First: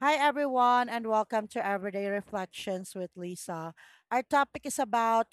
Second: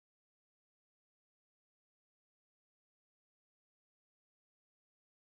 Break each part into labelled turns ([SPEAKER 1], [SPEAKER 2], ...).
[SPEAKER 1] Hi, everyone, and welcome to Everyday Reflections with Lisa. Our topic is about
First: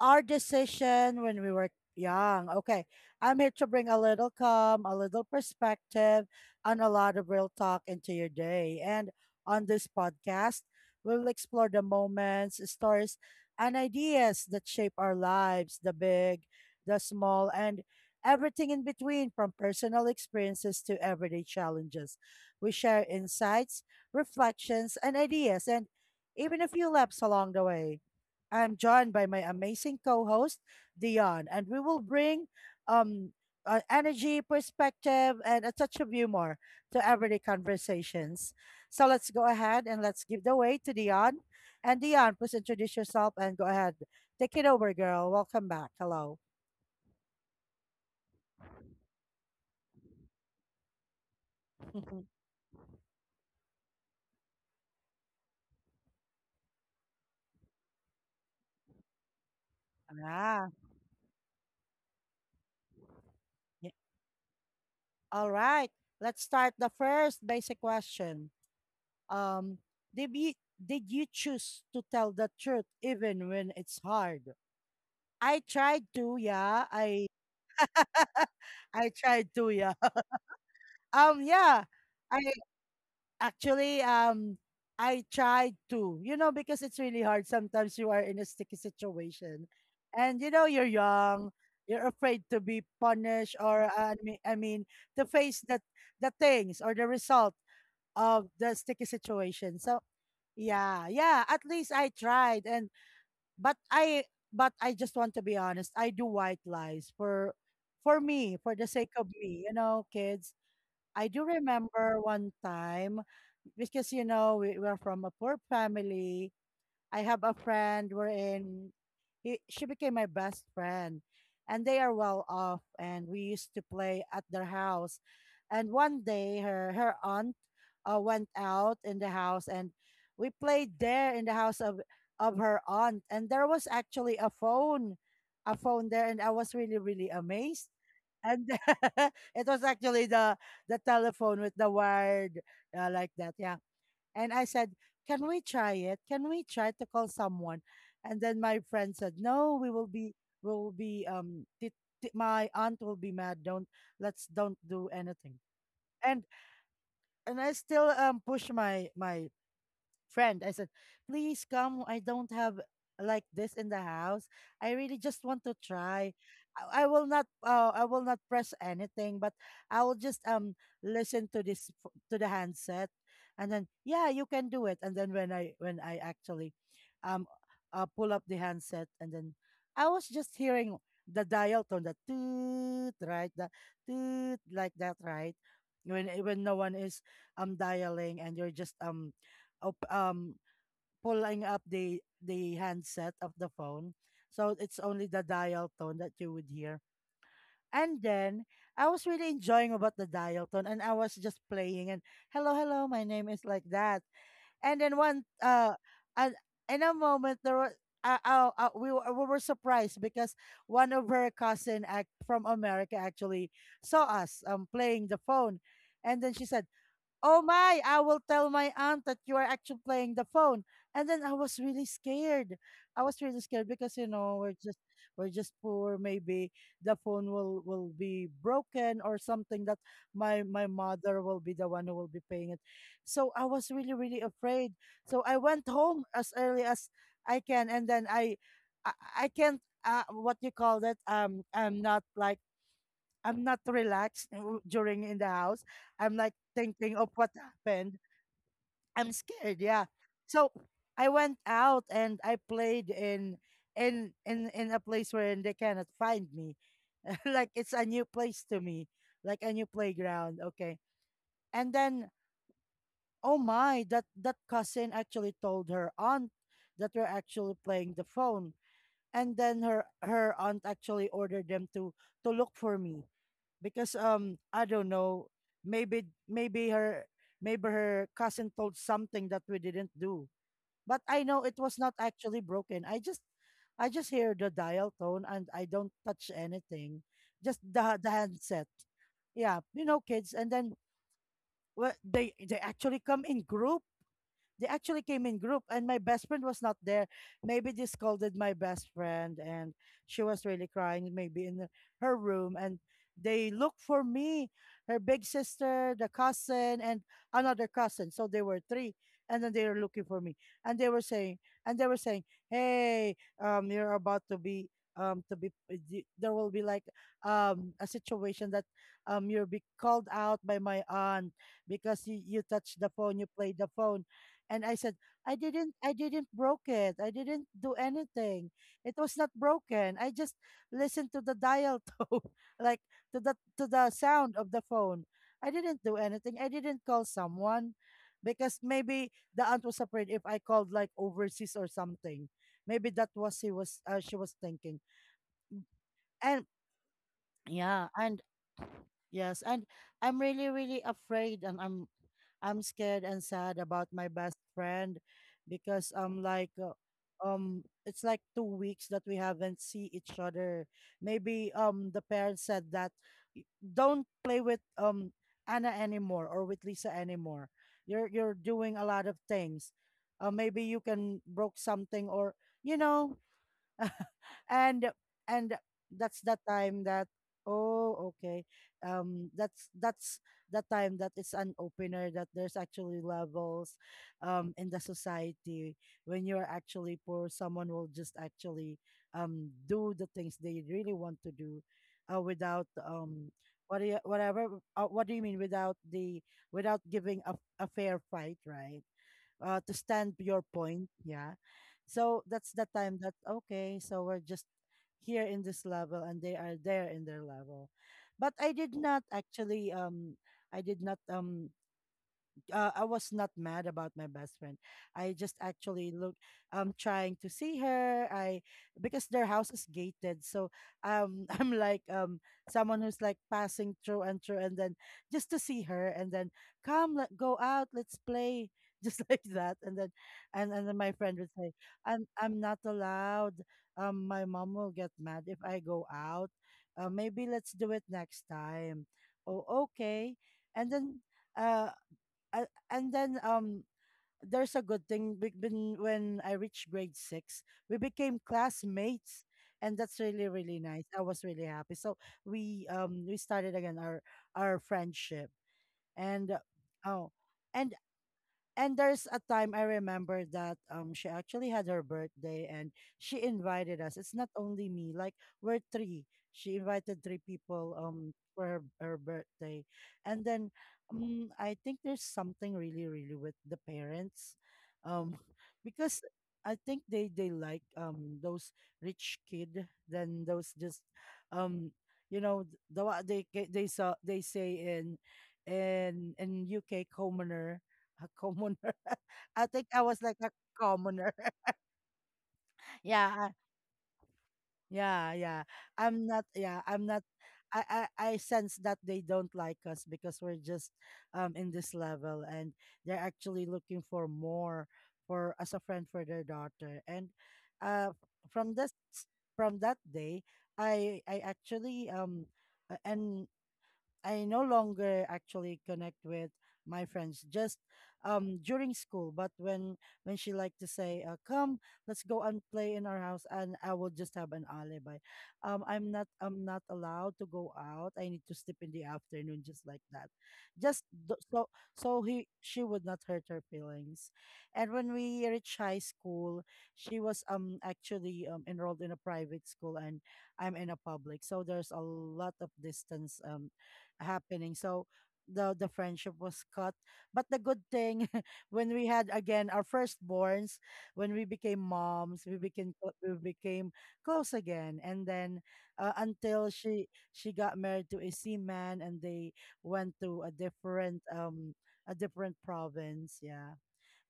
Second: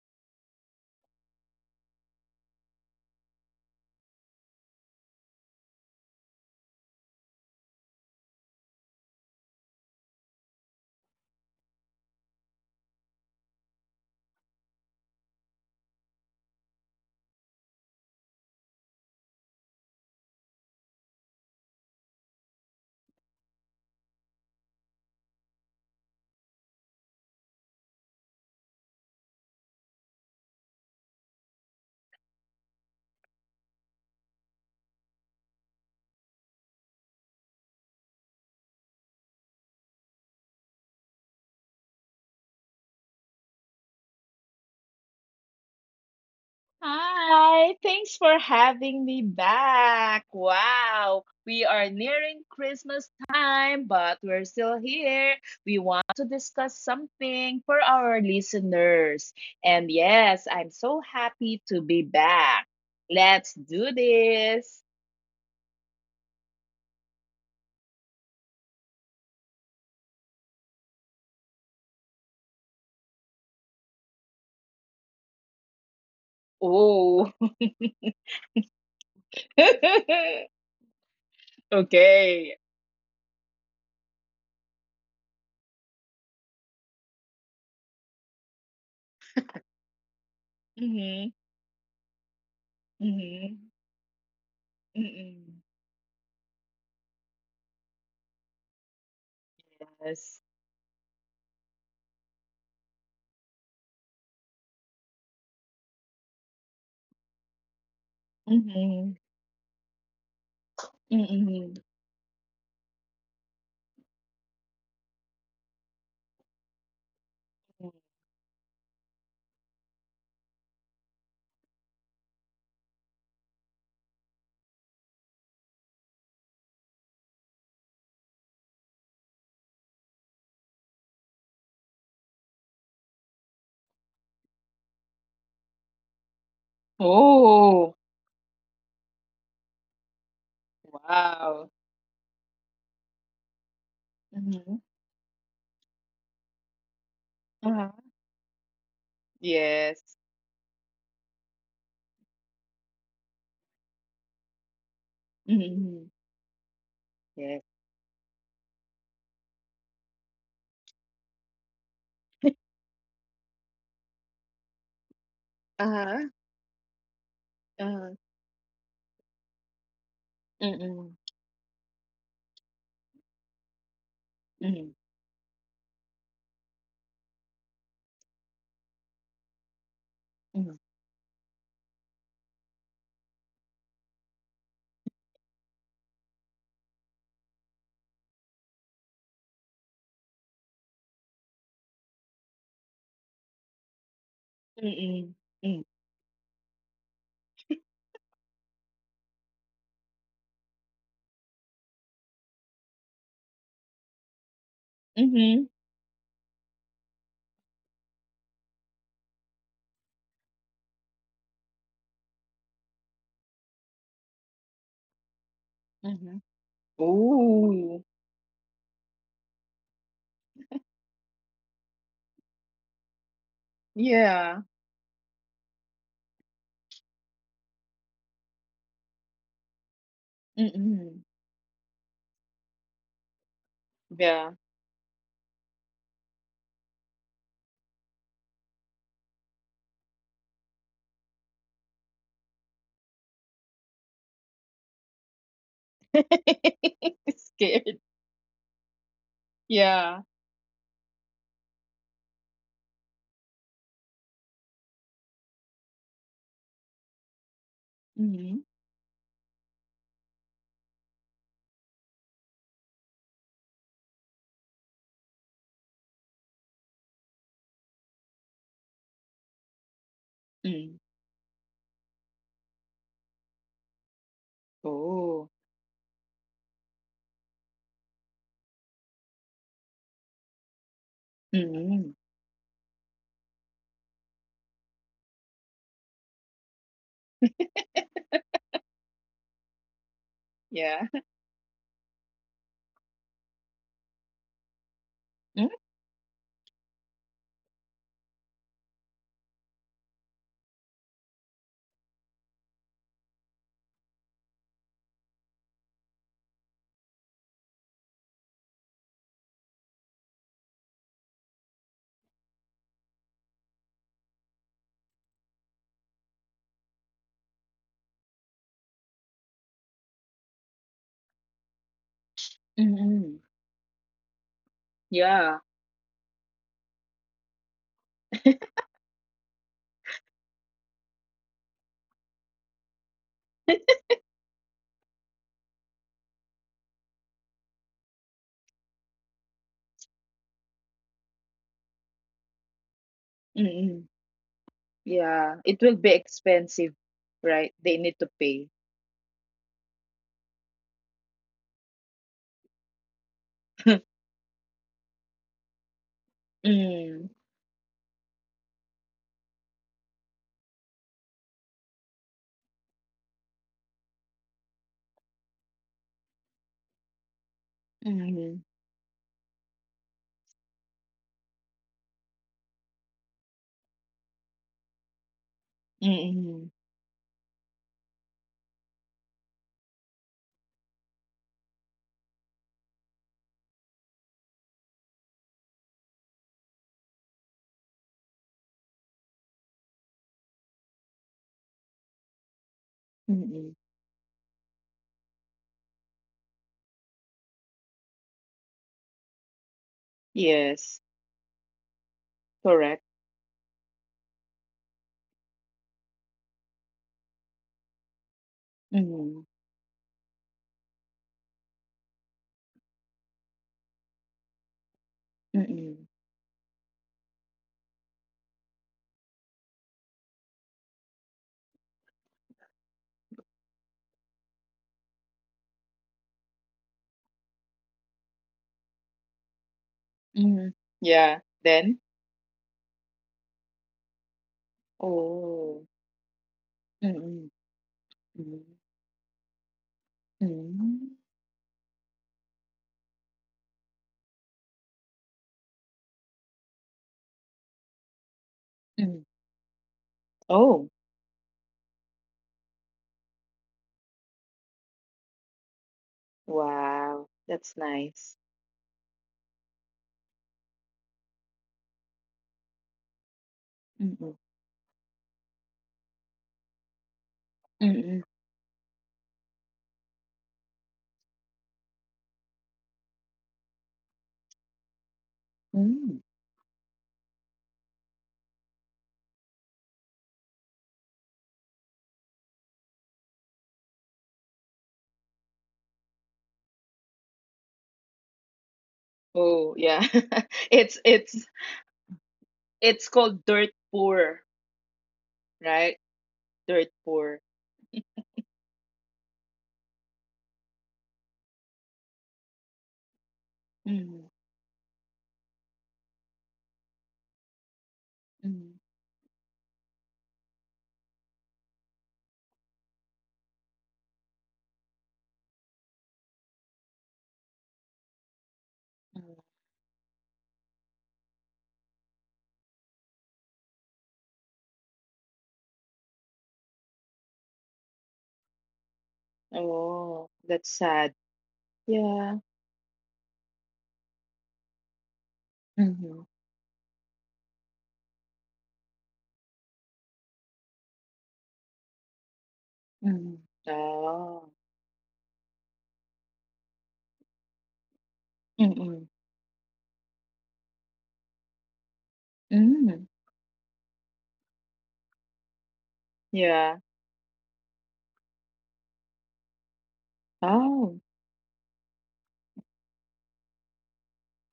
[SPEAKER 1] our decision when we were young. Okay, I'm here to bring a little calm, a little perspective, and a lot of real talk into your day. And on this podcast, we'll explore the moments, stories, and ideas that shape our lives, the big, the small, and everything in between, from personal experiences to everyday challenges. We share insights, reflections, and ideas, and even a few laps along the way. I'm joined by my amazing co host, Dion, and we will bring um, energy, perspective, and a touch of humor to everyday conversations. So let's go ahead and let's give the way to Dion. And Dion, please introduce yourself and go ahead. Take it over, girl. Welcome back. Hello.
[SPEAKER 2] Hi, thanks for having me back. Wow, we are nearing Christmas time, but we're still here. We want to discuss something for our listeners. And yes, I'm
[SPEAKER 1] Ah,
[SPEAKER 2] so happy to be back. Let's do
[SPEAKER 1] yeah.
[SPEAKER 2] this.
[SPEAKER 1] All right. Let's start the first basic question. um did you did you choose to tell the truth even when it's hard? I tried to, yeah.
[SPEAKER 2] Oh,
[SPEAKER 1] I I tried to, yeah. Yeah,
[SPEAKER 2] okay.
[SPEAKER 1] I actually, I tried to, you know, because it's really hard. Sometimes you are in a sticky situation, and you know, you're
[SPEAKER 2] Mm-hmm.
[SPEAKER 1] young, you're afraid to be punished,
[SPEAKER 2] Mm-hmm.
[SPEAKER 1] or I mean, to
[SPEAKER 2] Mm-hmm.
[SPEAKER 1] face the things or the result of the sticky situation. So
[SPEAKER 2] Yes.
[SPEAKER 1] yeah, yeah, at least I tried. And but I but I just want to be honest. I do white lies for me, for the sake
[SPEAKER 2] Mm-hmm.
[SPEAKER 1] of me. You know, kids. I do
[SPEAKER 2] Mm-hmm. Mm-hmm.
[SPEAKER 1] remember one time because you know we were from a poor family. I have a friend wherein he, she became my best friend, and they are well off, and we used to play at their house. And one day, her aunt went out in the house, and we played there in the house of her aunt. And there was actually a phone there, and I was really really amazed.
[SPEAKER 2] Oh,
[SPEAKER 1] And it was actually the telephone with the
[SPEAKER 2] wow.
[SPEAKER 1] wired, like that. Yeah. And I said,
[SPEAKER 2] Mhm.
[SPEAKER 1] can we try it? Can we try to call someone?
[SPEAKER 2] Uh-huh.
[SPEAKER 1] And then my friend said, no,
[SPEAKER 2] Yes.
[SPEAKER 1] we will be, my aunt will be mad. Don't, let's don't do anything.
[SPEAKER 2] Mhm.
[SPEAKER 1] And, and I
[SPEAKER 2] Yes.
[SPEAKER 1] still, push my, my friend. I said, please come. I don't have like this in the house. I really just want to try.
[SPEAKER 2] Uh-huh.
[SPEAKER 1] I will not, I
[SPEAKER 2] Uh-huh.
[SPEAKER 1] will not press anything, but I will just
[SPEAKER 2] Mm-mm.
[SPEAKER 1] listen to to the handset and then, yeah, you can do
[SPEAKER 2] Mhm.
[SPEAKER 1] it. And then when I actually um pull up the handset, and then I was just
[SPEAKER 2] Mhm.
[SPEAKER 1] hearing the dial tone, the toot, right? The toot, like that, right? When no one is dialing and you're just op- um pulling up the handset of the phone. So it's
[SPEAKER 2] Mm-mm.
[SPEAKER 1] only the
[SPEAKER 2] Mm.
[SPEAKER 1] dial tone that you would hear. And then I was really enjoying about the dial tone, and I was just playing and hello, hello, my name, is like that. And then one
[SPEAKER 2] Mhm.
[SPEAKER 1] and in a moment there was, we were surprised because one of her cousin act from America actually saw us playing the phone,
[SPEAKER 2] Mhm.
[SPEAKER 1] and then she said, oh
[SPEAKER 2] Ooh.
[SPEAKER 1] my, I will tell my aunt that you are actually playing the phone. And then I was really scared. I was really scared because you
[SPEAKER 2] Yeah.
[SPEAKER 1] know we're just poor. Maybe the phone will be broken, or something that my
[SPEAKER 2] Mm-mm.
[SPEAKER 1] mother will be the one who will be paying it. So I was really
[SPEAKER 2] Yeah.
[SPEAKER 1] really afraid. So I went home as early as I can, and then I, I can't. What you call that? I'm not like, I'm not relaxed during in the house. I'm like thinking of what
[SPEAKER 2] Scared.
[SPEAKER 1] happened. I'm scared.
[SPEAKER 2] Yeah.
[SPEAKER 1] Yeah. So I went out and I played in a place where they cannot find me. Like it's a new
[SPEAKER 2] Mhm.
[SPEAKER 1] place to me, like a new playground. Okay. And then, oh my, that that cousin actually told her aunt that we're actually playing the phone. And then her
[SPEAKER 2] Mm.
[SPEAKER 1] aunt actually ordered them to look for me because I don't
[SPEAKER 2] Oh.
[SPEAKER 1] know, maybe maybe her maybe her cousin told something that we didn't do, but I know it
[SPEAKER 2] Mhm.
[SPEAKER 1] was not actually broken. I just hear the dial tone, and I don't touch anything, just the handset. Yeah, you know, kids. And
[SPEAKER 2] Yeah.
[SPEAKER 1] then, well, they actually come in group, they actually came
[SPEAKER 2] Mm.
[SPEAKER 1] in group, and my best friend was not there. Maybe they scolded my best friend, and she was really crying, maybe in her room. And they looked for me, her big sister, the cousin, and another cousin. So they were three, and then they were looking for me, and they were saying, and they were saying, "Hey, you're about to be." um to be there will be like a situation that you'll be called out by my aunt because you touched the
[SPEAKER 2] Mhm.
[SPEAKER 1] phone, you played the phone. And I said,
[SPEAKER 2] Yeah.
[SPEAKER 1] I didn't broke it. I didn't do anything. It was not broken. I just listened to the dial tone, like, to the sound of the phone. I didn't do anything. I didn't call someone because maybe the aunt was afraid if I called like overseas or something. Maybe that was, she was,
[SPEAKER 2] Mhm.
[SPEAKER 1] she was thinking.
[SPEAKER 2] Yeah. It will be
[SPEAKER 1] And
[SPEAKER 2] expensive, right? They
[SPEAKER 1] yeah,
[SPEAKER 2] need to
[SPEAKER 1] and
[SPEAKER 2] pay.
[SPEAKER 1] Yes, and I'm really, really afraid, and I'm scared and sad about my best friend because
[SPEAKER 2] Mm.
[SPEAKER 1] it's like 2 weeks that we haven't see each other. Maybe the parents said that, Don't play with Anna anymore, or with Lisa anymore. You're
[SPEAKER 2] Mhm.
[SPEAKER 1] doing a lot of things. Maybe you can broke something, or you know." and and that's the
[SPEAKER 2] Mhm.
[SPEAKER 1] time that, oh okay, that's the time that, it's an opener that there's actually levels in the society. When you're actually poor, someone will just actually do the things they really want to do, without
[SPEAKER 2] Mm-mm.
[SPEAKER 1] what do you, whatever, what do you mean, without the, without giving a fair fight, right, to stand your
[SPEAKER 2] Yes,
[SPEAKER 1] point. Yeah. So that's
[SPEAKER 2] correct.
[SPEAKER 1] the time that, okay, so we're just here in this level and they are there in their level. But I did not
[SPEAKER 2] Mm-mm.
[SPEAKER 1] actually, I did not um, I was not mad about my best friend. I just
[SPEAKER 2] Mm-mm.
[SPEAKER 1] actually look, I'm trying to see her. I, because their house is gated. So I'm like, someone who's like passing through and through, and then just to see her and then, come, let go out, let's play, just like that. And then
[SPEAKER 2] Mm-mm.
[SPEAKER 1] and then my
[SPEAKER 2] Yeah,
[SPEAKER 1] friend would say,
[SPEAKER 2] then?
[SPEAKER 1] I'm not allowed. My mom will get mad if
[SPEAKER 2] Oh.
[SPEAKER 1] I go out. Uh,
[SPEAKER 2] Mm-mm.
[SPEAKER 1] maybe let's do it next
[SPEAKER 2] Mm-mm.
[SPEAKER 1] time. Oh, okay. And
[SPEAKER 2] Mm-mm.
[SPEAKER 1] then uh and then there's a good thing been when I reached grade six, we became
[SPEAKER 2] Mm.
[SPEAKER 1] classmates, and that's really
[SPEAKER 2] Oh,
[SPEAKER 1] really nice. I was really happy. So we, we started again our friendship, and
[SPEAKER 2] wow.
[SPEAKER 1] oh,
[SPEAKER 2] That's
[SPEAKER 1] and
[SPEAKER 2] nice.
[SPEAKER 1] and there's a time I remember that she actually had her birthday, and she invited
[SPEAKER 2] Mm-mm.
[SPEAKER 1] us. It's not only me, like, we're three. She invited three people
[SPEAKER 2] Mm-mm.
[SPEAKER 1] for her birthday. And then I think there's something really, really with the parents. Um,
[SPEAKER 2] Mm.
[SPEAKER 1] because I think they like those rich kid than those just um you know, the, what they they saw they say in UK, commoner, a commoner.
[SPEAKER 2] Oh,
[SPEAKER 1] I
[SPEAKER 2] yeah.
[SPEAKER 1] think I was like a
[SPEAKER 2] It's it's
[SPEAKER 1] commoner.
[SPEAKER 2] it's called
[SPEAKER 1] Yeah,
[SPEAKER 2] dirt poor,
[SPEAKER 1] yeah, yeah.
[SPEAKER 2] right?
[SPEAKER 1] I'm not.
[SPEAKER 2] Dirt
[SPEAKER 1] Yeah, I'm not.
[SPEAKER 2] poor.
[SPEAKER 1] I sense that they don't like us because we're just in this level, and they're actually looking
[SPEAKER 2] Mm-mm.
[SPEAKER 1] for more, for as a friend for their daughter. And uh,
[SPEAKER 2] Mm.
[SPEAKER 1] from this from that day, I actually, and I no longer actually connect with my friends, just during
[SPEAKER 2] Mm.
[SPEAKER 1] school, but when she liked to say, come, let's go and play in our house, and I will just have an alibi, I'm not allowed to go out, I need to sleep in the afternoon, just like
[SPEAKER 2] Oh,
[SPEAKER 1] that,
[SPEAKER 2] that's sad.
[SPEAKER 1] just so
[SPEAKER 2] Yeah.
[SPEAKER 1] so he she would not hurt her feelings. And when we reached
[SPEAKER 2] Mm-hmm.
[SPEAKER 1] high school, she was actually enrolled in a private school, and I'm in a public, so there's a lot of
[SPEAKER 2] Mm-hmm.
[SPEAKER 1] distance
[SPEAKER 2] Oh.
[SPEAKER 1] happening. So the friendship was cut. But the good thing,
[SPEAKER 2] Mm-mm.
[SPEAKER 1] when we had again our firstborns, when we became moms, we
[SPEAKER 2] Mm.
[SPEAKER 1] became we became close again. And then
[SPEAKER 2] Yeah.
[SPEAKER 1] until she got married to a seaman, and they went to
[SPEAKER 2] Oh,
[SPEAKER 1] a different province. Yeah.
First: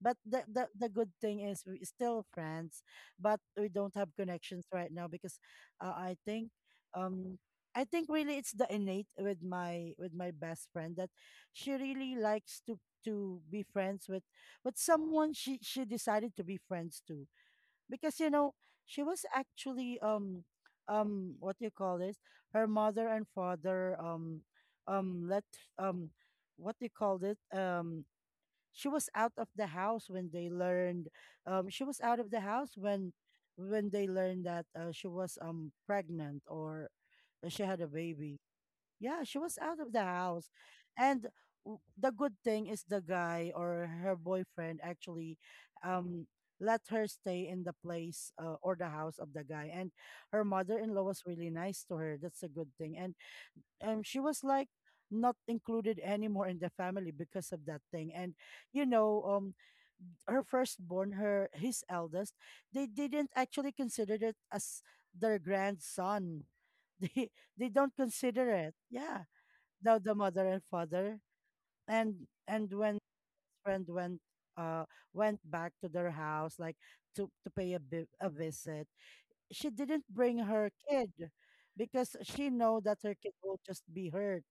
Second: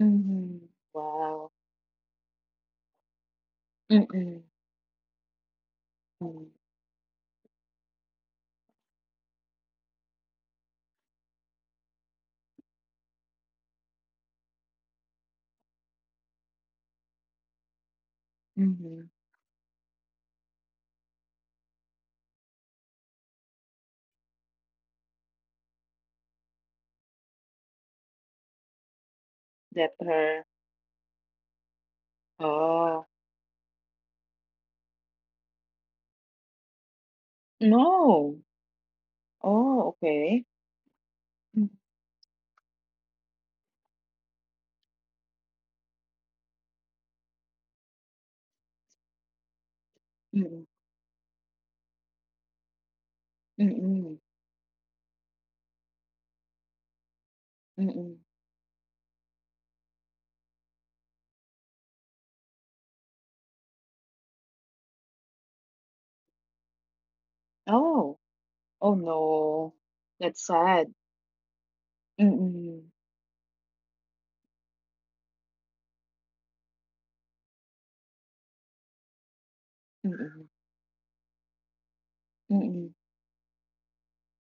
[SPEAKER 1] But the, the
[SPEAKER 2] mhm.
[SPEAKER 1] the good thing
[SPEAKER 2] Wow.
[SPEAKER 1] is we're still friends, but we don't have
[SPEAKER 2] Mm-mm,
[SPEAKER 1] connections right now because uh, I
[SPEAKER 2] mm,
[SPEAKER 1] think um I think really it's the innate with my best friend that she really likes to be friends with someone she decided to be friends to. Because, she
[SPEAKER 2] mhm.
[SPEAKER 1] was actually, what do you call this, her mother and father, let, um what do you call it, she was out of the
[SPEAKER 2] Let
[SPEAKER 1] house when
[SPEAKER 2] her
[SPEAKER 1] they learned, she was out of the house
[SPEAKER 2] Oh,
[SPEAKER 1] when they learned that, she was pregnant, or that she had a baby.
[SPEAKER 2] no.
[SPEAKER 1] Yeah, she was out
[SPEAKER 2] Oh,
[SPEAKER 1] of the
[SPEAKER 2] okay.
[SPEAKER 1] house. And
[SPEAKER 2] Mm,
[SPEAKER 1] the good thing is the guy, or her boyfriend, actually, um let her stay in the place, or the house of the guy. And her
[SPEAKER 2] mm-mm,
[SPEAKER 1] mother-in-law was really nice to her, that's a good thing. And she
[SPEAKER 2] mm-mm,
[SPEAKER 1] was like not included anymore in the family because of that thing.
[SPEAKER 2] mm.
[SPEAKER 1] And you know, her firstborn, her his eldest, they didn't actually consider it as their grandson. They, don't
[SPEAKER 2] Oh,
[SPEAKER 1] consider it,
[SPEAKER 2] oh
[SPEAKER 1] yeah.
[SPEAKER 2] no.
[SPEAKER 1] The mother and
[SPEAKER 2] That's sad.
[SPEAKER 1] father. And when
[SPEAKER 2] Mm-mm,
[SPEAKER 1] friend went, uh went back to their house, like, to pay, a visit. She didn't bring
[SPEAKER 2] mm-mm,
[SPEAKER 1] her kid, because she know that
[SPEAKER 2] mm-mm.
[SPEAKER 1] her kid will just be hurt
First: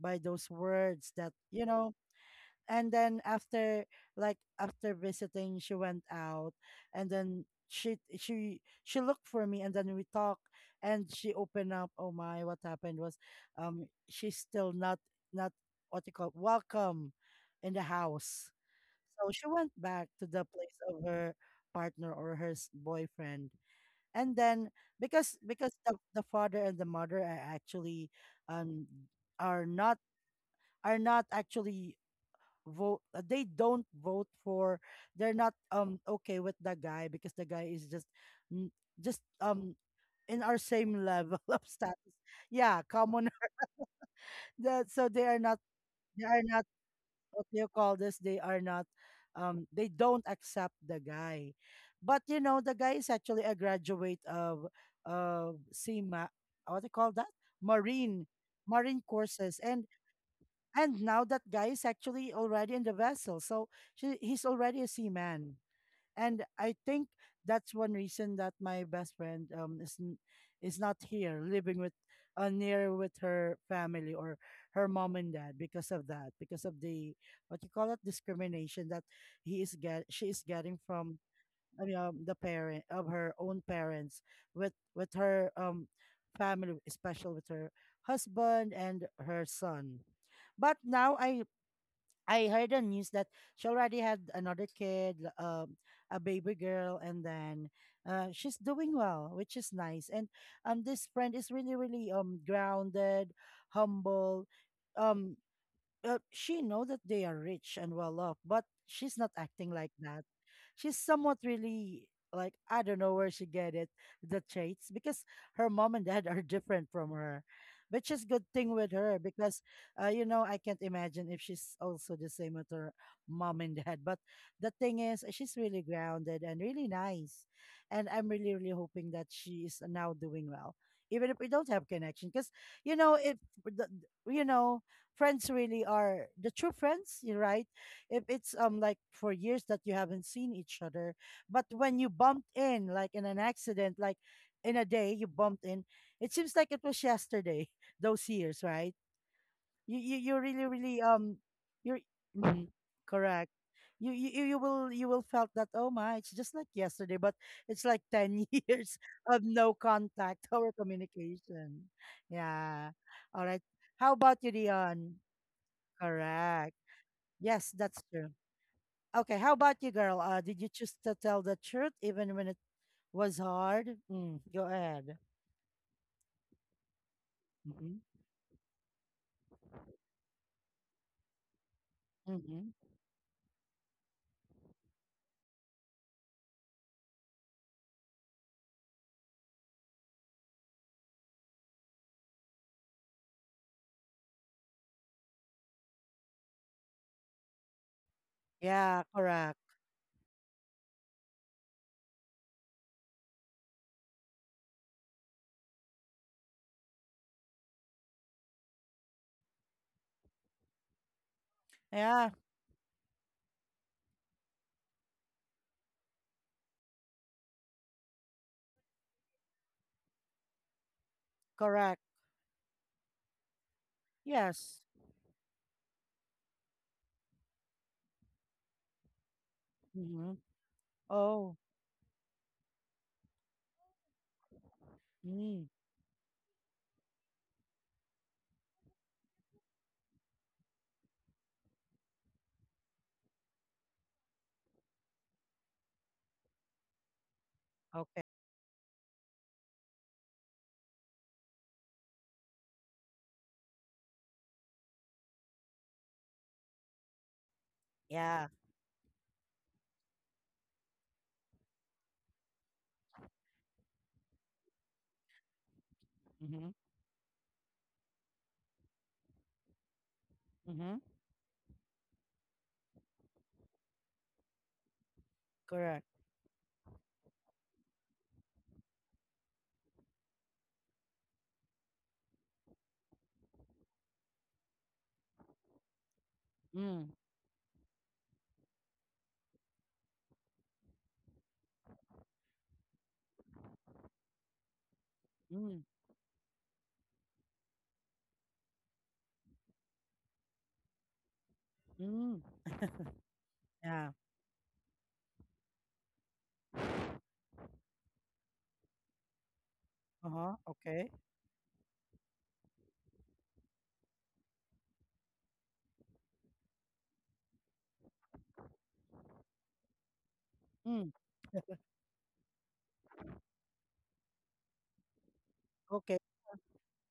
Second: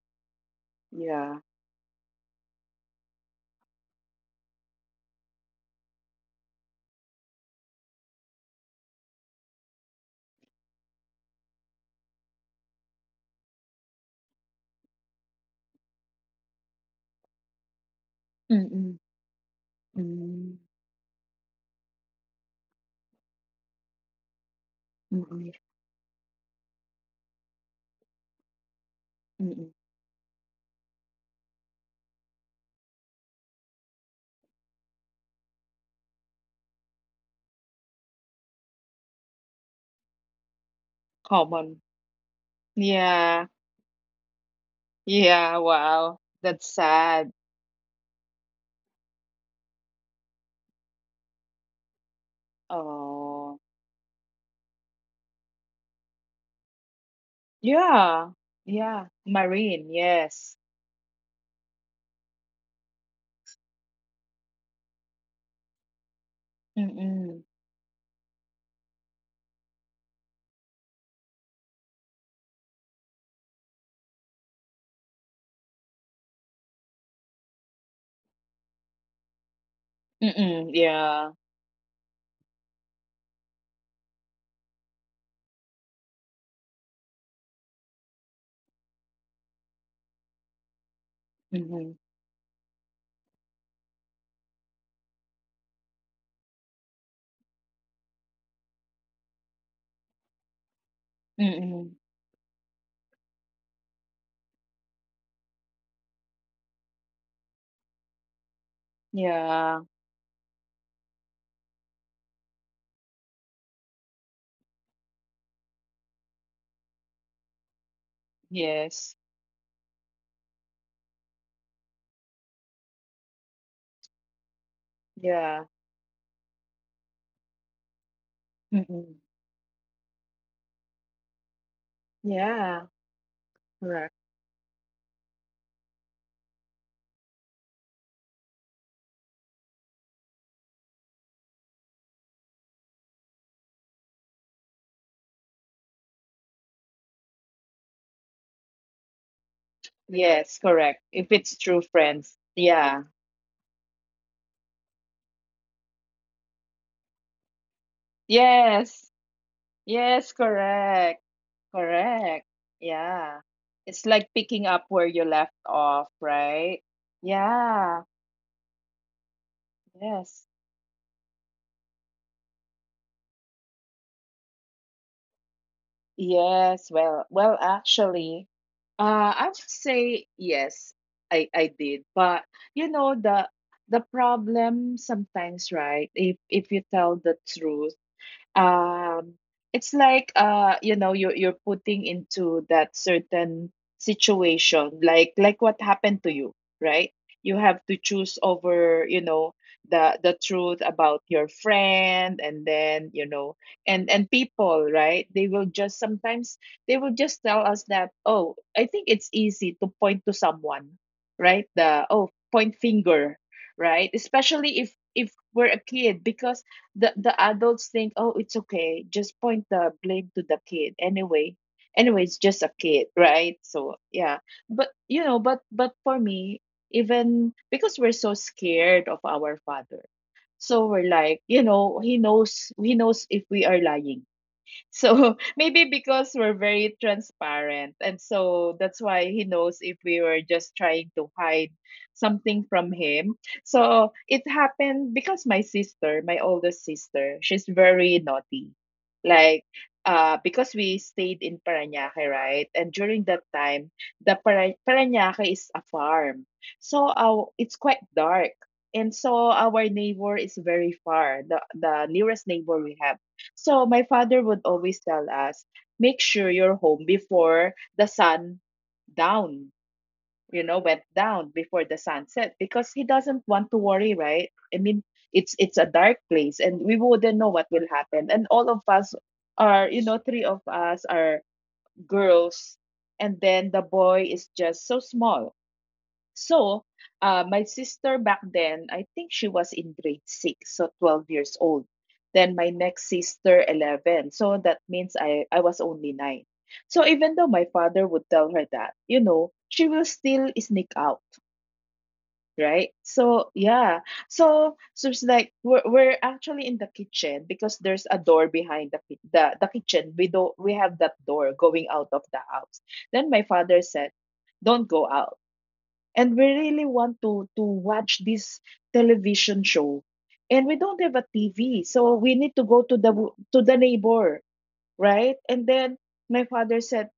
[SPEAKER 1] by those words that,
[SPEAKER 2] Yeah.
[SPEAKER 1] you know. And then after, like, after visiting, she went out. And then she looked for me, and then we talk, and she opened up. Oh my, what happened was, she's still not, not what you call, welcome in the house.
[SPEAKER 2] Mm-mm,
[SPEAKER 1] So she went back to the
[SPEAKER 2] mm,
[SPEAKER 1] place of her partner, or her boyfriend. And then, because
[SPEAKER 2] mm-mm,
[SPEAKER 1] because the father and the mother are actually, um
[SPEAKER 2] mm-mm.
[SPEAKER 1] are not, actually vote, they don't vote for, they're not okay with the guy, because the guy is just, n- just, in our same level of
[SPEAKER 2] Common.
[SPEAKER 1] status. Yeah, common.
[SPEAKER 2] Yeah.
[SPEAKER 1] So they are
[SPEAKER 2] Yeah.
[SPEAKER 1] not,
[SPEAKER 2] Wow.
[SPEAKER 1] they are
[SPEAKER 2] That's
[SPEAKER 1] not
[SPEAKER 2] sad.
[SPEAKER 1] what do you call this? They are not, they don't accept the guy. But you know, the guy is actually
[SPEAKER 2] Oh,
[SPEAKER 1] a graduate of SEMA, what do you call that?
[SPEAKER 2] yeah.
[SPEAKER 1] Marine,
[SPEAKER 2] Yeah.
[SPEAKER 1] marine courses.
[SPEAKER 2] Marine.
[SPEAKER 1] And
[SPEAKER 2] Yes.
[SPEAKER 1] now that guy is actually already in the vessel. So she, he's already a seaman. And I think
[SPEAKER 2] Mm.
[SPEAKER 1] that's one reason that my best friend is is not here living with, near with her family, or her mom and dad, because of that, because of the, what you call it, discrimination that, he is get she is getting
[SPEAKER 2] Mm,
[SPEAKER 1] from,
[SPEAKER 2] yeah.
[SPEAKER 1] I mean, the parent of her own parents, with her family, especially with her husband and her son. But now I
[SPEAKER 2] Mhm.
[SPEAKER 1] I heard the news that she already had another kid, a baby girl, and then, she's doing well, which is nice. And, this friend is really,
[SPEAKER 2] Mm.
[SPEAKER 1] really grounded, humble. Um, she know that they are rich and well off, but she's not acting
[SPEAKER 2] Yeah.
[SPEAKER 1] like that. She's somewhat really, like, I don't know where she get it, the traits, because her mom and dad are different from her, which is good thing with her,
[SPEAKER 2] Yes.
[SPEAKER 1] because, I can't imagine if she's also the same with her mom and dad. But the thing is, she's
[SPEAKER 2] Yeah.
[SPEAKER 1] really grounded and really nice, and I'm really really hoping that
[SPEAKER 2] Mhm.
[SPEAKER 1] she is now doing well. Even if we don't have connection, because,
[SPEAKER 2] Yeah.
[SPEAKER 1] if the,
[SPEAKER 2] Correct.
[SPEAKER 1] you know friends really are the true friends. You're right, if it's, like, for years that you haven't seen each other, but when you bumped in, like, in an accident, like, in a day you bumped in, it seems like it was yesterday. Those years, right? you
[SPEAKER 2] Yes,
[SPEAKER 1] really really
[SPEAKER 2] correct. If it's true
[SPEAKER 1] you're.
[SPEAKER 2] friends.
[SPEAKER 1] Mhm,
[SPEAKER 2] Yeah.
[SPEAKER 1] correct. You you will felt that, oh my, it's just like yesterday, but it's like 10 years
[SPEAKER 2] Yes.
[SPEAKER 1] of no
[SPEAKER 2] Yes,
[SPEAKER 1] contact or
[SPEAKER 2] correct.
[SPEAKER 1] communication.
[SPEAKER 2] Correct.
[SPEAKER 1] Yeah.
[SPEAKER 2] Yeah.
[SPEAKER 1] All right.
[SPEAKER 2] It's
[SPEAKER 1] How
[SPEAKER 2] like
[SPEAKER 1] about you,
[SPEAKER 2] picking up where
[SPEAKER 1] Dion?
[SPEAKER 2] you left off,
[SPEAKER 1] Correct.
[SPEAKER 2] right?
[SPEAKER 1] Yes, that's
[SPEAKER 2] Yeah.
[SPEAKER 1] true. Okay, how about you, girl? Did
[SPEAKER 2] Yes.
[SPEAKER 1] you choose to tell the truth even when it was hard? Mm, go ahead.
[SPEAKER 2] Yes, well,
[SPEAKER 1] Mm-hmm.
[SPEAKER 2] actually, uh, I would say yes, I did, but
[SPEAKER 1] Mm-hmm.
[SPEAKER 2] you know the problem sometimes, right? If you tell the truth, um it's like, you know, you're putting into that certain situation, like what happened to you, right? You have to choose
[SPEAKER 1] Yeah,
[SPEAKER 2] over, you know,
[SPEAKER 1] correct.
[SPEAKER 2] the truth about your friend. And then, you know, and people, right, they will just sometimes, they will just tell us that, oh, I think it's easy to point to someone, right? The, oh,
[SPEAKER 1] Yeah,
[SPEAKER 2] point finger, right, especially if we're a kid, because the adults think, oh, it's okay, just point the blame to the kid anyway.
[SPEAKER 1] correct.
[SPEAKER 2] It's just a kid, right? So yeah. But
[SPEAKER 1] Yes.
[SPEAKER 2] you know, but for me, even because we're so scared of our father,
[SPEAKER 1] Mm-hmm.
[SPEAKER 2] so we're like, you
[SPEAKER 1] Oh,
[SPEAKER 2] know, he knows if we are lying. So
[SPEAKER 1] mm,
[SPEAKER 2] maybe because we're very transparent. And so that's why he knows if we were just trying to hide something from him. So it happened because my sister, my oldest sister, she's very
[SPEAKER 1] okay.
[SPEAKER 2] naughty. Like, because we stayed in Parañaque, right? And during that time, the Parañaque is a farm. So it's quite dark.
[SPEAKER 1] Yeah.
[SPEAKER 2] And so our neighbor is very far, the nearest neighbor we have. So my father would always tell us, make sure
[SPEAKER 1] Mm-hmm.
[SPEAKER 2] you're home before the sun down, you know,
[SPEAKER 1] Mm-hmm.
[SPEAKER 2] went down before the sunset, because he doesn't want to worry, right? I mean, it's a
[SPEAKER 1] Correct.
[SPEAKER 2] dark place and we wouldn't know what will happen. And all of us are, you know, three of us are girls, and then the boy is just so small. So,
[SPEAKER 1] Mm,
[SPEAKER 2] my sister back then, I think she was in grade six, so 12 years old. Then my next sister, 11. So that means I was
[SPEAKER 1] mm,
[SPEAKER 2] only 9. So even though my father would tell her that, you know, she will still sneak out,
[SPEAKER 1] mm.
[SPEAKER 2] right? So yeah.
[SPEAKER 1] Yeah.
[SPEAKER 2] So so it's like we're actually in the kitchen because there's a door behind the the kitchen.
[SPEAKER 1] Uh-huh.
[SPEAKER 2] We have that
[SPEAKER 1] Okay.
[SPEAKER 2] door going out of the house. Then my father said, don't go out. And we really want to watch this television show, and we don't have
[SPEAKER 1] Mm,
[SPEAKER 2] a tv, so we need to go to the w- to the neighbor, right? And then
[SPEAKER 1] okay.
[SPEAKER 2] my father said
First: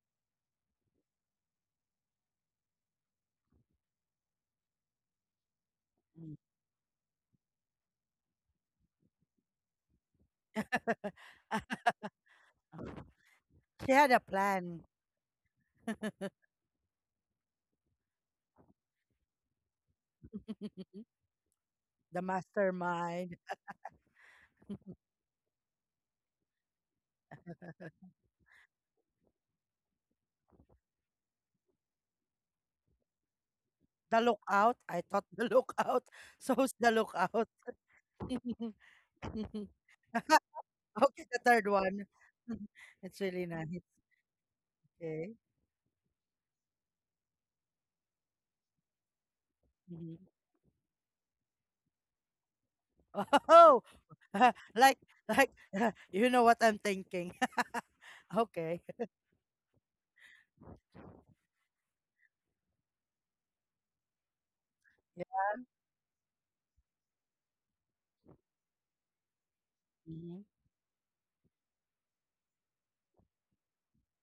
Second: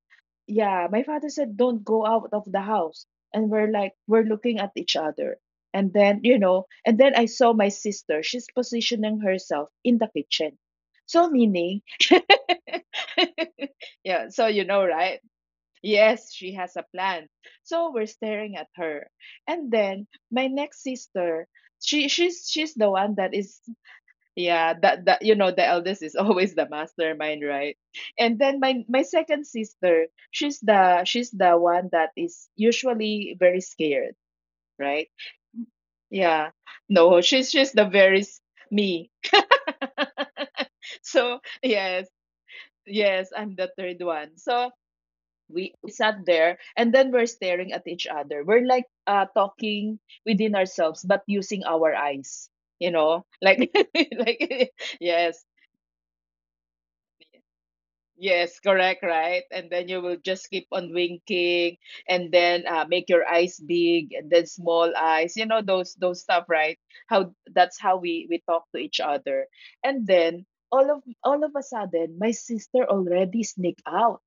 [SPEAKER 2] yeah my father said don't go out of the house. And we're looking at each other. And then,
[SPEAKER 1] Mm.
[SPEAKER 2] you know, and then I saw my sister, she's positioning herself in the kitchen, so meaning
[SPEAKER 1] She had a
[SPEAKER 2] yeah, so you know,
[SPEAKER 1] plan.
[SPEAKER 2] right. Yes, she has a plan. So we're staring at her. And then my next sister, she
[SPEAKER 1] The
[SPEAKER 2] she's she's the one that
[SPEAKER 1] mastermind.
[SPEAKER 2] is, yeah, that, that, you know, the eldest is always the mastermind, right? And then my second sister, she's the one that is usually very scared,
[SPEAKER 1] The Lookout? I
[SPEAKER 2] right?
[SPEAKER 1] thought The Lookout.
[SPEAKER 2] Yeah.
[SPEAKER 1] So it's The
[SPEAKER 2] No, she's
[SPEAKER 1] Lookout?
[SPEAKER 2] she's the very me.
[SPEAKER 1] Okay,
[SPEAKER 2] So,
[SPEAKER 1] the third
[SPEAKER 2] yes,
[SPEAKER 1] one. It's
[SPEAKER 2] yes,
[SPEAKER 1] really
[SPEAKER 2] I'm the
[SPEAKER 1] nice.
[SPEAKER 2] third one. So,
[SPEAKER 1] Okay.
[SPEAKER 2] we sat there and then we're staring at each other, we're like talking
[SPEAKER 1] Mhm.
[SPEAKER 2] within ourselves, but using our eyes, you know, like
[SPEAKER 1] Oh,
[SPEAKER 2] like
[SPEAKER 1] like,
[SPEAKER 2] yes.
[SPEAKER 1] like you know what I'm thinking.
[SPEAKER 2] Yes,
[SPEAKER 1] Okay.
[SPEAKER 2] correct, right? And then you will just keep on winking, and then make your eyes big and then small eyes, you
[SPEAKER 1] Yeah.
[SPEAKER 2] know, those stuff, right? How that's how we talk to each other. And
[SPEAKER 1] Hmm.
[SPEAKER 2] then all of a sudden my sister already sneaked out.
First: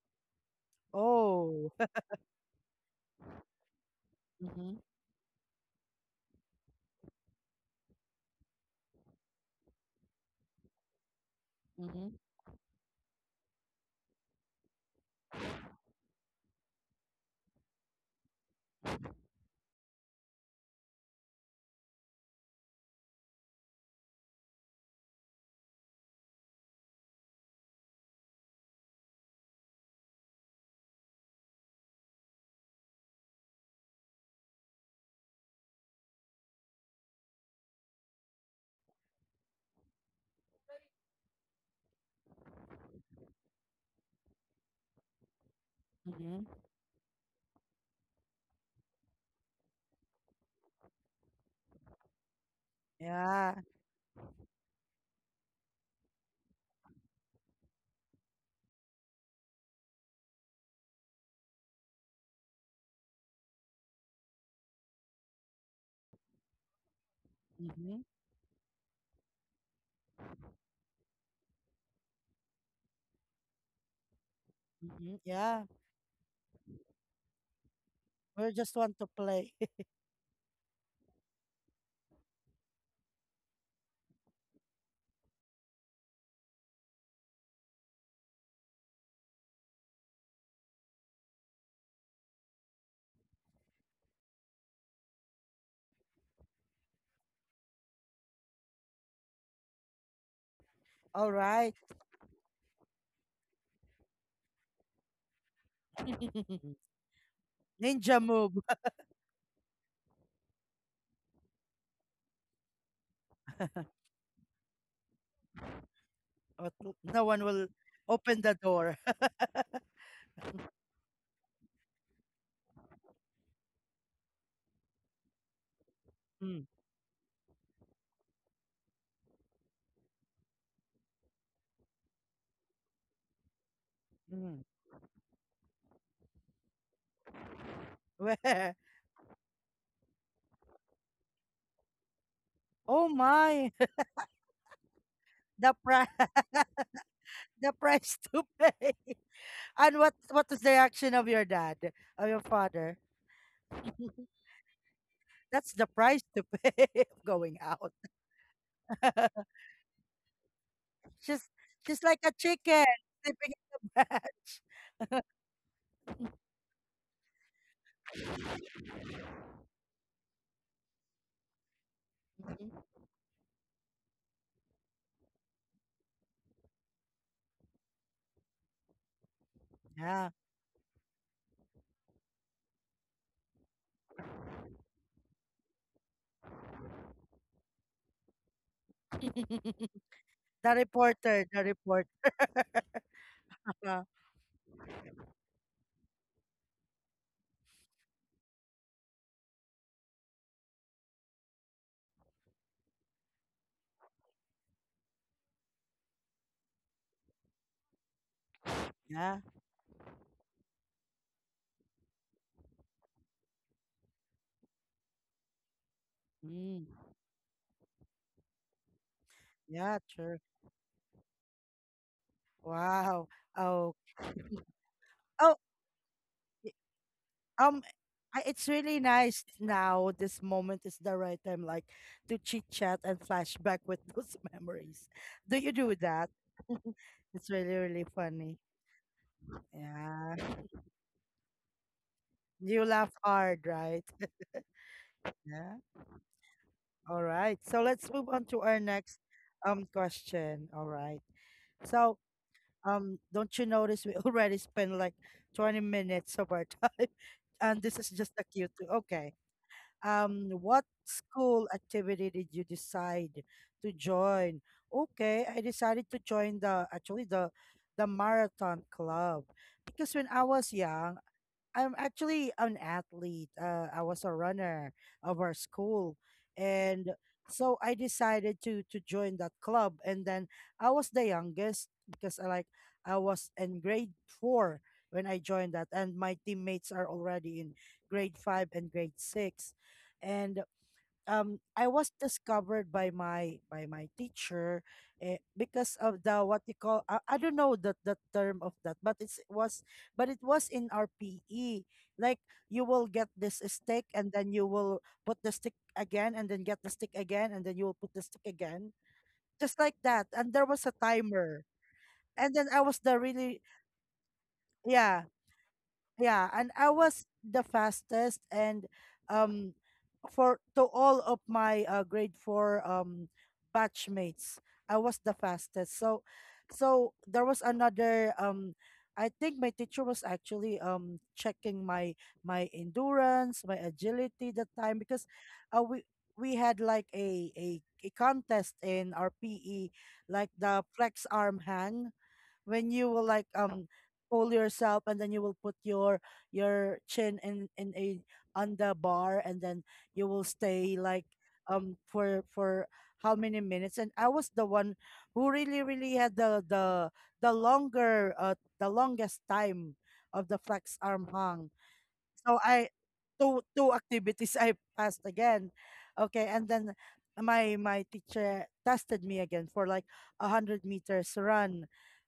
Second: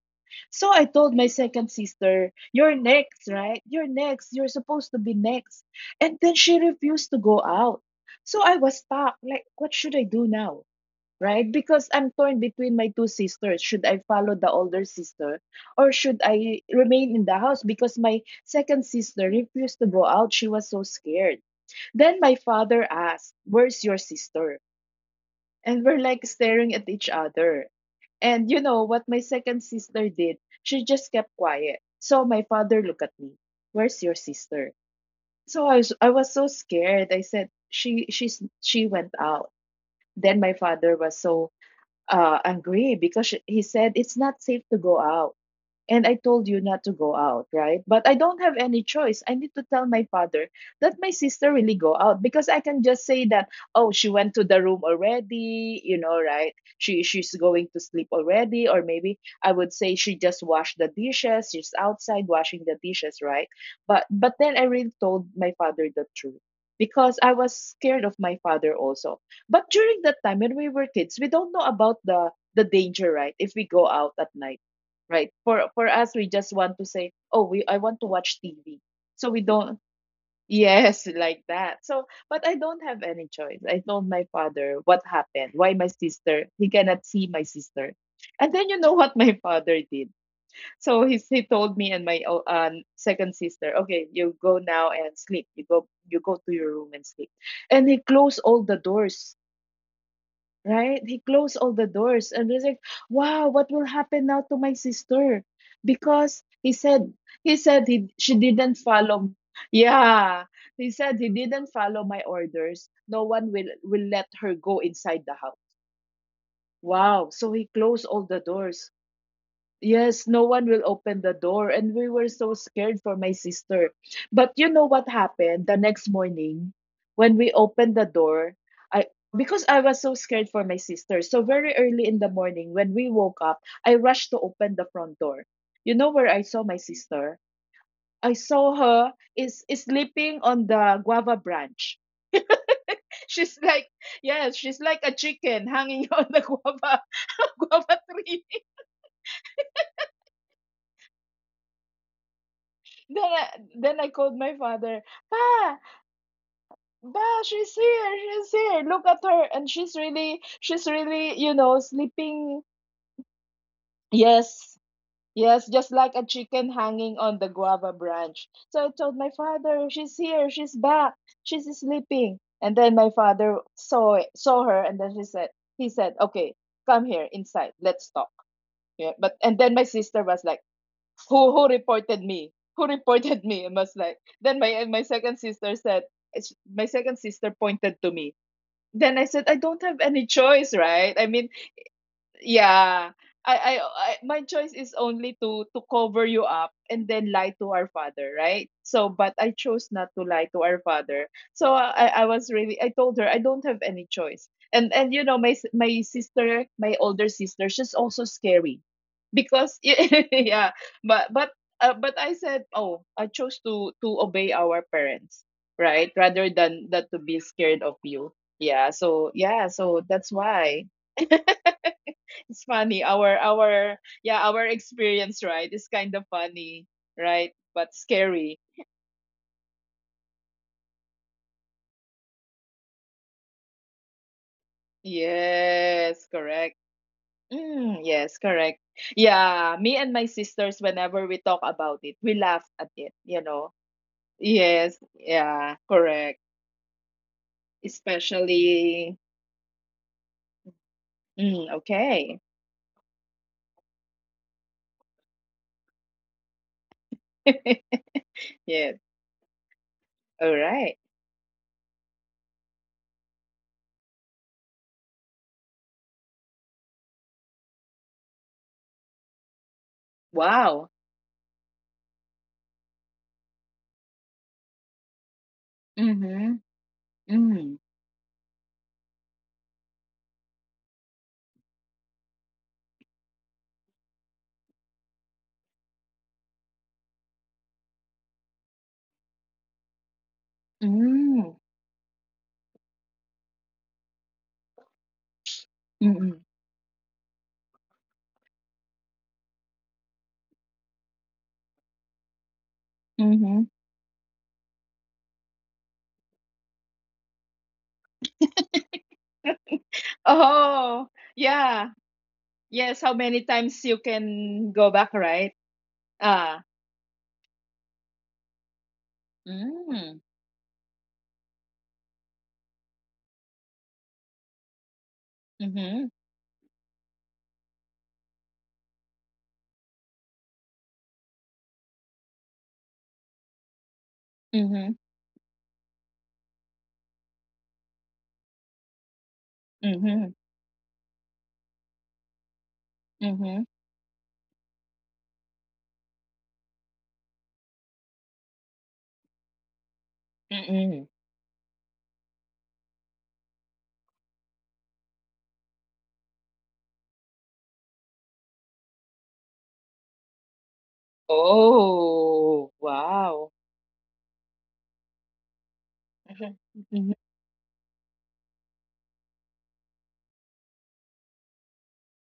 [SPEAKER 2] So I told my second
[SPEAKER 1] Oh.
[SPEAKER 2] sister, you're next, right? You're next. You're
[SPEAKER 1] Mm-hmm.
[SPEAKER 2] supposed to be next. And then she refused to go out. So I was stuck. Like, what should I do now? Right? Because
[SPEAKER 1] Mm-hmm.
[SPEAKER 2] I'm torn between my two sisters. Should I follow the older sister, or should I remain in the house? Because my second sister refused to go out. She was so scared. Then my father asked, where's your sister? And we're like staring at each other. And you know what my second sister did? She just kept quiet. So my father looked at me. Where's your sister? So I was so scared. I said she she went out. Then my father was so angry because he said it's not safe to go out and I told
[SPEAKER 1] Mm-hmm.
[SPEAKER 2] you not to go out, right? But I don't have any choice. I need to tell my father that my sister really go out because I can just say that,
[SPEAKER 1] Yeah.
[SPEAKER 2] oh, she went to the room already, you know, right? She's going to sleep already, or maybe I would say she just washed the dishes, she's outside washing the dishes, right? But then I really told my father the truth, because I was
[SPEAKER 1] Mm-hmm.
[SPEAKER 2] scared of my father also. But during that time when we were kids, we don't know about the danger, right? If we go out at night,
[SPEAKER 1] Mm-hmm.
[SPEAKER 2] right?
[SPEAKER 1] Yeah.
[SPEAKER 2] For us we just want to say, oh, we, I want to watch
[SPEAKER 1] We just
[SPEAKER 2] tv.
[SPEAKER 1] want to
[SPEAKER 2] So we
[SPEAKER 1] play.
[SPEAKER 2] don't yes, like that. So but I don't have any choice, I told my father what happened, why my sister, he cannot see my sister. And then you know what my father did? So he told me and my second sister, okay, you go now and sleep, you go to your room and sleep. And he closed all the doors, right? He
[SPEAKER 1] All
[SPEAKER 2] closed all
[SPEAKER 1] right.
[SPEAKER 2] the doors and was like, wow, what will happen now to my sister? Because he said, he said he,
[SPEAKER 1] Ninja
[SPEAKER 2] she
[SPEAKER 1] move.
[SPEAKER 2] didn't follow. Yeah, he said he didn't follow my orders. No one will let her go inside the house.
[SPEAKER 1] Oh, no
[SPEAKER 2] Wow.
[SPEAKER 1] one
[SPEAKER 2] So
[SPEAKER 1] will
[SPEAKER 2] he closed all the
[SPEAKER 1] open the
[SPEAKER 2] doors.
[SPEAKER 1] door.
[SPEAKER 2] Yes, no one will open the door. And we were so scared for my sister. But you know what happened the next morning when we opened the door? I Because I was so scared for my sister. So very early in the morning when we woke up, I rushed to
[SPEAKER 1] Mm-hmm.
[SPEAKER 2] open the front door. You know where I saw my sister? I
[SPEAKER 1] Where?
[SPEAKER 2] saw her, is sleeping on the guava branch.
[SPEAKER 1] Oh
[SPEAKER 2] She's
[SPEAKER 1] my.
[SPEAKER 2] like, yes, she's like a chicken
[SPEAKER 1] The price,
[SPEAKER 2] hanging on the guava
[SPEAKER 1] the
[SPEAKER 2] guava
[SPEAKER 1] price to
[SPEAKER 2] tree.
[SPEAKER 1] pay. And what was the reaction of your dad, of your father?
[SPEAKER 2] Then I, then I called my father,
[SPEAKER 1] That's
[SPEAKER 2] Pa,
[SPEAKER 1] the price to pay of
[SPEAKER 2] Bah,
[SPEAKER 1] going
[SPEAKER 2] she's
[SPEAKER 1] out.
[SPEAKER 2] here, she's here. Look at her. And she's really,
[SPEAKER 1] She's
[SPEAKER 2] you know,
[SPEAKER 1] she's like a
[SPEAKER 2] sleeping.
[SPEAKER 1] chicken sleeping in the branch.
[SPEAKER 2] Yes, yes, just like a chicken hanging on the guava branch. So I told my father, she's here, she's back, she's sleeping. And then my father saw it, saw her, and then he said, okay, come here inside, let's talk. Yeah, but and then my sister
[SPEAKER 1] Yeah,
[SPEAKER 2] was like, who reported me? Who reported me? I was like, then my second sister said, my second sister pointed to me. Then I said I don't
[SPEAKER 1] the
[SPEAKER 2] have any choice, right? I
[SPEAKER 1] reporter,
[SPEAKER 2] mean
[SPEAKER 1] the reporter.
[SPEAKER 2] yeah. I my choice is only to cover you up and then lie to our father, right? So but I chose not to lie to our father. So I was really I told her I don't have any choice. And you know my sister, my older sister, she's also scary.
[SPEAKER 1] Yeah,
[SPEAKER 2] Because yeah, but but but I said, "Oh, I chose to obey our parents, right? Rather
[SPEAKER 1] mm.
[SPEAKER 2] than that to be scared of you." Yeah, so yeah,
[SPEAKER 1] Yeah,
[SPEAKER 2] so
[SPEAKER 1] sure.
[SPEAKER 2] that's why it's funny
[SPEAKER 1] Wow.
[SPEAKER 2] our
[SPEAKER 1] Oh,
[SPEAKER 2] our yeah our experience,
[SPEAKER 1] oh.
[SPEAKER 2] right, is kind of funny right
[SPEAKER 1] um
[SPEAKER 2] but
[SPEAKER 1] it's
[SPEAKER 2] scary.
[SPEAKER 1] really nice. Now this moment is the right time, like, to chit chat and flashback with those memories. Do you do that?
[SPEAKER 2] Yes, correct.
[SPEAKER 1] It's really
[SPEAKER 2] Mm,
[SPEAKER 1] really
[SPEAKER 2] yes,
[SPEAKER 1] funny.
[SPEAKER 2] correct. Yeah, me and my
[SPEAKER 1] Yeah,
[SPEAKER 2] sisters, whenever we talk about it, we laugh
[SPEAKER 1] you
[SPEAKER 2] at
[SPEAKER 1] laugh
[SPEAKER 2] it you
[SPEAKER 1] hard,
[SPEAKER 2] know
[SPEAKER 1] right?
[SPEAKER 2] Yes,
[SPEAKER 1] Yeah.
[SPEAKER 2] yeah, correct.
[SPEAKER 1] All right, so let's move on to our
[SPEAKER 2] Especially.
[SPEAKER 1] next question. All right,
[SPEAKER 2] Mm,
[SPEAKER 1] so,
[SPEAKER 2] okay.
[SPEAKER 1] don't you notice we already spent like 20 minutes of our time and this is just a cute,
[SPEAKER 2] Yes.
[SPEAKER 1] okay.
[SPEAKER 2] All
[SPEAKER 1] What
[SPEAKER 2] right.
[SPEAKER 1] school activity did you decide to join? Okay, I decided to join the, actually, the marathon club, because when I was
[SPEAKER 2] Wow.
[SPEAKER 1] young, I'm actually an athlete. I was a runner of our school,
[SPEAKER 2] Mm-hmm.
[SPEAKER 1] and so
[SPEAKER 2] Mm,
[SPEAKER 1] I decided to join that club. And then I was the youngest, because I like I was in grade four when I joined that, and my teammates are already in grade five and grade six. And,
[SPEAKER 2] mm, mm,
[SPEAKER 1] I was discovered by my teacher, eh, because of the,
[SPEAKER 2] mm,
[SPEAKER 1] what you call, I don't know the term of that, but it was in our PE, like, you will get this
[SPEAKER 2] mm-hmm.
[SPEAKER 1] stick and then you will put the stick again, and then get the stick again, and then you will put the stick again, just like that, and there was a
[SPEAKER 2] Oh,
[SPEAKER 1] timer,
[SPEAKER 2] yeah.
[SPEAKER 1] and then I was
[SPEAKER 2] Yes,
[SPEAKER 1] the
[SPEAKER 2] how many
[SPEAKER 1] really,
[SPEAKER 2] times you can go
[SPEAKER 1] yeah,
[SPEAKER 2] back, right?
[SPEAKER 1] yeah, and
[SPEAKER 2] Ah.
[SPEAKER 1] I was the fastest. And um
[SPEAKER 2] Mm.
[SPEAKER 1] for to all of my, grade 4, batchmates, I was the fastest.
[SPEAKER 2] Mhm.
[SPEAKER 1] So, there was another, I think my teacher was actually, checking my endurance, my agility, that
[SPEAKER 2] Mhm.
[SPEAKER 1] time, because, we had like a contest in our pe,
[SPEAKER 2] Mhm.
[SPEAKER 1] like the flex arm hang, when you will, like,
[SPEAKER 2] Mhm.
[SPEAKER 1] pull yourself, and then you will put your chin in a on the bar, and then you will stay
[SPEAKER 2] Mm.
[SPEAKER 1] like, for how many minutes. And I was the one who really really had the longest time of the flex arm hung. So
[SPEAKER 2] Oh,
[SPEAKER 1] I,
[SPEAKER 2] wow.
[SPEAKER 1] two activities I passed again. Okay,
[SPEAKER 2] Mhm.
[SPEAKER 1] and then
[SPEAKER 2] Mhm.
[SPEAKER 1] my teacher tested me again for like 100 meters run.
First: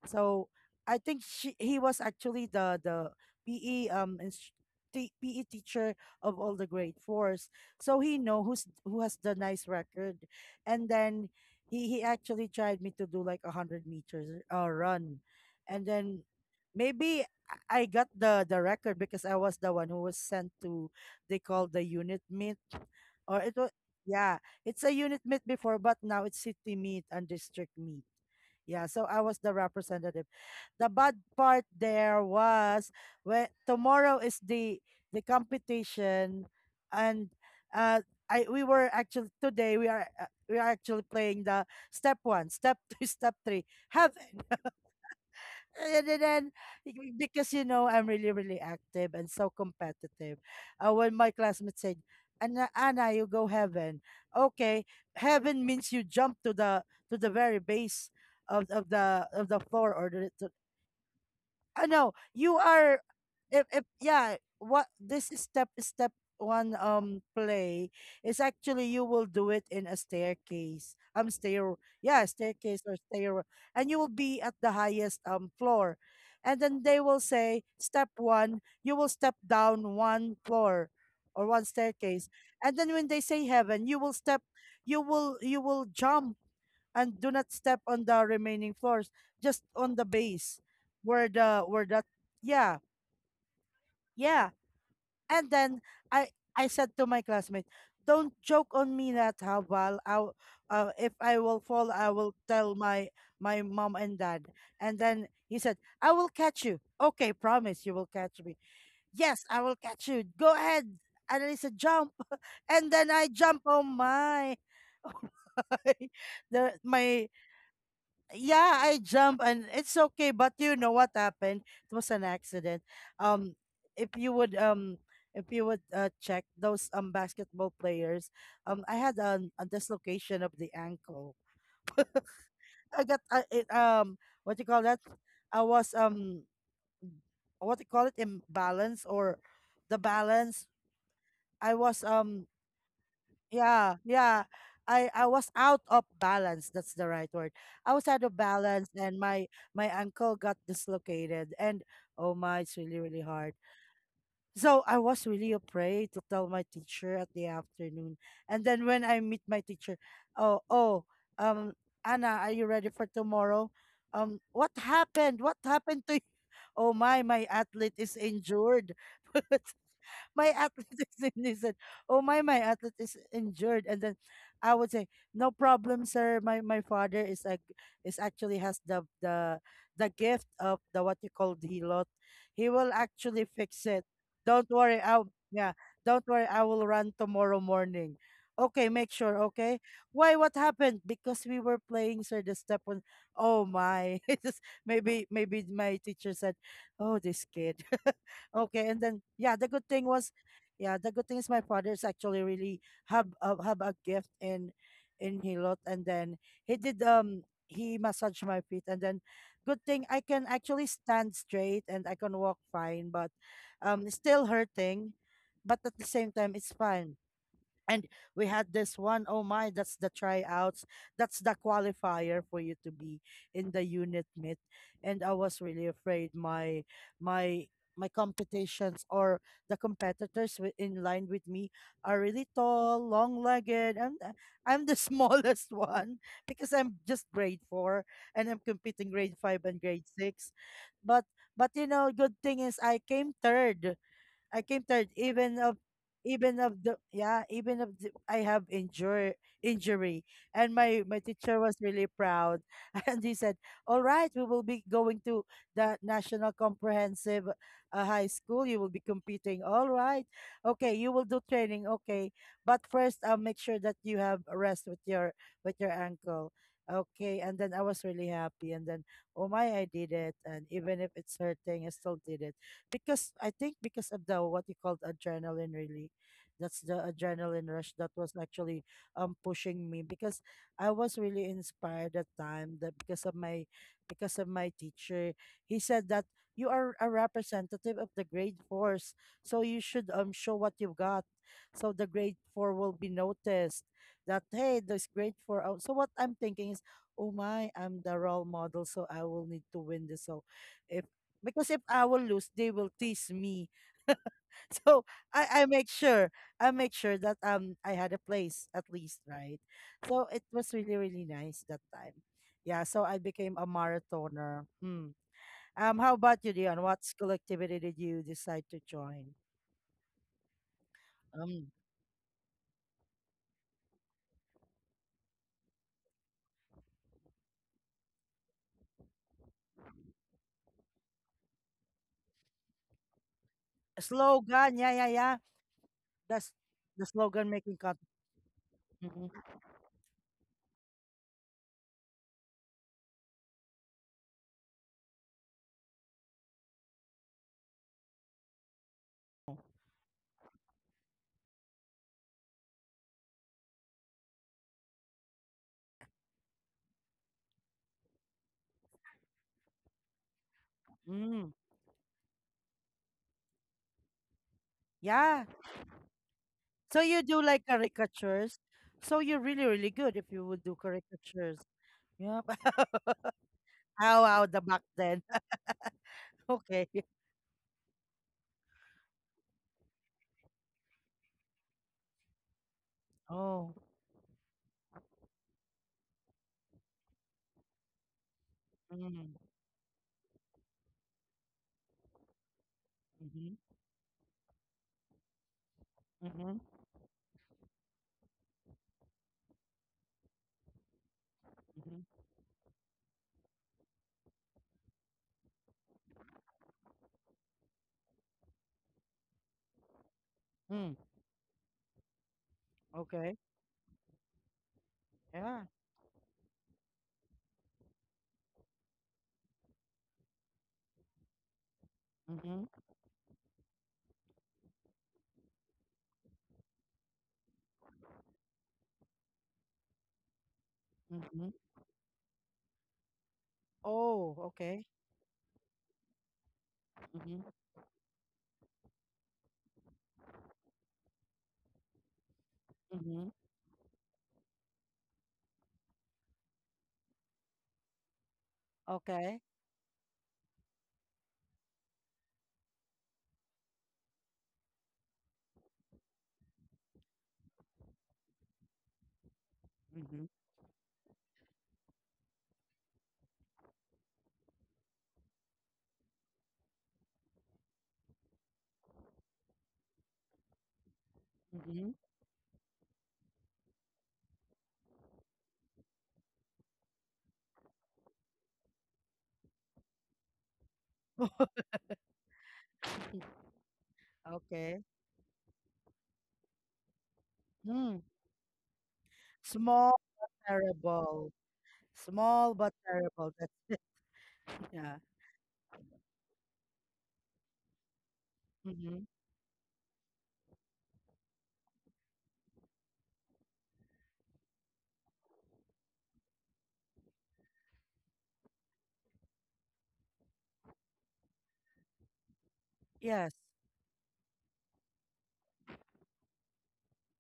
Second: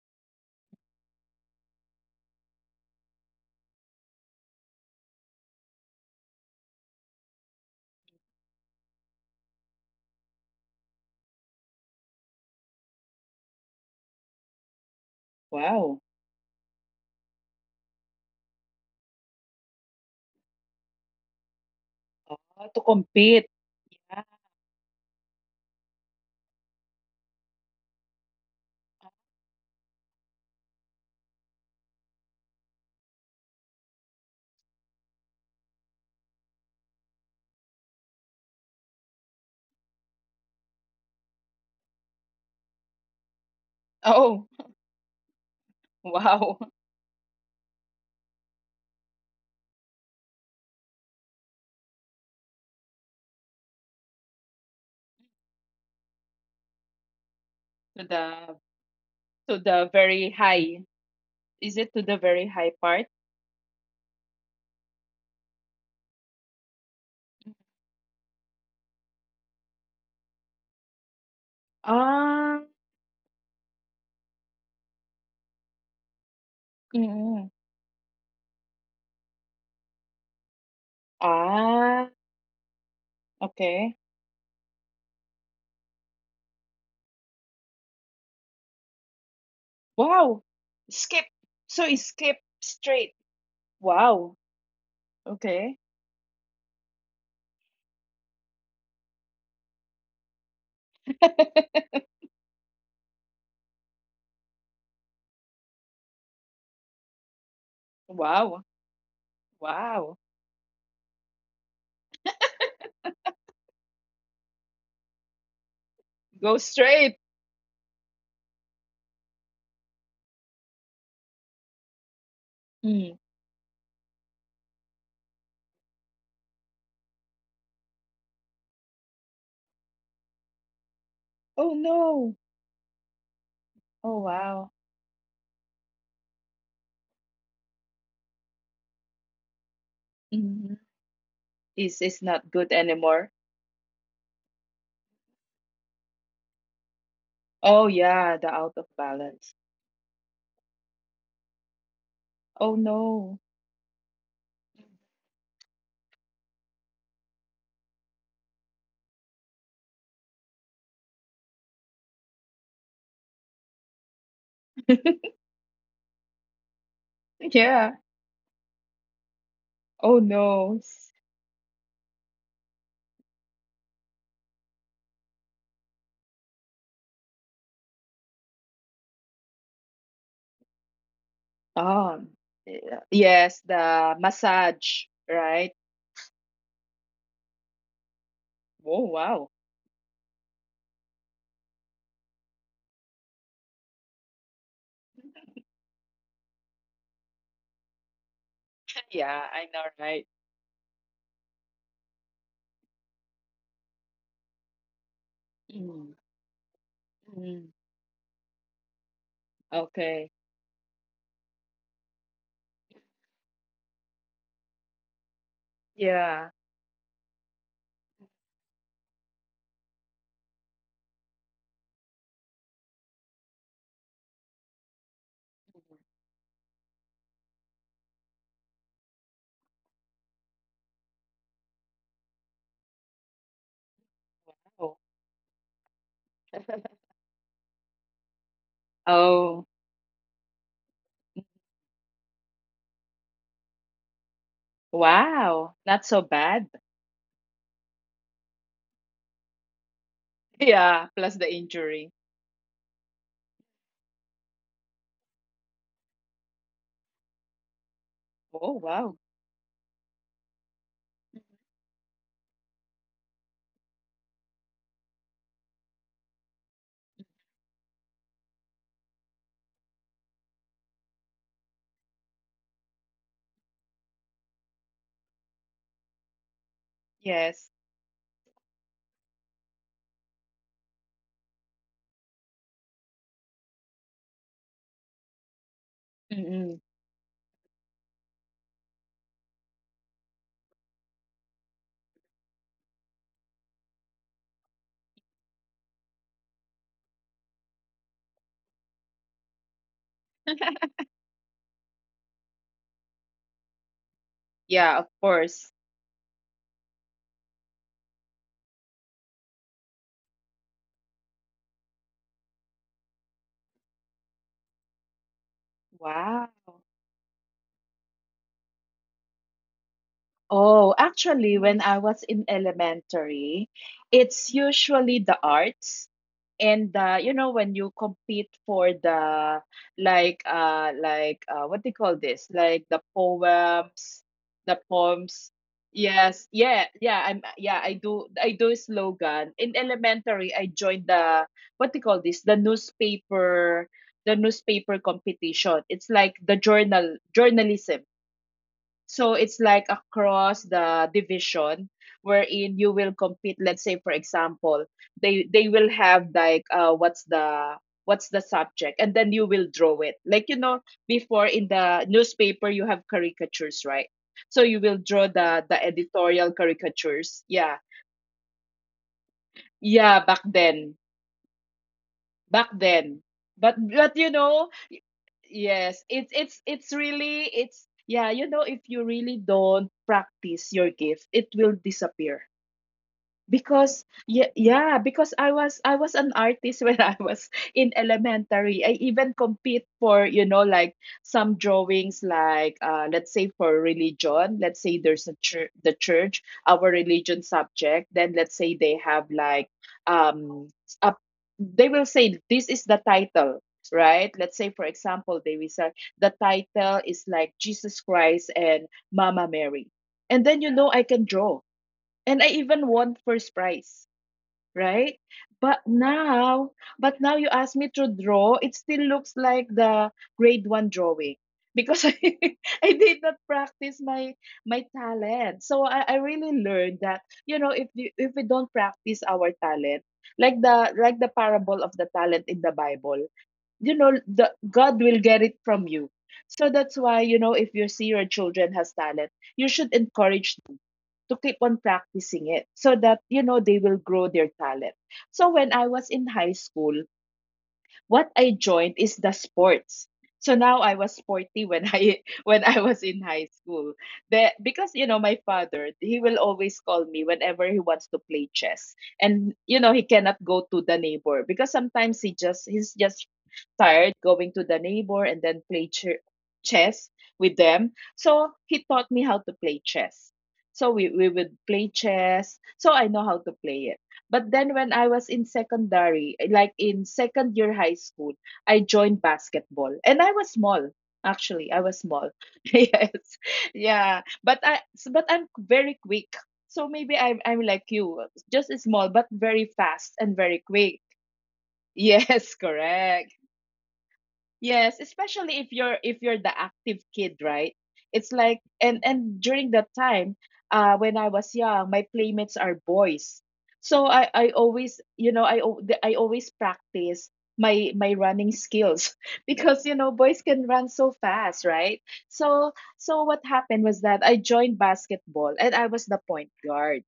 [SPEAKER 1] So I think she, he was actually the PE, PE teacher of all the grade fours. So he know who has the nice record, and then he, actually tried me to do like 100 meters, run, and
[SPEAKER 2] Wow.
[SPEAKER 1] then maybe I got the, record, because I was the one who was sent to, they call the unit meet,
[SPEAKER 2] Ah, to
[SPEAKER 1] or
[SPEAKER 2] compete.
[SPEAKER 1] it was,
[SPEAKER 2] Ah.
[SPEAKER 1] yeah, it's a unit meet before, but now it's city meet and district meet. Yeah, so I was the representative. The bad part there was when tomorrow is the, competition, and, uh I, we were actually today we are, we are actually playing the step one step two step three have,
[SPEAKER 2] Oh,
[SPEAKER 1] and
[SPEAKER 2] wow.
[SPEAKER 1] because, I'm really really active and so competitive. When my classmates said, "Anna, Anna, you go heaven." Okay, heaven means you jump to the very base
[SPEAKER 2] To the
[SPEAKER 1] of the
[SPEAKER 2] to
[SPEAKER 1] floor,
[SPEAKER 2] the
[SPEAKER 1] or
[SPEAKER 2] very high. Is
[SPEAKER 1] I
[SPEAKER 2] it to
[SPEAKER 1] know
[SPEAKER 2] the very
[SPEAKER 1] you
[SPEAKER 2] high
[SPEAKER 1] are.
[SPEAKER 2] part?
[SPEAKER 1] If yeah, what this is step one play is actually you will do it in a staircase. Stair yeah,
[SPEAKER 2] Ah.
[SPEAKER 1] staircase or stair, and you will be at the highest floor, and then they will
[SPEAKER 2] Mm.
[SPEAKER 1] say step one, you will step down one floor or one
[SPEAKER 2] Ah,
[SPEAKER 1] staircase, and then when they say heaven, you
[SPEAKER 2] okay.
[SPEAKER 1] will step, you will you will jump and do not step on the remaining floors, just on the
[SPEAKER 2] Wow.
[SPEAKER 1] base
[SPEAKER 2] Skip.
[SPEAKER 1] where
[SPEAKER 2] So
[SPEAKER 1] that,
[SPEAKER 2] it's skip
[SPEAKER 1] yeah,
[SPEAKER 2] straight.
[SPEAKER 1] yeah.
[SPEAKER 2] Wow.
[SPEAKER 1] And then
[SPEAKER 2] Okay.
[SPEAKER 1] I I said to my classmate, "Don't joke on me that how Val. If I will fall, I will tell my mom and dad." And then he said, "I will catch you." Okay, promise you will catch me.
[SPEAKER 2] Wow.
[SPEAKER 1] Yes, I will catch you.
[SPEAKER 2] Wow.
[SPEAKER 1] Go ahead. And then he said, "Jump." And then I jump. Oh my.
[SPEAKER 2] Go
[SPEAKER 1] the my
[SPEAKER 2] straight.
[SPEAKER 1] yeah, I jump and it's okay. But you know what happened? It was an accident.
[SPEAKER 2] Mm.
[SPEAKER 1] Um, if you would um, if you would check those basketball players, I had a dislocation of the ankle.
[SPEAKER 2] Oh no.
[SPEAKER 1] I got, it,
[SPEAKER 2] Oh
[SPEAKER 1] what you
[SPEAKER 2] wow.
[SPEAKER 1] call that? I was what you call it? Imbalance or the balance.
[SPEAKER 2] Hmm.
[SPEAKER 1] I was
[SPEAKER 2] Is not good anymore.
[SPEAKER 1] Yeah, yeah. I was out of balance. That's the right word.
[SPEAKER 2] Oh
[SPEAKER 1] I was out of
[SPEAKER 2] yeah, the out of
[SPEAKER 1] balance, and my
[SPEAKER 2] balance.
[SPEAKER 1] ankle got dislocated, and oh my, it's
[SPEAKER 2] Oh
[SPEAKER 1] really really
[SPEAKER 2] no.
[SPEAKER 1] hard. So I was really afraid to tell my teacher at the afternoon, and then when I meet my teacher, oh oh, um, Anna, are you ready for tomorrow? What happened? What happened to you? Oh my, my athlete
[SPEAKER 2] Yeah.
[SPEAKER 1] is injured.
[SPEAKER 2] Oh
[SPEAKER 1] My
[SPEAKER 2] no. S-.
[SPEAKER 1] athleticism is said, oh my, my athlete is injured. And then I would say, no problem, sir. My father is actually has the gift of the what you call the lot.
[SPEAKER 2] Um.
[SPEAKER 1] He will
[SPEAKER 2] Yeah.
[SPEAKER 1] actually
[SPEAKER 2] Yes,
[SPEAKER 1] fix it.
[SPEAKER 2] the
[SPEAKER 1] Don't worry.
[SPEAKER 2] massage,
[SPEAKER 1] I'll yeah.
[SPEAKER 2] right?
[SPEAKER 1] Don't worry. I will run tomorrow morning. Okay, make
[SPEAKER 2] Oh
[SPEAKER 1] sure.
[SPEAKER 2] wow.
[SPEAKER 1] Okay. Why? What happened? Because we were playing, sir. The step one. Oh my! Maybe my teacher said, "Oh, this kid." Okay, and then
[SPEAKER 2] Yeah,
[SPEAKER 1] yeah, the
[SPEAKER 2] I
[SPEAKER 1] good
[SPEAKER 2] know,
[SPEAKER 1] thing was,
[SPEAKER 2] right?
[SPEAKER 1] yeah, the good thing is my father's actually really have a gift in Hilot, and
[SPEAKER 2] Mm.
[SPEAKER 1] then
[SPEAKER 2] Mm.
[SPEAKER 1] he massaged my feet, and then good thing I
[SPEAKER 2] Okay.
[SPEAKER 1] can actually stand straight and I can walk fine, but it's still hurting, but at the same time
[SPEAKER 2] Yeah.
[SPEAKER 1] it's fine. And we had this one, oh my, that's the tryouts. That's the qualifier for you to be in the unit meet. And I was really afraid my my competitions or the competitors in line with me are really tall, long-legged, and I'm the
[SPEAKER 2] Wow.
[SPEAKER 1] smallest one because I'm just grade 4, and I'm competing grade 5
[SPEAKER 2] Oh,
[SPEAKER 1] and grade 6. But but good thing is I came third. I came third,
[SPEAKER 2] wow. Not so
[SPEAKER 1] even
[SPEAKER 2] bad.
[SPEAKER 1] of the yeah, I have injury injury, and my
[SPEAKER 2] Yeah, plus the
[SPEAKER 1] teacher was really
[SPEAKER 2] injury.
[SPEAKER 1] proud. And he said, "All right, we will be going to the National Comprehensive High School.
[SPEAKER 2] Oh,
[SPEAKER 1] You will be
[SPEAKER 2] wow.
[SPEAKER 1] competing. All right, okay, you will do training. Okay, but first, I'll make sure that you have a rest with your ankle." Okay, and then I was really happy, and then oh my, I did it, and even if it's hurting, I still did it because I think because of the what you called adrenaline really, that's the adrenaline
[SPEAKER 2] Yes.
[SPEAKER 1] rush that was actually pushing me because I was really inspired at time that because of my teacher. He said that you
[SPEAKER 2] Mm-mm.
[SPEAKER 1] are a representative of the grade fours, so you should show what you've got, so the grade 4 will be noticed, that hey, this grade 4 out. So what I'm thinking is, oh my, I'm the role model, so I will need to win this. So if because if I will lose, they will tease me.
[SPEAKER 2] Yeah,
[SPEAKER 1] So
[SPEAKER 2] of
[SPEAKER 1] I
[SPEAKER 2] course.
[SPEAKER 1] make sure that I had a place at least, right? So it was really really nice that time. Yeah, so I became a marathoner. Mm. How about
[SPEAKER 2] Wow.
[SPEAKER 1] you, Dion? What school activity did you decide to join?
[SPEAKER 2] Oh, actually,
[SPEAKER 1] Um,
[SPEAKER 2] when I was in elementary, it's usually the arts and you know, when you compete for the like what do you call this? Like the poems,
[SPEAKER 1] slogan,
[SPEAKER 2] the
[SPEAKER 1] yeah, yeah, yeah.
[SPEAKER 2] poems.
[SPEAKER 1] That's
[SPEAKER 2] Yes, yeah,
[SPEAKER 1] the
[SPEAKER 2] yeah.
[SPEAKER 1] slogan
[SPEAKER 2] I'm
[SPEAKER 1] making
[SPEAKER 2] yeah. I
[SPEAKER 1] contest.
[SPEAKER 2] do I do
[SPEAKER 1] Hmm.
[SPEAKER 2] slogan in elementary. I joined the what do you call this? The newspaper competition. It's like the journalism, so it's like across the division wherein you will compete. Let's say, for example, they will have like what's the subject, and then you will draw it. Like, you know,
[SPEAKER 1] Mm.
[SPEAKER 2] before in the newspaper you have caricatures, right? So you will draw
[SPEAKER 1] Yeah.
[SPEAKER 2] the editorial
[SPEAKER 1] So you do
[SPEAKER 2] caricatures.
[SPEAKER 1] like
[SPEAKER 2] Yeah,
[SPEAKER 1] caricatures. So you're really really good if
[SPEAKER 2] yeah,
[SPEAKER 1] you
[SPEAKER 2] back
[SPEAKER 1] would do
[SPEAKER 2] then.
[SPEAKER 1] caricatures. Yeah.
[SPEAKER 2] Back then.
[SPEAKER 1] How
[SPEAKER 2] But you
[SPEAKER 1] out the back
[SPEAKER 2] know, y-
[SPEAKER 1] then.
[SPEAKER 2] yes,
[SPEAKER 1] Okay.
[SPEAKER 2] it's really it's yeah, you know, if you really don't practice your gift, it will disappear
[SPEAKER 1] Oh.
[SPEAKER 2] because yeah, yeah, because I was an artist when I was in elementary. I
[SPEAKER 1] Mm.
[SPEAKER 2] even compete for, you know, like some drawings like let's
[SPEAKER 1] Mhm.
[SPEAKER 2] say for religion, let's say there's a church, the church,
[SPEAKER 1] Mhm.
[SPEAKER 2] our religion subject, then let's say they have like um a,
[SPEAKER 1] Mhm.
[SPEAKER 2] they will say this is the title, right, let's say for example they will say the title is like Jesus Christ and Mama Mary, and then, you
[SPEAKER 1] Mm.
[SPEAKER 2] know, I can draw, and I even won
[SPEAKER 1] Okay.
[SPEAKER 2] first prize, right?
[SPEAKER 1] Yeah.
[SPEAKER 2] But now, but now you ask me to draw, it still looks like the grade one drawing because
[SPEAKER 1] Mhm.
[SPEAKER 2] I did not practice my my talent. So I really learned that you know if you, if we don't practice our talent, like the
[SPEAKER 1] Mhm.
[SPEAKER 2] parable of the talent in the Bible, you know,
[SPEAKER 1] Oh,
[SPEAKER 2] the
[SPEAKER 1] okay.
[SPEAKER 2] God will get it from you. So that's why,
[SPEAKER 1] Mhm.
[SPEAKER 2] you know, if you see your children has talent, you should encourage them to keep on practicing it, so
[SPEAKER 1] Mhm.
[SPEAKER 2] that you know they will grow their talent. So when I was in high school, what I joined
[SPEAKER 1] Okay.
[SPEAKER 2] is the sports. So now I was sporty when I when I was in high school. The, because you know my father, he will always call me whenever he wants to play chess. And you know he
[SPEAKER 1] Mhm.
[SPEAKER 2] cannot go to the neighbor because sometimes he's just tired going to the neighbor and then play chess with them. So he taught me how to play chess. So we would
[SPEAKER 1] Mhm.
[SPEAKER 2] play chess. So I know how to play it. But then when I was in secondary, like in second year high school, I joined basketball. And I was small, actually. I was small. Yes. Yeah. But
[SPEAKER 1] Okay.
[SPEAKER 2] I'm very quick. So maybe I'm like
[SPEAKER 1] Mm.
[SPEAKER 2] you, just small but very
[SPEAKER 1] Small,
[SPEAKER 2] fast and very quick.
[SPEAKER 1] terrible. Small
[SPEAKER 2] Yes,
[SPEAKER 1] but terrible.
[SPEAKER 2] correct.
[SPEAKER 1] That's it. Yeah.
[SPEAKER 2] Yes, especially if you're the active kid, right? It's like,
[SPEAKER 1] Mm-hmm.
[SPEAKER 2] and during that time, when I was young, my playmates are boys, so I always, you know, I always practice my my running skills because you know boys can run so fast, right? So so
[SPEAKER 1] Yes.
[SPEAKER 2] what happened was that I joined basketball and I was the point guard.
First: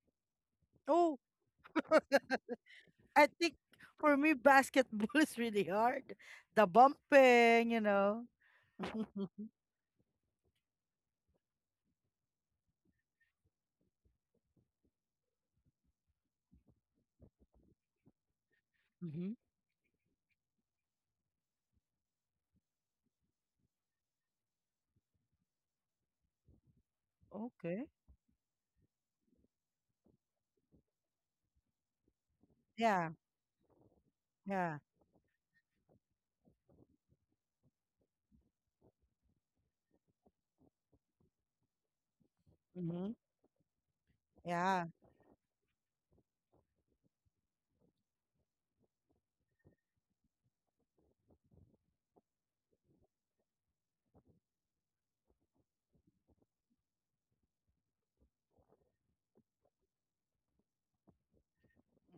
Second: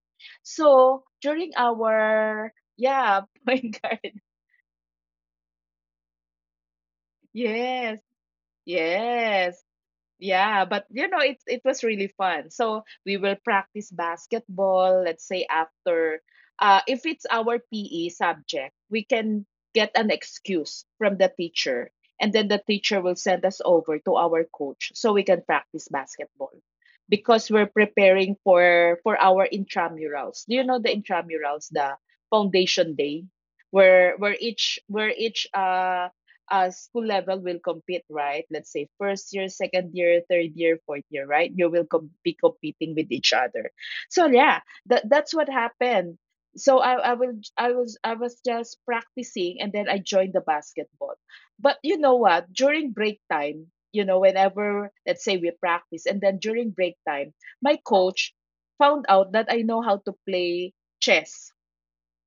[SPEAKER 2] So
[SPEAKER 1] Oh,
[SPEAKER 2] during our
[SPEAKER 1] I
[SPEAKER 2] yeah
[SPEAKER 1] think
[SPEAKER 2] point guard,
[SPEAKER 1] for me, basketball is really hard. The bumping, you
[SPEAKER 2] yes.
[SPEAKER 1] know.
[SPEAKER 2] Yes. Yeah, but you know, it was really fun. So we will practice basketball, let's say after if it's our PE subject, we
[SPEAKER 1] Mm-hmm.
[SPEAKER 2] can get an excuse from the teacher, and then the teacher will send us over to our coach so we can practice basketball because we're
[SPEAKER 1] Okay.
[SPEAKER 2] preparing for our intramurals. Do you know the intramurals, the foundation
[SPEAKER 1] Yeah.
[SPEAKER 2] day, where where each
[SPEAKER 1] Yeah.
[SPEAKER 2] where each uh uh, school level will compete, right? Let's say first year, second year, third year, fourth year, right? You will be competing with
[SPEAKER 1] Mhm.
[SPEAKER 2] each other. So yeah,
[SPEAKER 1] Yeah.
[SPEAKER 2] that that's what happened. So I will I was just practicing and then I joined the basketball. But you know what? During break time, you know, whenever let's say we practice and then during break time, my coach found out that I know how to play chess.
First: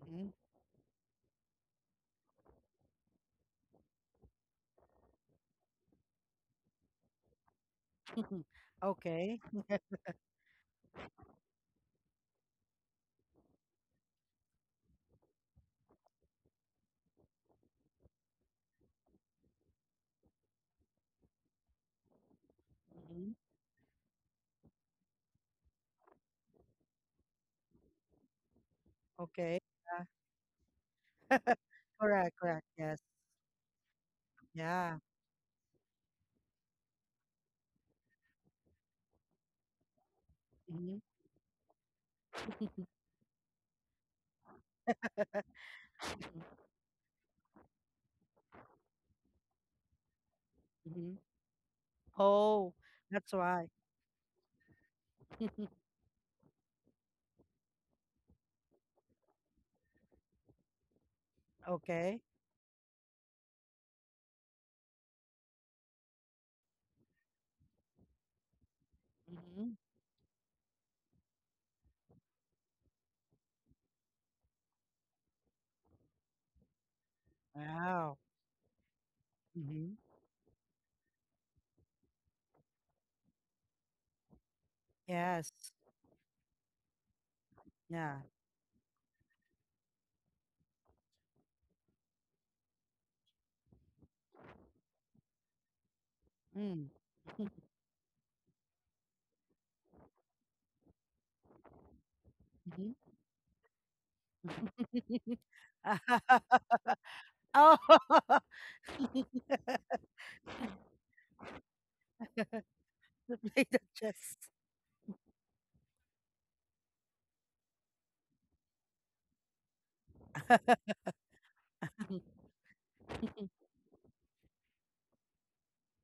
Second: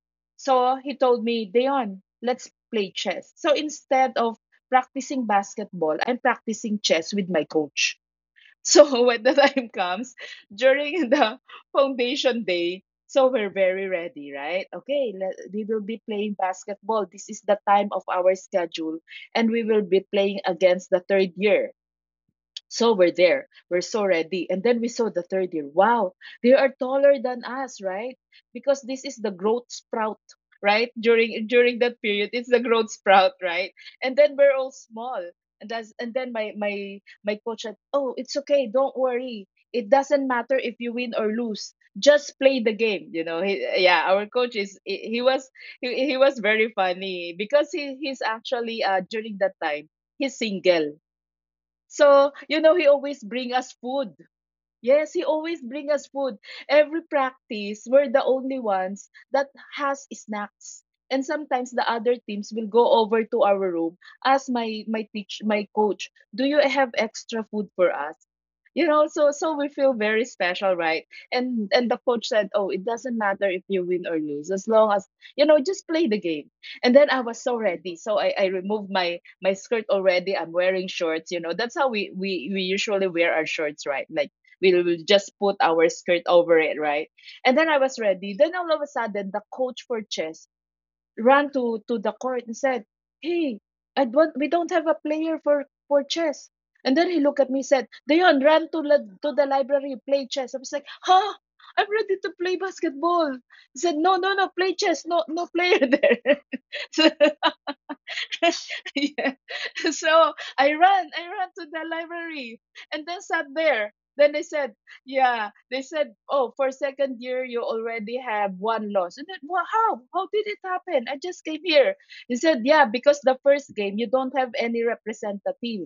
[SPEAKER 1] Mhm.
[SPEAKER 2] So he told me, "Dayon, let's play chess." So instead of practicing basketball, I'm practicing chess with my coach. So when the
[SPEAKER 1] Okay.
[SPEAKER 2] time comes, during the foundation day, so we're very ready, right? Okay, let, we will be playing basketball. This is the time of our schedule, and we will be playing against the third year. So we're
[SPEAKER 1] Mhm.
[SPEAKER 2] there. We're so ready. And then we saw the third year. Wow, they are taller than us, right? Because this is the
[SPEAKER 1] Okay.
[SPEAKER 2] growth
[SPEAKER 1] Yeah.
[SPEAKER 2] sprout, right? During during that period,
[SPEAKER 1] Correct,
[SPEAKER 2] it's the
[SPEAKER 1] correct.
[SPEAKER 2] growth
[SPEAKER 1] Yes.
[SPEAKER 2] sprout, right? And then we're all
[SPEAKER 1] Yeah.
[SPEAKER 2] small. And that's and then my coach said, "Oh, it's okay, don't worry. It doesn't matter if you
[SPEAKER 1] Mhm.
[SPEAKER 2] win or lose. Just play the game, you know." Yeah, our coach is he was he was very funny because he's actually during that time he's single.
[SPEAKER 1] Mhm.
[SPEAKER 2] So, you
[SPEAKER 1] Oh,
[SPEAKER 2] know, he always
[SPEAKER 1] that's
[SPEAKER 2] bring
[SPEAKER 1] why.
[SPEAKER 2] us food. Yes, he always bring us food. Every practice, we're the only ones that has snacks. And sometimes the other
[SPEAKER 1] Okay.
[SPEAKER 2] teams will go over to our room, ask my coach, "Do you have extra food for us?" You know, so so we
[SPEAKER 1] Mhm.
[SPEAKER 2] feel very special, right? And the coach said, "Oh, it doesn't matter if you win or lose, as long as you know, just play the game." And then I was so ready,
[SPEAKER 1] Wow.
[SPEAKER 2] so I removed my my skirt
[SPEAKER 1] Mhm.
[SPEAKER 2] already. I'm wearing shorts, you know, that's how we usually wear our shorts, right? Like, we will just
[SPEAKER 1] Yes.
[SPEAKER 2] put our skirt over it, right? And then I was
[SPEAKER 1] Yeah.
[SPEAKER 2] ready. Then all of a sudden the coach for chess ran to the court and said, "Hey, I don't, we don't have a player for chess."
[SPEAKER 1] Mm.
[SPEAKER 2] And then he looked at me and said, "Dayon, run to to the library, play chess." I was like, "Huh? I'm ready to play
[SPEAKER 1] Mhm.
[SPEAKER 2] basketball." He said, "No, no, no, play chess. No, no player there." So
[SPEAKER 1] Oh,
[SPEAKER 2] yeah. So I ran to the library and then sat
[SPEAKER 1] play the
[SPEAKER 2] there.
[SPEAKER 1] chess.
[SPEAKER 2] Then they said, yeah, they said, "Oh, for second year, you already have one loss." And then, "Well, how? How did it happen? I just came here." He said, "Yeah, because the first game, you don't have any representative.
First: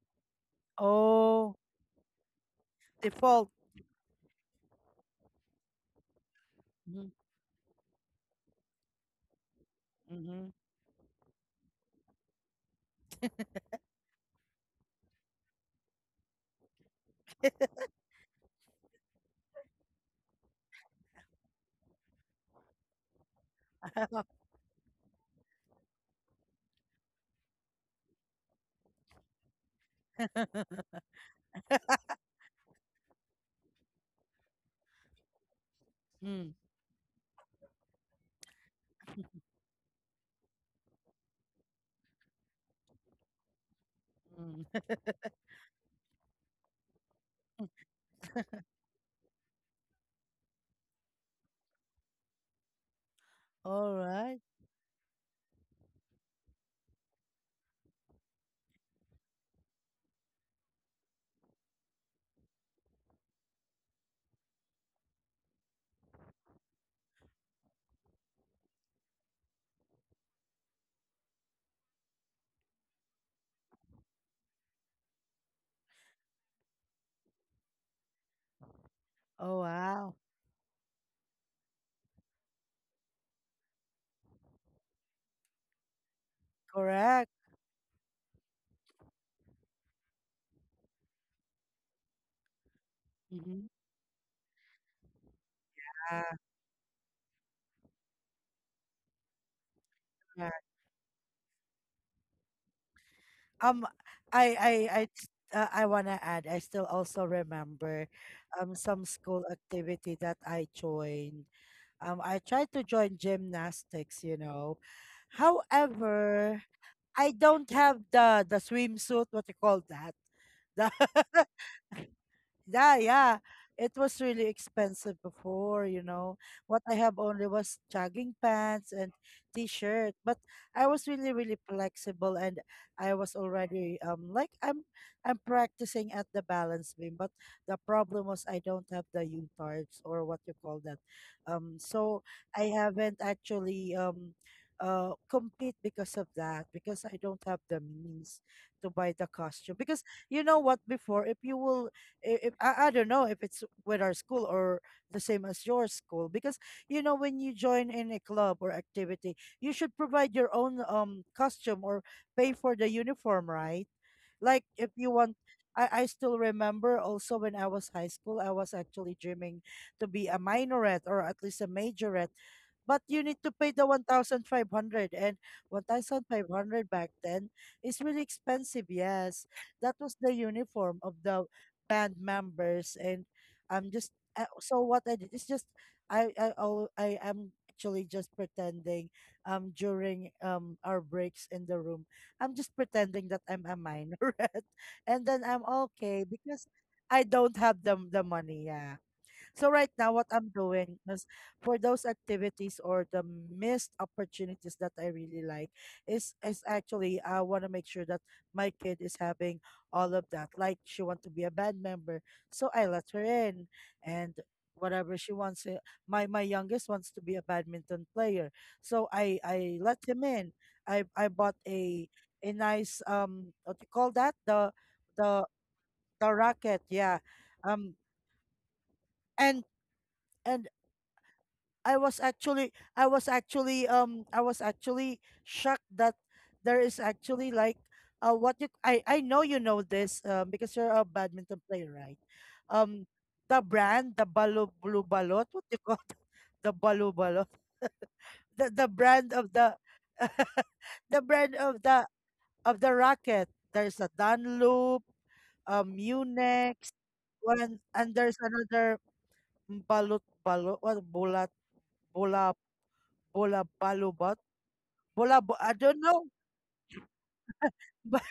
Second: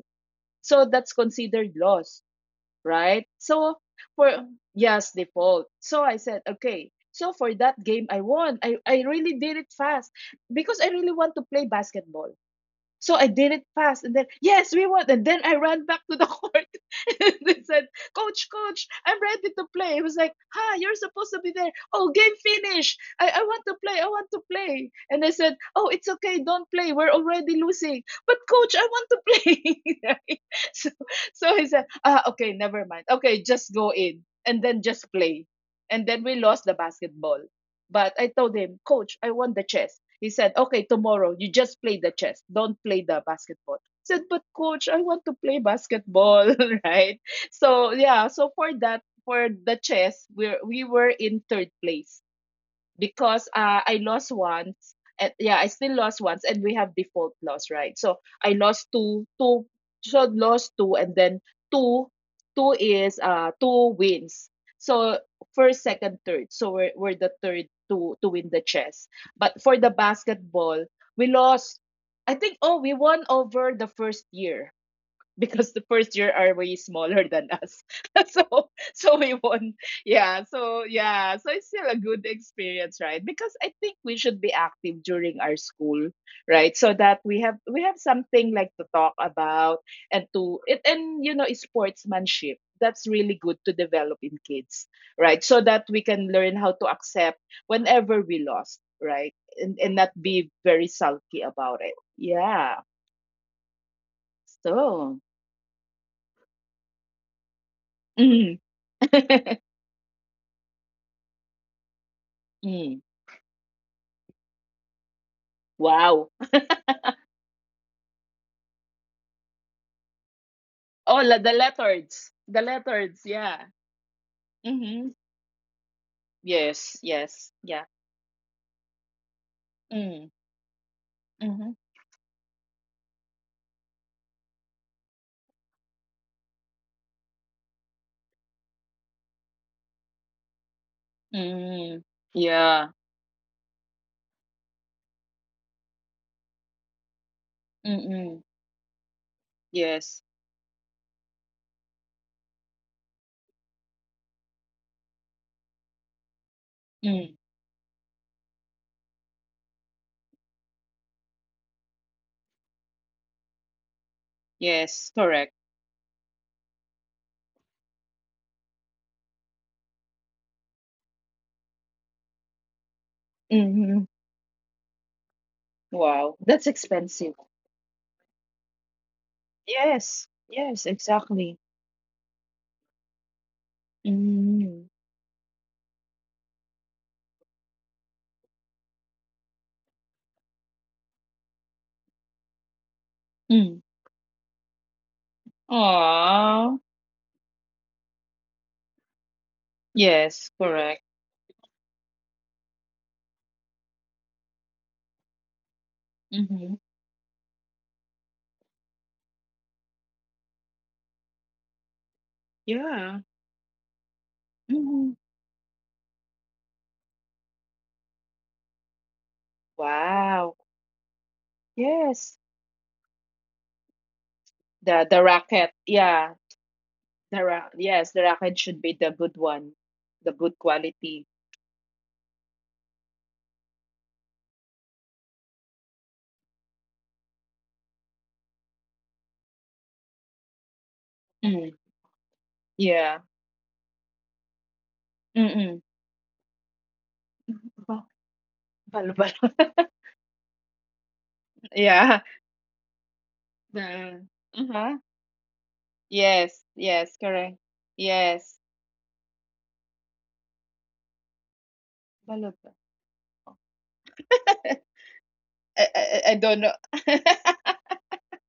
[SPEAKER 2] So that's
[SPEAKER 1] Oh,
[SPEAKER 2] considered loss, right?"
[SPEAKER 1] default.
[SPEAKER 2] So for, yes, default. So I said, okay.
[SPEAKER 1] Mm-hmm.
[SPEAKER 2] So for that game, I won. I really did it fast
[SPEAKER 1] Mm-hmm.
[SPEAKER 2] because I really want to play basketball. So I did it fast, and then yes, we won. And then I ran back to the court, and they said, "Coach, coach, I'm ready to play." It was like, "Ha, you're supposed to be there. Oh, game finished." I want to play. I want to play." And I said, "Oh, it's okay. Don't play. We're already losing." "But coach, I want to play." Right? So, so he said, "Ah, okay, never mind. Okay, just go in and then just play." And then we lost
[SPEAKER 1] Mm,
[SPEAKER 2] the basketball. But I told him, "Coach, I won the chess." He said, "Okay, tomorrow you just play the chess. Don't play the basketball." I said, "But coach,
[SPEAKER 1] mm.
[SPEAKER 2] I want to play basketball," right? So yeah, so for that, for the chess, we were in third place, because I
[SPEAKER 1] All
[SPEAKER 2] lost
[SPEAKER 1] right.
[SPEAKER 2] once. And yeah, I still lost once, and we have default loss, right? So I lost two, so lost two, and then two, two is two wins. So first, second, third. So we're the third to win the chess. But for the basketball, we lost. I think oh we won over the first year because the first year are way smaller than us. So so we won.
[SPEAKER 1] Oh, wow.
[SPEAKER 2] Yeah. So yeah. So it's still a good experience, right? Because I think we should be active during our school, right? So that we
[SPEAKER 1] Correct.
[SPEAKER 2] have we have something like to talk about and to it and you know sportsmanship. That's really good to
[SPEAKER 1] Mhm.
[SPEAKER 2] develop in kids, right? So that we can
[SPEAKER 1] Yeah,
[SPEAKER 2] learn how to accept whenever we lost, right? And not be
[SPEAKER 1] yeah.
[SPEAKER 2] very sulky about it. Yeah.
[SPEAKER 1] Um, I, I, I,
[SPEAKER 2] So.
[SPEAKER 1] s- I wanna add. I still also remember,
[SPEAKER 2] Mhm.
[SPEAKER 1] some school activity that I joined. I tried to
[SPEAKER 2] Mm.
[SPEAKER 1] join gymnastics.
[SPEAKER 2] Wow.
[SPEAKER 1] However, I don't have the swimsuit. What you call that? The
[SPEAKER 2] Oh, la- the letters. The
[SPEAKER 1] Yeah,
[SPEAKER 2] letters,
[SPEAKER 1] yeah.
[SPEAKER 2] yeah.
[SPEAKER 1] It was really
[SPEAKER 2] Mm-hmm.
[SPEAKER 1] expensive before.
[SPEAKER 2] Yes,
[SPEAKER 1] What I have
[SPEAKER 2] yes,
[SPEAKER 1] only
[SPEAKER 2] yeah.
[SPEAKER 1] was jogging pants and
[SPEAKER 2] Mm.
[SPEAKER 1] t-shirt, but I was really,
[SPEAKER 2] Mm-hmm.
[SPEAKER 1] really flexible, and I was already like I'm practicing at the balance beam, but the problem was I don't have the U-tarps or what you call that.
[SPEAKER 2] Mm.
[SPEAKER 1] So I
[SPEAKER 2] Yeah.
[SPEAKER 1] haven't actually compete because of that because I don't have the
[SPEAKER 2] Mm-mm.
[SPEAKER 1] means to buy the costume. Because
[SPEAKER 2] Yes.
[SPEAKER 1] you know what, before, if you will, I- if, I don't know if it's with our school or the same as your school, because you know
[SPEAKER 2] Mm.
[SPEAKER 1] when you join in a club or activity you should provide your own costume or pay for the uniform, right, like if
[SPEAKER 2] Yes,
[SPEAKER 1] you want,
[SPEAKER 2] correct.
[SPEAKER 1] I still remember also when I was high school, I was actually dreaming to be a minorette or at least a majorette. But you need to pay the
[SPEAKER 2] Mm-hmm.
[SPEAKER 1] 1,500 and one thousand
[SPEAKER 2] Wow.
[SPEAKER 1] five
[SPEAKER 2] That's
[SPEAKER 1] hundred. Back
[SPEAKER 2] expensive.
[SPEAKER 1] then is really expensive. Yes, that was
[SPEAKER 2] Yes,
[SPEAKER 1] the
[SPEAKER 2] yes,
[SPEAKER 1] uniform of the
[SPEAKER 2] exactly.
[SPEAKER 1] band members. And I'm just, so
[SPEAKER 2] Mm.
[SPEAKER 1] what I did is just, I am actually just pretending during our breaks in the room, I'm just pretending that I'm a
[SPEAKER 2] Mm.
[SPEAKER 1] minor, and then I'm okay because
[SPEAKER 2] Aw.
[SPEAKER 1] I don't have the money. Yeah. So right now, what
[SPEAKER 2] Yes,
[SPEAKER 1] I'm doing
[SPEAKER 2] correct.
[SPEAKER 1] is for those activities or the missed opportunities that I really like is
[SPEAKER 2] Mm-hmm.
[SPEAKER 1] actually I want to make sure that my kid is having all of that. Like she want to be a band member, so I let
[SPEAKER 2] Yeah.
[SPEAKER 1] her in, and
[SPEAKER 2] Mm-hmm.
[SPEAKER 1] whatever she wants. My youngest wants to be a badminton player, so I let him
[SPEAKER 2] Wow.
[SPEAKER 1] in. I bought a
[SPEAKER 2] Yes.
[SPEAKER 1] nice what do you call that, the
[SPEAKER 2] The
[SPEAKER 1] the
[SPEAKER 2] racket. Yeah,
[SPEAKER 1] the racket, yeah,
[SPEAKER 2] the ra
[SPEAKER 1] um
[SPEAKER 2] yes, the racket should be the good
[SPEAKER 1] and
[SPEAKER 2] one, the good
[SPEAKER 1] and
[SPEAKER 2] quality.
[SPEAKER 1] I was actually shocked that there is actually like what you I know you know this because you're a
[SPEAKER 2] Mm,
[SPEAKER 1] badminton player, right,
[SPEAKER 2] yeah.
[SPEAKER 1] um the brand, the balu blue balot,
[SPEAKER 2] Mm-mm.
[SPEAKER 1] what you call it? The balu balot.
[SPEAKER 2] Ba-
[SPEAKER 1] The
[SPEAKER 2] Balbal.
[SPEAKER 1] brand of the the brand
[SPEAKER 2] Yeah.
[SPEAKER 1] of the racket. There's
[SPEAKER 2] The
[SPEAKER 1] a
[SPEAKER 2] uh-huh.
[SPEAKER 1] Dunloop,
[SPEAKER 2] Yes,
[SPEAKER 1] Munex
[SPEAKER 2] yes, correct.
[SPEAKER 1] one, and there's
[SPEAKER 2] Yes.
[SPEAKER 1] another balut balot, what bulat bola
[SPEAKER 2] Balbal.
[SPEAKER 1] Bola Balobot?
[SPEAKER 2] I,
[SPEAKER 1] Bola Bo, I don't
[SPEAKER 2] I, I
[SPEAKER 1] know.
[SPEAKER 2] don't know.
[SPEAKER 1] But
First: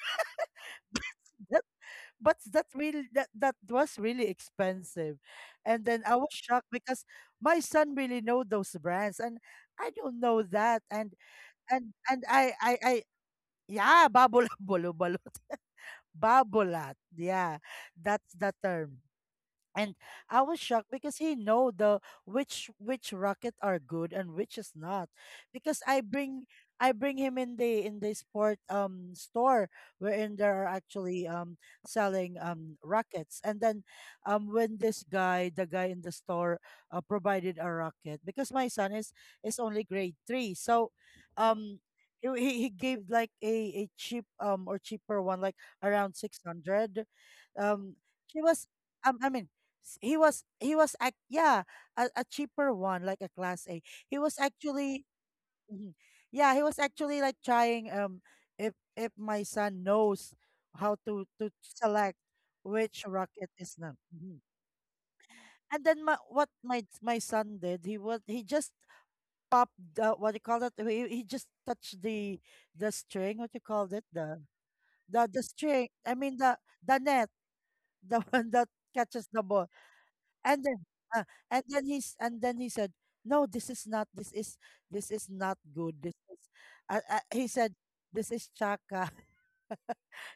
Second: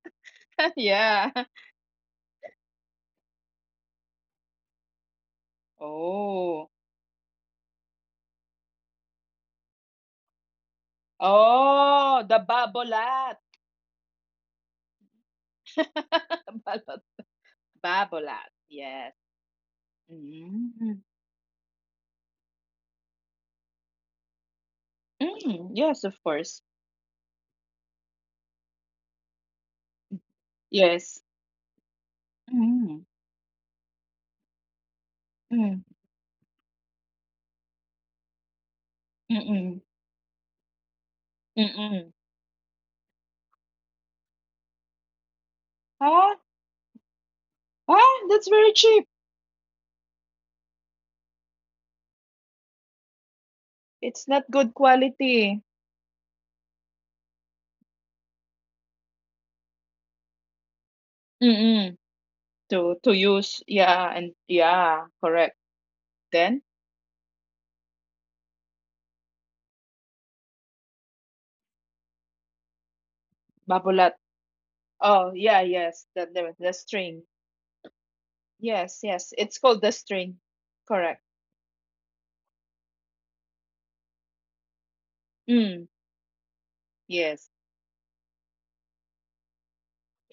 [SPEAKER 2] Yeah.
[SPEAKER 1] that that really that was really expensive. And then I was
[SPEAKER 2] Oh.
[SPEAKER 1] shocked because my son really know those brands and I don't know that. And
[SPEAKER 2] Oh,
[SPEAKER 1] and
[SPEAKER 2] the
[SPEAKER 1] I
[SPEAKER 2] babolat.
[SPEAKER 1] yeah, babola bolo balot. Babolat.
[SPEAKER 2] Balot.
[SPEAKER 1] Yeah. That's
[SPEAKER 2] Babolat.
[SPEAKER 1] the term.
[SPEAKER 2] Yes.
[SPEAKER 1] And I was shocked
[SPEAKER 2] Mm.
[SPEAKER 1] because he know the which rocket are good and which is not,
[SPEAKER 2] Mm.
[SPEAKER 1] because
[SPEAKER 2] Yes, of course.
[SPEAKER 1] I bring him in the sport store, wherein there are
[SPEAKER 2] Yes.
[SPEAKER 1] actually selling
[SPEAKER 2] Mm.
[SPEAKER 1] rockets, and then when this guy the guy
[SPEAKER 2] Hmm.
[SPEAKER 1] in the store provided a rocket because my son
[SPEAKER 2] mm
[SPEAKER 1] is
[SPEAKER 2] hmm
[SPEAKER 1] only grade 3, so um
[SPEAKER 2] Mm-mm.
[SPEAKER 1] he gave like a cheaper one, like around
[SPEAKER 2] Ah,
[SPEAKER 1] 600. um
[SPEAKER 2] ah,
[SPEAKER 1] she
[SPEAKER 2] that's
[SPEAKER 1] was
[SPEAKER 2] very cheap.
[SPEAKER 1] I mean, he was act yeah, a cheaper one, like a class A. He
[SPEAKER 2] It's
[SPEAKER 1] was
[SPEAKER 2] not good
[SPEAKER 1] actually
[SPEAKER 2] quality.
[SPEAKER 1] mhm. Yeah, he was actually like trying if my son knows how to
[SPEAKER 2] Mm-mm.
[SPEAKER 1] select
[SPEAKER 2] To
[SPEAKER 1] which
[SPEAKER 2] to
[SPEAKER 1] rocket
[SPEAKER 2] use,
[SPEAKER 1] is not.
[SPEAKER 2] yeah, and
[SPEAKER 1] Mhm.
[SPEAKER 2] yeah, correct.
[SPEAKER 1] And then my, what
[SPEAKER 2] Then
[SPEAKER 1] my son did he just popped the, what do you call that, he just touched the string, what you call it,
[SPEAKER 2] babolat.
[SPEAKER 1] the
[SPEAKER 2] Oh,
[SPEAKER 1] the
[SPEAKER 2] yeah,
[SPEAKER 1] string,
[SPEAKER 2] yes,
[SPEAKER 1] I
[SPEAKER 2] the,
[SPEAKER 1] mean
[SPEAKER 2] the
[SPEAKER 1] the
[SPEAKER 2] the
[SPEAKER 1] the
[SPEAKER 2] string.
[SPEAKER 1] net, the one that
[SPEAKER 2] Yes,
[SPEAKER 1] catches
[SPEAKER 2] yes,
[SPEAKER 1] the
[SPEAKER 2] it's
[SPEAKER 1] ball.
[SPEAKER 2] called the string.
[SPEAKER 1] And then
[SPEAKER 2] Correct.
[SPEAKER 1] uh, and then he said, no this is not, this is, this is not
[SPEAKER 2] Mm,
[SPEAKER 1] good, this is he
[SPEAKER 2] yes.
[SPEAKER 1] said, this is chaka.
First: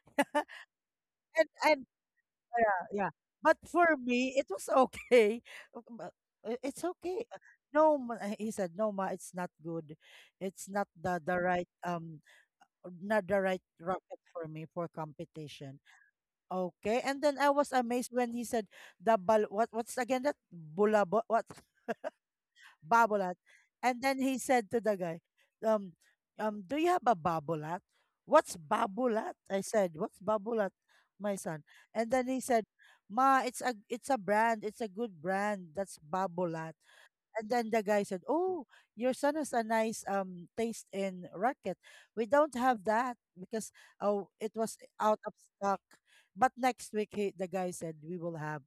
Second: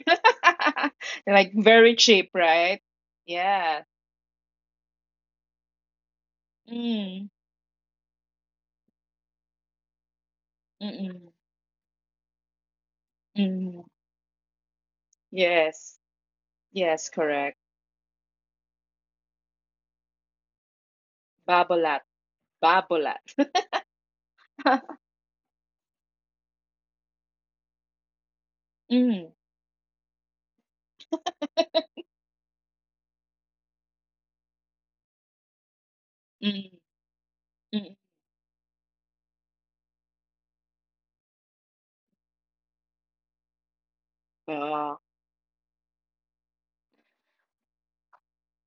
[SPEAKER 1] and
[SPEAKER 2] Like
[SPEAKER 1] and
[SPEAKER 2] very cheap, right?
[SPEAKER 1] yeah, yeah, but
[SPEAKER 2] Yeah.
[SPEAKER 1] for me it was okay. Uh, but, it's okay.
[SPEAKER 2] Mm,
[SPEAKER 1] No ma, he said, no ma, it's not good, it's not the
[SPEAKER 2] mm-mm,
[SPEAKER 1] right, not the right
[SPEAKER 2] mm.
[SPEAKER 1] rocket for me for competition.
[SPEAKER 2] Yes,
[SPEAKER 1] Okay,
[SPEAKER 2] yes,
[SPEAKER 1] and then I
[SPEAKER 2] correct.
[SPEAKER 1] was amazed when he said the bal, what, what's again that, bulabo, what,
[SPEAKER 2] Babolat, babolat.
[SPEAKER 1] babolat. And then he said to the guy, um, do you have a babolat? What's
[SPEAKER 2] Mm,
[SPEAKER 1] babolat? I said, what's babolat, my son? And then he said, Ma, it's a, it's a brand, it's a good brand. That's babolat.
[SPEAKER 2] mm,
[SPEAKER 1] And then the
[SPEAKER 2] mm.
[SPEAKER 1] guy said, "Oh, your son has a nice taste in racket. We don't have that because, oh, it was
[SPEAKER 2] Oh,
[SPEAKER 1] out of stock. But next week, he, the guy said, we will have."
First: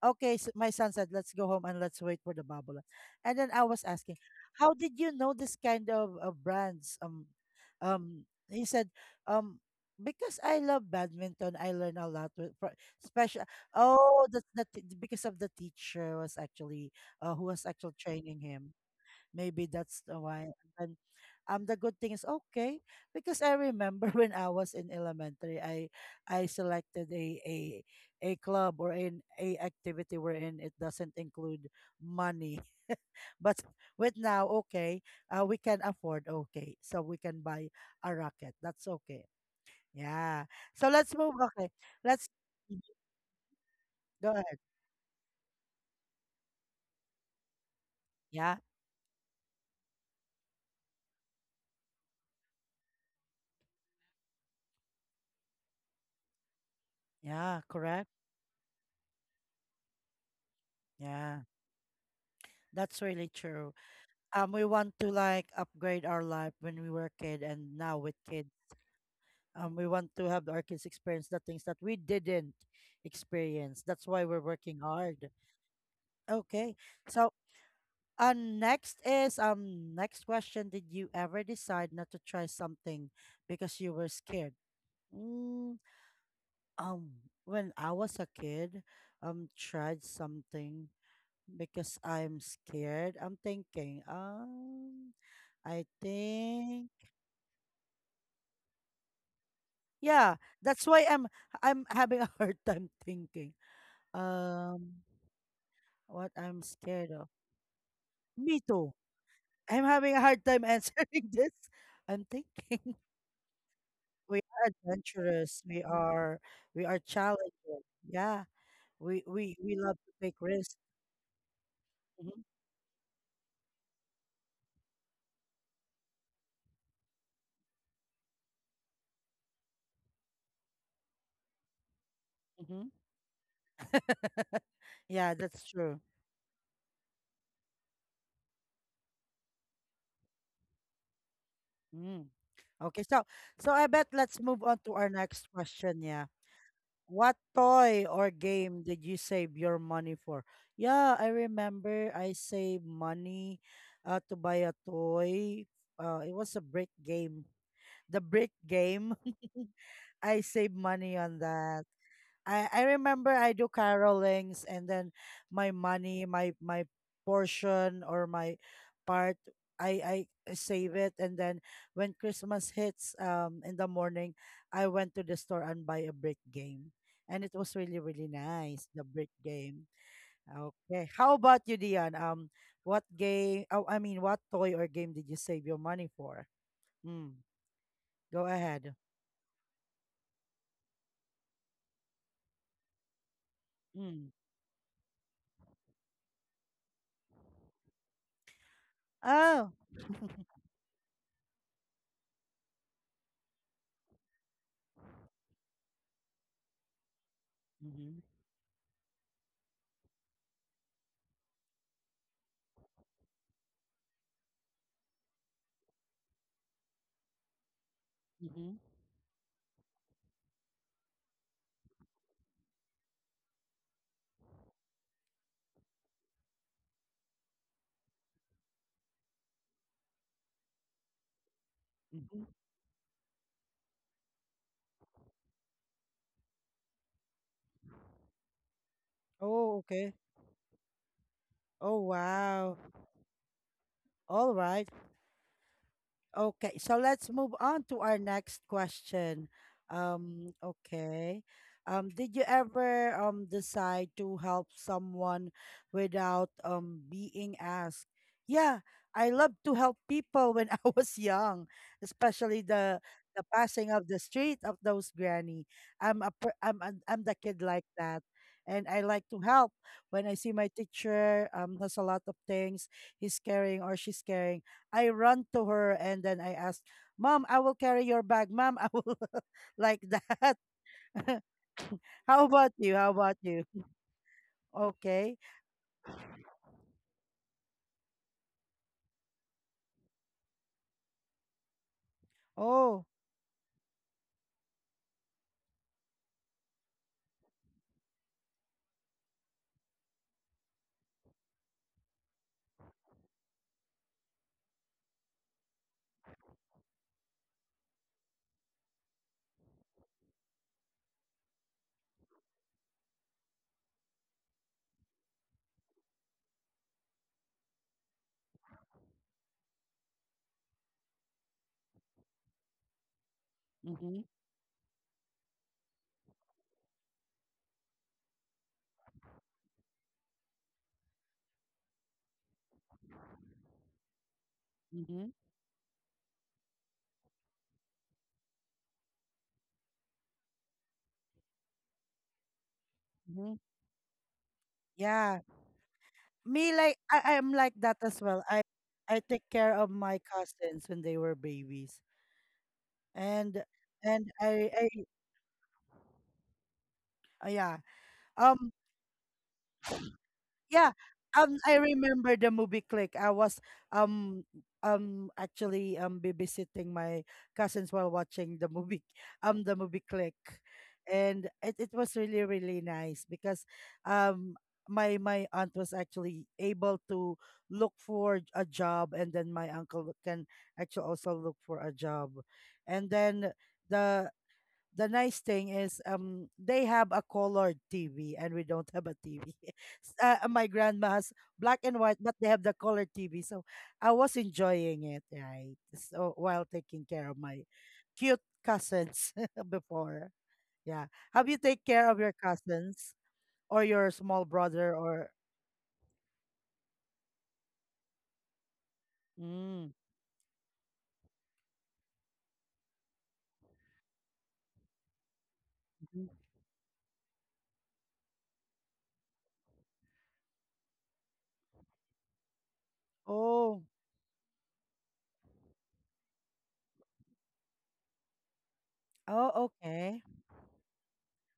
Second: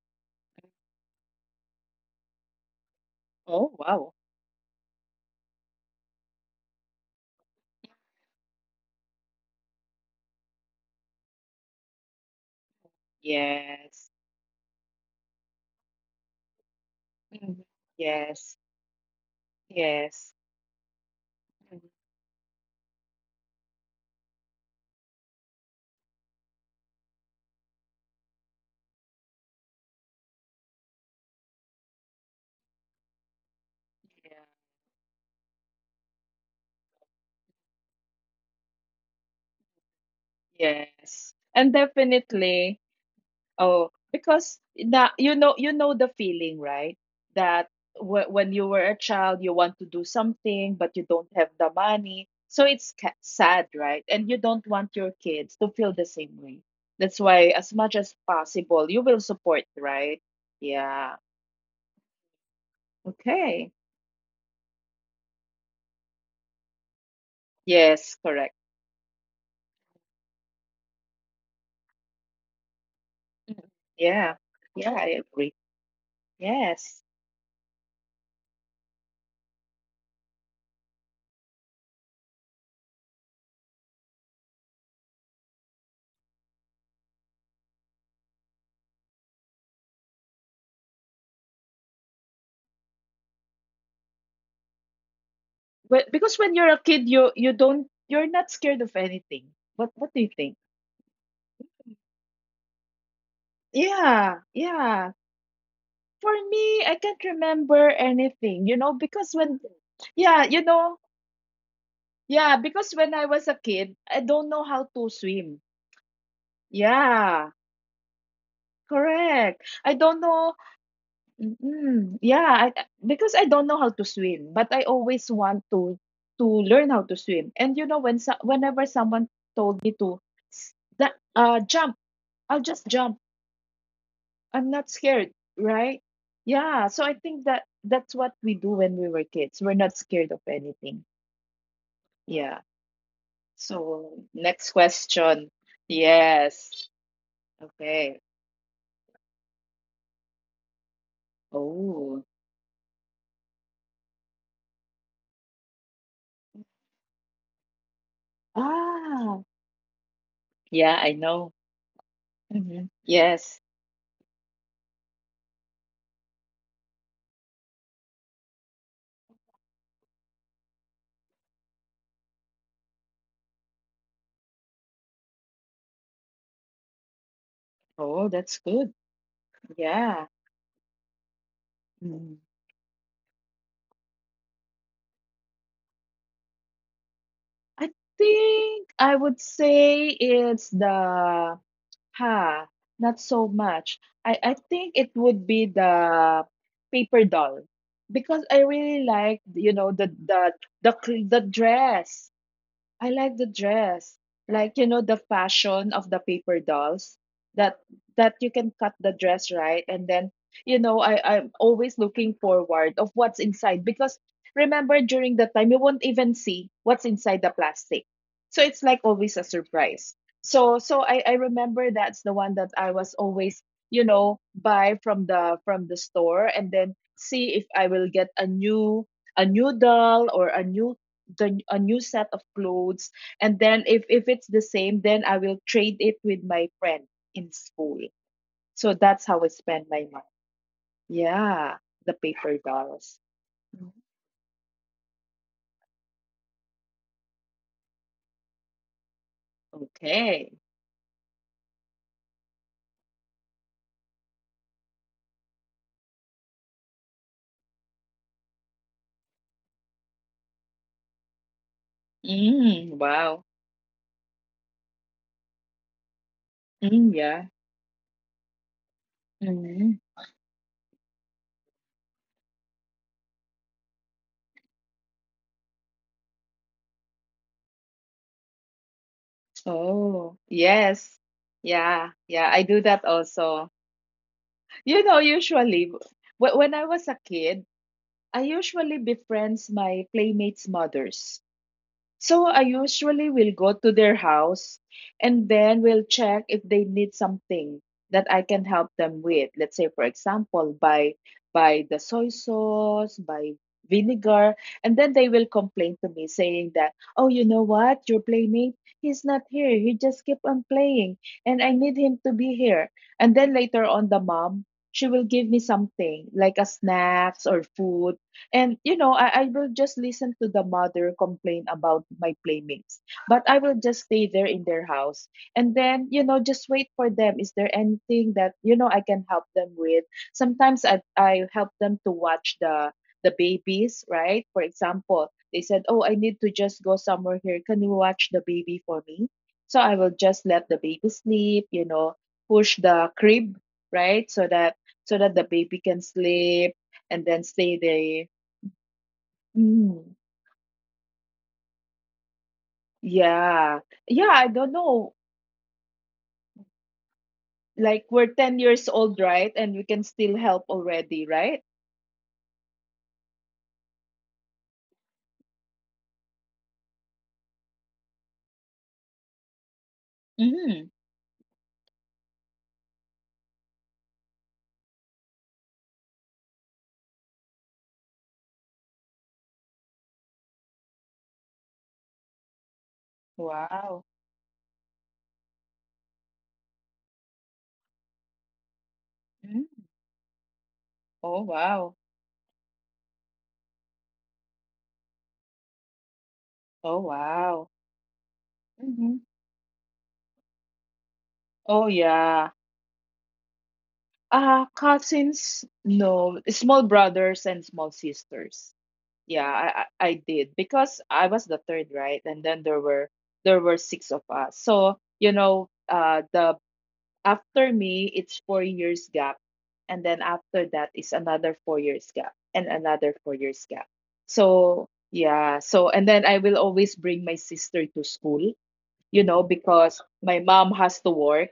[SPEAKER 1] Okay, so my son said, "Let's go home and let's wait for the babola." And then I
[SPEAKER 2] oh,
[SPEAKER 1] was
[SPEAKER 2] wow.
[SPEAKER 1] asking, "How did you know this kind of brands?" He said, "Um, because I love badminton, I learn a lot with, fro- special.
[SPEAKER 2] Yes.
[SPEAKER 1] Oh, that's the t- because of the teacher was actually." Who
[SPEAKER 2] Mhm.
[SPEAKER 1] was actually training
[SPEAKER 2] Yes.
[SPEAKER 1] him. Maybe that's the
[SPEAKER 2] Yes.
[SPEAKER 1] why. And then, the
[SPEAKER 2] Mhm.
[SPEAKER 1] good thing is, okay, because I remember when I was in elementary, I selected a a club or an a activity wherein it doesn't include money. But with
[SPEAKER 2] Yeah.
[SPEAKER 1] now, okay, we can afford, okay, so we can buy a rocket. That's okay. Yeah. So let's
[SPEAKER 2] Yes.
[SPEAKER 1] move. Okay,
[SPEAKER 2] And
[SPEAKER 1] let's.
[SPEAKER 2] definitely,
[SPEAKER 1] Mhm.
[SPEAKER 2] oh,
[SPEAKER 1] Go ahead.
[SPEAKER 2] because that you know the feeling, right? That w- when
[SPEAKER 1] Yeah.
[SPEAKER 2] you were a child, you want to do something, but you don't have the money. So it's ca- sad, right? And you don't want your kids to feel the same way. That's why,
[SPEAKER 1] Yeah.
[SPEAKER 2] as much
[SPEAKER 1] Correct.
[SPEAKER 2] as possible, you will support, right? Yeah.
[SPEAKER 1] Yeah. That's really true.
[SPEAKER 2] Okay.
[SPEAKER 1] Um, we want to like upgrade our life when we were a kid, and now with
[SPEAKER 2] Yes,
[SPEAKER 1] kids
[SPEAKER 2] correct.
[SPEAKER 1] we want to have our kids experience the things that we didn't
[SPEAKER 2] Mhm.
[SPEAKER 1] experience. That's why
[SPEAKER 2] Yeah.
[SPEAKER 1] we're working
[SPEAKER 2] Yeah, I
[SPEAKER 1] hard.
[SPEAKER 2] agree.
[SPEAKER 1] Okay,
[SPEAKER 2] Yes.
[SPEAKER 1] so next is, next question. Did you ever decide not to try something because you were scared? mm, um when I was a kid, tried something because I'm scared. I'm thinking, I
[SPEAKER 2] But because when you're a
[SPEAKER 1] think.
[SPEAKER 2] kid, you don't you're not scared of anything. What do you
[SPEAKER 1] Yeah,
[SPEAKER 2] think?
[SPEAKER 1] that's why I'm having a hard time thinking.
[SPEAKER 2] Yeah,
[SPEAKER 1] Um,
[SPEAKER 2] yeah.
[SPEAKER 1] what
[SPEAKER 2] For
[SPEAKER 1] I'm
[SPEAKER 2] me, I
[SPEAKER 1] scared
[SPEAKER 2] can't
[SPEAKER 1] of.
[SPEAKER 2] remember
[SPEAKER 1] Me
[SPEAKER 2] anything, you know,
[SPEAKER 1] too.
[SPEAKER 2] because when
[SPEAKER 1] I'm having a
[SPEAKER 2] yeah,
[SPEAKER 1] hard
[SPEAKER 2] you
[SPEAKER 1] time
[SPEAKER 2] know,
[SPEAKER 1] answering this. I'm
[SPEAKER 2] yeah, because
[SPEAKER 1] thinking.
[SPEAKER 2] when I was a kid, I
[SPEAKER 1] We
[SPEAKER 2] don't know
[SPEAKER 1] are
[SPEAKER 2] how to swim.
[SPEAKER 1] adventurous. We are, we are
[SPEAKER 2] Yeah,
[SPEAKER 1] challenging. Yeah, we we
[SPEAKER 2] correct.
[SPEAKER 1] we
[SPEAKER 2] I
[SPEAKER 1] love to
[SPEAKER 2] don't
[SPEAKER 1] take
[SPEAKER 2] know.
[SPEAKER 1] risks.
[SPEAKER 2] Mm,
[SPEAKER 1] Mhm.
[SPEAKER 2] yeah, I- because I don't know how to swim, but I always want to learn how to swim. And you know, when so, whenever someone told me to s- that jump, I'll just
[SPEAKER 1] Mhm.
[SPEAKER 2] jump. I'm not scared,
[SPEAKER 1] Yeah, that's
[SPEAKER 2] right?
[SPEAKER 1] true.
[SPEAKER 2] Yeah. So I think that that's what we do when we were kids. We're not scared of anything.
[SPEAKER 1] Mm.
[SPEAKER 2] Yeah.
[SPEAKER 1] Okay, so so I bet
[SPEAKER 2] So
[SPEAKER 1] let's move
[SPEAKER 2] next
[SPEAKER 1] on to our
[SPEAKER 2] question.
[SPEAKER 1] next question. Yeah.
[SPEAKER 2] Yes.
[SPEAKER 1] What toy
[SPEAKER 2] Okay.
[SPEAKER 1] or game did you save your money for? Yeah, I remember
[SPEAKER 2] Oh.
[SPEAKER 1] I saved money to buy a toy. It was a brick game. The brick game.
[SPEAKER 2] Ah.
[SPEAKER 1] I saved
[SPEAKER 2] Yeah, I
[SPEAKER 1] money on
[SPEAKER 2] know.
[SPEAKER 1] that. I
[SPEAKER 2] Mhm.
[SPEAKER 1] remember I
[SPEAKER 2] Yes.
[SPEAKER 1] do carolings, and then my money, my portion or my part, I save it, and then when Christmas hits, in the morning, I went to the store and buy a brick game. And it was really, really
[SPEAKER 2] Oh, that's
[SPEAKER 1] nice,
[SPEAKER 2] good.
[SPEAKER 1] the brick game.
[SPEAKER 2] Yeah.
[SPEAKER 1] Okay. How about you, Dion?
[SPEAKER 2] Mm.
[SPEAKER 1] What game, oh, I mean, what toy or game did you save your money for? Mm,
[SPEAKER 2] I
[SPEAKER 1] go
[SPEAKER 2] think
[SPEAKER 1] ahead.
[SPEAKER 2] I would say it's the ha, not so much.
[SPEAKER 1] Mm.
[SPEAKER 2] I think it would be the paper doll because I really like,
[SPEAKER 1] Oh.
[SPEAKER 2] you know, the the cl- the dress. I like the dress. Like, you know, the fashion of the paper dolls that
[SPEAKER 1] Mm-hmm.
[SPEAKER 2] that you can cut the dress, right? And then I'm always looking forward of what's inside because remember during the time you won't even see what's inside the plastic. So
[SPEAKER 1] Mm-hmm.
[SPEAKER 2] it's like always a surprise. So I remember that's the one that I was always, you know, buy from the store and then see if I will get a new doll or a new the a new set of
[SPEAKER 1] Mm-hmm.
[SPEAKER 2] clothes, and then if it's the same, then I will trade it with my friend in school. So that's how I
[SPEAKER 1] Oh,
[SPEAKER 2] spend my
[SPEAKER 1] okay.
[SPEAKER 2] money, yeah,
[SPEAKER 1] Oh,
[SPEAKER 2] the paper
[SPEAKER 1] wow.
[SPEAKER 2] dollars. Mm,
[SPEAKER 1] All right. Okay, so let's move on to our next question.
[SPEAKER 2] okay.
[SPEAKER 1] Okay. Did you ever decide to help someone without being asked? Yeah, I love to help people when I was young, especially
[SPEAKER 2] Mm,
[SPEAKER 1] the
[SPEAKER 2] wow.
[SPEAKER 1] passing of the street of those granny. I'm a per-
[SPEAKER 2] Mm,
[SPEAKER 1] I'm the
[SPEAKER 2] yeah.
[SPEAKER 1] kid like that. And I like to help
[SPEAKER 2] Mm.
[SPEAKER 1] when I see my teacher has a lot of things he's carrying or she's carrying. I run to her and then I asked, Mom, I will carry your bag. Mom, I will, like
[SPEAKER 2] Oh
[SPEAKER 1] that.
[SPEAKER 2] yes. Yeah,
[SPEAKER 1] How
[SPEAKER 2] yeah, I
[SPEAKER 1] about
[SPEAKER 2] do
[SPEAKER 1] you?
[SPEAKER 2] that
[SPEAKER 1] How about you?
[SPEAKER 2] also. You know,
[SPEAKER 1] Okay.
[SPEAKER 2] usually wh- when I was a kid, I usually befriends my playmates mothers. So I
[SPEAKER 1] Oh.
[SPEAKER 2] usually will go to their house and then we'll check if they need something that I can help them with. Let's say, for example, by the soy sauce, by vinegar, and then they will complain to me saying that, oh, you know what, your playmate, he's not here. He just keep on playing, and I need him to be here. And then later on, the mom, she will give me something like a snacks or food. And I will just listen to the mother complain about my playmates. But I will just
[SPEAKER 1] Mm-hmm.
[SPEAKER 2] stay there in their house. And then, you know, just wait for them. Is there anything that, you know, I can help them with? Sometimes I help them to watch the babies, right? For
[SPEAKER 1] Mm-hmm.
[SPEAKER 2] example, they said, oh, I need to just go somewhere here. Can you watch the baby for me? So I will just let the baby sleep, you know, push the
[SPEAKER 1] Mm-hmm.
[SPEAKER 2] crib, right? So that so that
[SPEAKER 1] Yeah.
[SPEAKER 2] the baby can
[SPEAKER 1] Me
[SPEAKER 2] sleep
[SPEAKER 1] like,
[SPEAKER 2] and
[SPEAKER 1] I,
[SPEAKER 2] then
[SPEAKER 1] I'm like
[SPEAKER 2] stay
[SPEAKER 1] that as
[SPEAKER 2] there.
[SPEAKER 1] well. I take care of
[SPEAKER 2] Mm,
[SPEAKER 1] my cousins when they were babies. And
[SPEAKER 2] yeah.
[SPEAKER 1] and
[SPEAKER 2] Yeah, I don't
[SPEAKER 1] I
[SPEAKER 2] know.
[SPEAKER 1] yeah.
[SPEAKER 2] Like we're 10
[SPEAKER 1] Um.
[SPEAKER 2] years old, right? And we can still help
[SPEAKER 1] Yeah.
[SPEAKER 2] already, right?
[SPEAKER 1] I remember the movie Click. I was um actually babysitting my cousins while watching the movie, the movie Click.
[SPEAKER 2] Mm.
[SPEAKER 1] And it was really, really nice because um my aunt was actually able to look for a job, and then my uncle can actually also look for a job. And then
[SPEAKER 2] Wow.
[SPEAKER 1] the nice thing is they have a colored TV and we don't have a TV.
[SPEAKER 2] Mm.
[SPEAKER 1] My grandma has
[SPEAKER 2] Oh,
[SPEAKER 1] black
[SPEAKER 2] wow.
[SPEAKER 1] and white, but they have the colored TV. So I was enjoying it, right? So while
[SPEAKER 2] Oh,
[SPEAKER 1] taking care of my
[SPEAKER 2] wow.
[SPEAKER 1] cute
[SPEAKER 2] Hmm.
[SPEAKER 1] cousins. Before. Yeah. Have you
[SPEAKER 2] Oh,
[SPEAKER 1] take care of your
[SPEAKER 2] yeah.
[SPEAKER 1] cousins or your small brother or,
[SPEAKER 2] Cousins, no, small brothers and small sisters. Yeah, I,
[SPEAKER 1] mm,
[SPEAKER 2] I did because I was the third, right? And then there were six of us. So, you know,
[SPEAKER 1] mhm.
[SPEAKER 2] the after me, it's 4 years gap. And then after that is another 4 years gap and another 4 years
[SPEAKER 1] Oh,
[SPEAKER 2] gap. So, yeah. So, and then I will always bring my sister to school, you know,
[SPEAKER 1] oh,
[SPEAKER 2] because
[SPEAKER 1] okay.
[SPEAKER 2] my mom has to work.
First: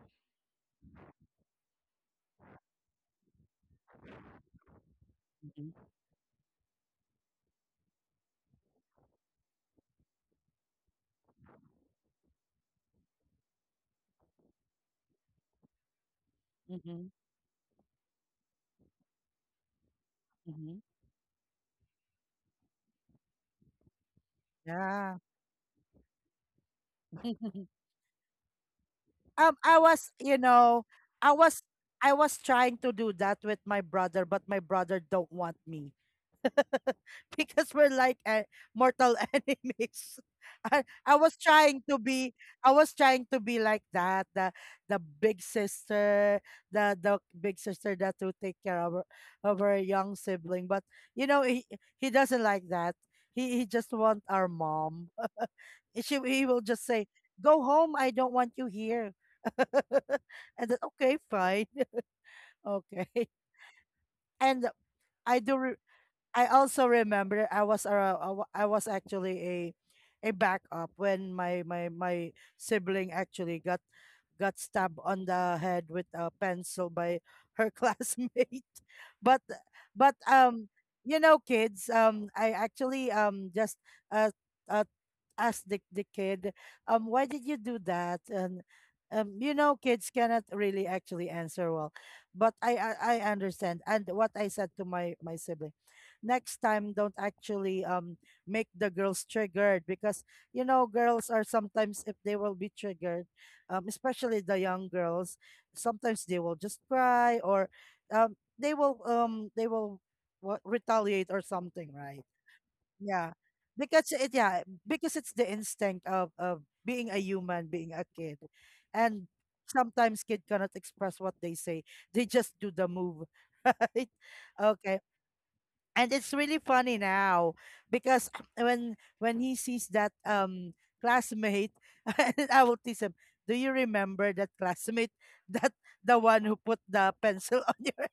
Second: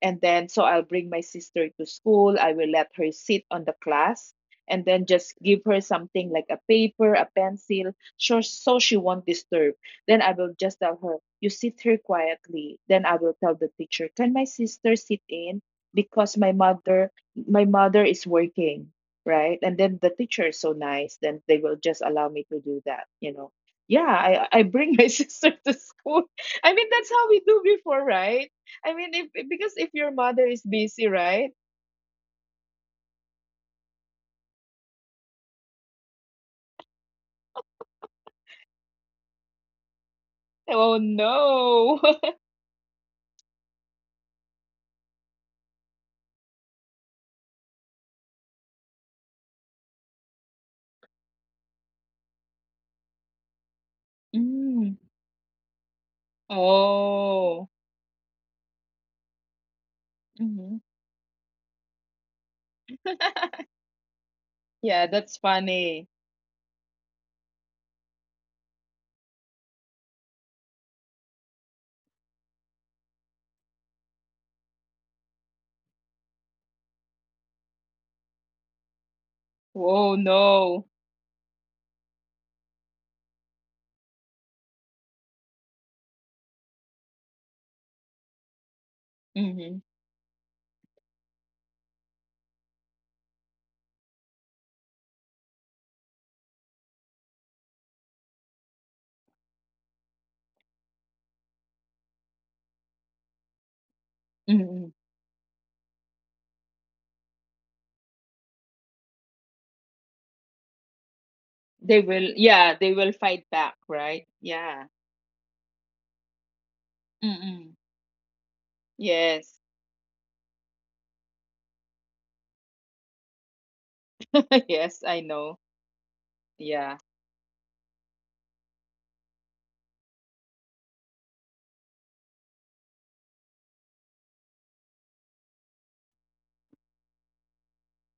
[SPEAKER 2] And then, so I'll bring my sister to school. I will let her sit on the class and then just give her
[SPEAKER 1] Mm-hmm.
[SPEAKER 2] something like a paper, a pencil, sure, so she won't disturb. Then I will just tell her, you sit here quietly. Then I will tell the teacher, can my sister sit in? Because
[SPEAKER 1] Mm-hmm.
[SPEAKER 2] my mother is working, right? And then the teacher is
[SPEAKER 1] Mm-hmm.
[SPEAKER 2] so nice, then they will just allow me to do that, you know. Yeah, I bring my
[SPEAKER 1] Yeah.
[SPEAKER 2] sister to school. I mean, that's how we do before, right? I mean, if-
[SPEAKER 1] I
[SPEAKER 2] because if
[SPEAKER 1] was,
[SPEAKER 2] your
[SPEAKER 1] you
[SPEAKER 2] mother is
[SPEAKER 1] know,
[SPEAKER 2] busy,
[SPEAKER 1] I
[SPEAKER 2] right?
[SPEAKER 1] was, I was trying to do that with my brother, but my brother don't want me. Because we're like, mortal enemies. I,
[SPEAKER 2] Oh
[SPEAKER 1] I was trying to
[SPEAKER 2] no.
[SPEAKER 1] be, I was trying to be like that, the big sister, the big sister that will take care of her young sibling, but you know he doesn't like that. He just want our
[SPEAKER 2] Mm.
[SPEAKER 1] mom. She, he will just say, go
[SPEAKER 2] Oh.
[SPEAKER 1] home, I don't want you here. And
[SPEAKER 2] Hmm.
[SPEAKER 1] then, okay, fine. Okay. And
[SPEAKER 2] Yeah,
[SPEAKER 1] I
[SPEAKER 2] that's
[SPEAKER 1] do. Re-
[SPEAKER 2] funny.
[SPEAKER 1] I also remember I was I wa- I was actually a backup when my sibling actually got stabbed on the head with a pencil by her classmate. But
[SPEAKER 2] Oh
[SPEAKER 1] but um
[SPEAKER 2] no.
[SPEAKER 1] you know kids, I actually just uh, uh ask the kid, why did you do that? And, you know,
[SPEAKER 2] Hmm.
[SPEAKER 1] kids cannot really actually answer well. But I I understand. And what I said to my sibling, next time don't actually make the girls triggered, because you know girls are sometimes, if they will be triggered, especially the
[SPEAKER 2] Hmm.
[SPEAKER 1] young girls, sometimes they will just cry, or they will, what, retaliate or something,
[SPEAKER 2] They
[SPEAKER 1] right?
[SPEAKER 2] will, yeah, they will
[SPEAKER 1] Yeah.
[SPEAKER 2] fight back,
[SPEAKER 1] Because
[SPEAKER 2] right?
[SPEAKER 1] it yeah,
[SPEAKER 2] Yeah.
[SPEAKER 1] because it's the instinct of being a human,
[SPEAKER 2] Mm-mm.
[SPEAKER 1] being a kid. And
[SPEAKER 2] Yes.
[SPEAKER 1] sometimes kid cannot express what they say. They just do the move. Right?
[SPEAKER 2] Yes,
[SPEAKER 1] Okay.
[SPEAKER 2] I know.
[SPEAKER 1] And it's really
[SPEAKER 2] Yeah.
[SPEAKER 1] funny now because, when he sees that classmate, and I will tease him, do you remember that classmate, that, the one who put the pencil on your.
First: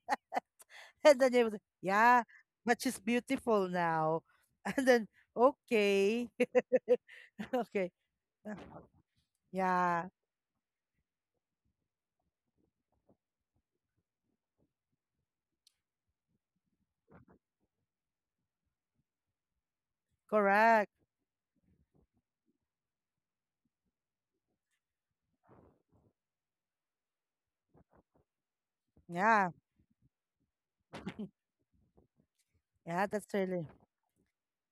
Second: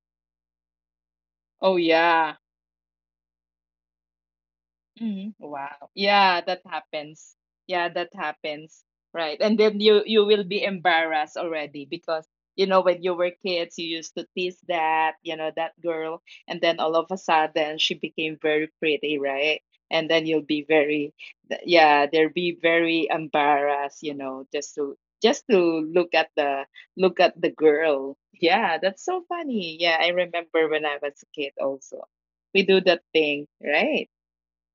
[SPEAKER 1] And then they was like,
[SPEAKER 2] Oh
[SPEAKER 1] yeah,
[SPEAKER 2] yeah.
[SPEAKER 1] but she's beautiful now. And then,
[SPEAKER 2] Mhm. Wow.
[SPEAKER 1] okay.
[SPEAKER 2] Yeah, that happens. Yeah,
[SPEAKER 1] Okay.
[SPEAKER 2] that
[SPEAKER 1] Uh,
[SPEAKER 2] happens. Right. And then you
[SPEAKER 1] yeah,
[SPEAKER 2] you will be embarrassed already because you know when you were kids you used to tease that, you know, that girl and then all of a sudden she became very pretty, right? And then you'll be
[SPEAKER 1] correct.
[SPEAKER 2] very th- yeah, they'll be very embarrassed, you know, just to look at the look at the girl. Yeah, that's so
[SPEAKER 1] Yeah,
[SPEAKER 2] funny. Yeah, I remember when I was a kid also. We do that
[SPEAKER 1] yeah, that's
[SPEAKER 2] thing,
[SPEAKER 1] really
[SPEAKER 2] right?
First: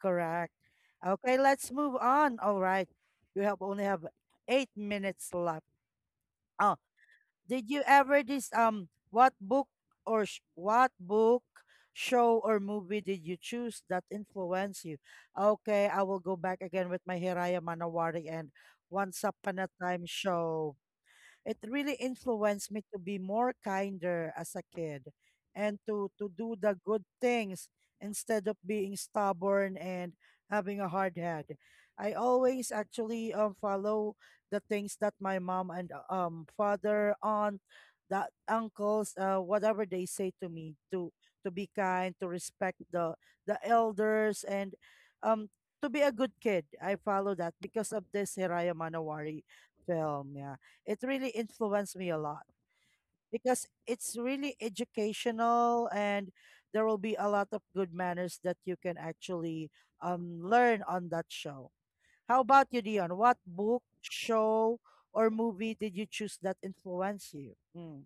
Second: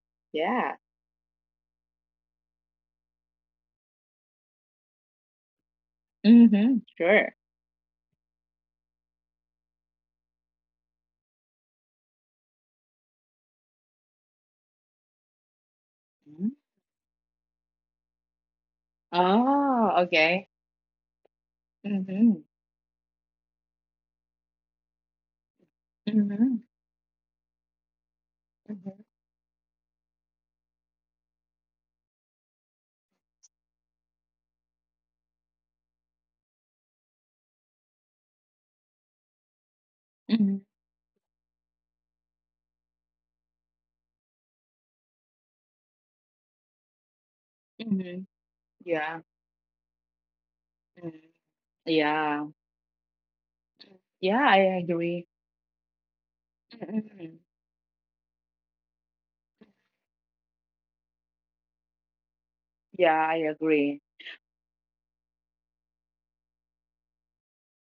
[SPEAKER 1] correct.
[SPEAKER 2] Yeah.
[SPEAKER 1] Okay, let's move on. All right. We have only have 8 minutes left.
[SPEAKER 2] Mhm, sure.
[SPEAKER 1] Did you ever, this, what book or sh- what book, show, or movie did you choose that influenced you? Okay, I will go
[SPEAKER 2] Mhm.
[SPEAKER 1] back again with my Hiraya Manawari and Once Upon a
[SPEAKER 2] Oh,
[SPEAKER 1] Time
[SPEAKER 2] okay.
[SPEAKER 1] show. It really
[SPEAKER 2] Mhm,
[SPEAKER 1] influenced me to be more kinder as a kid, and to do
[SPEAKER 2] mhm,
[SPEAKER 1] the good things instead of
[SPEAKER 2] mhm,
[SPEAKER 1] being stubborn and having a hard head. I always actually follow the things that my mom and, father, aunt, that, uncles, whatever they say to
[SPEAKER 2] mhm,
[SPEAKER 1] me, to be kind, to respect the elders, and um to be a good kid. I follow that because of this
[SPEAKER 2] mhm.
[SPEAKER 1] Hiraya
[SPEAKER 2] Yeah.
[SPEAKER 1] Manawari film. Yeah. It really
[SPEAKER 2] Mm.
[SPEAKER 1] influenced me a lot
[SPEAKER 2] Yeah.
[SPEAKER 1] because it's really
[SPEAKER 2] Yeah, I agree.
[SPEAKER 1] educational, and there will be a lot
[SPEAKER 2] Mm-mm.
[SPEAKER 1] of good manners that you can actually learn on that show. How about you, Dion?
[SPEAKER 2] Yeah,
[SPEAKER 1] What
[SPEAKER 2] I
[SPEAKER 1] book,
[SPEAKER 2] agree.
[SPEAKER 1] show, or movie did you choose that influenced you? Mm.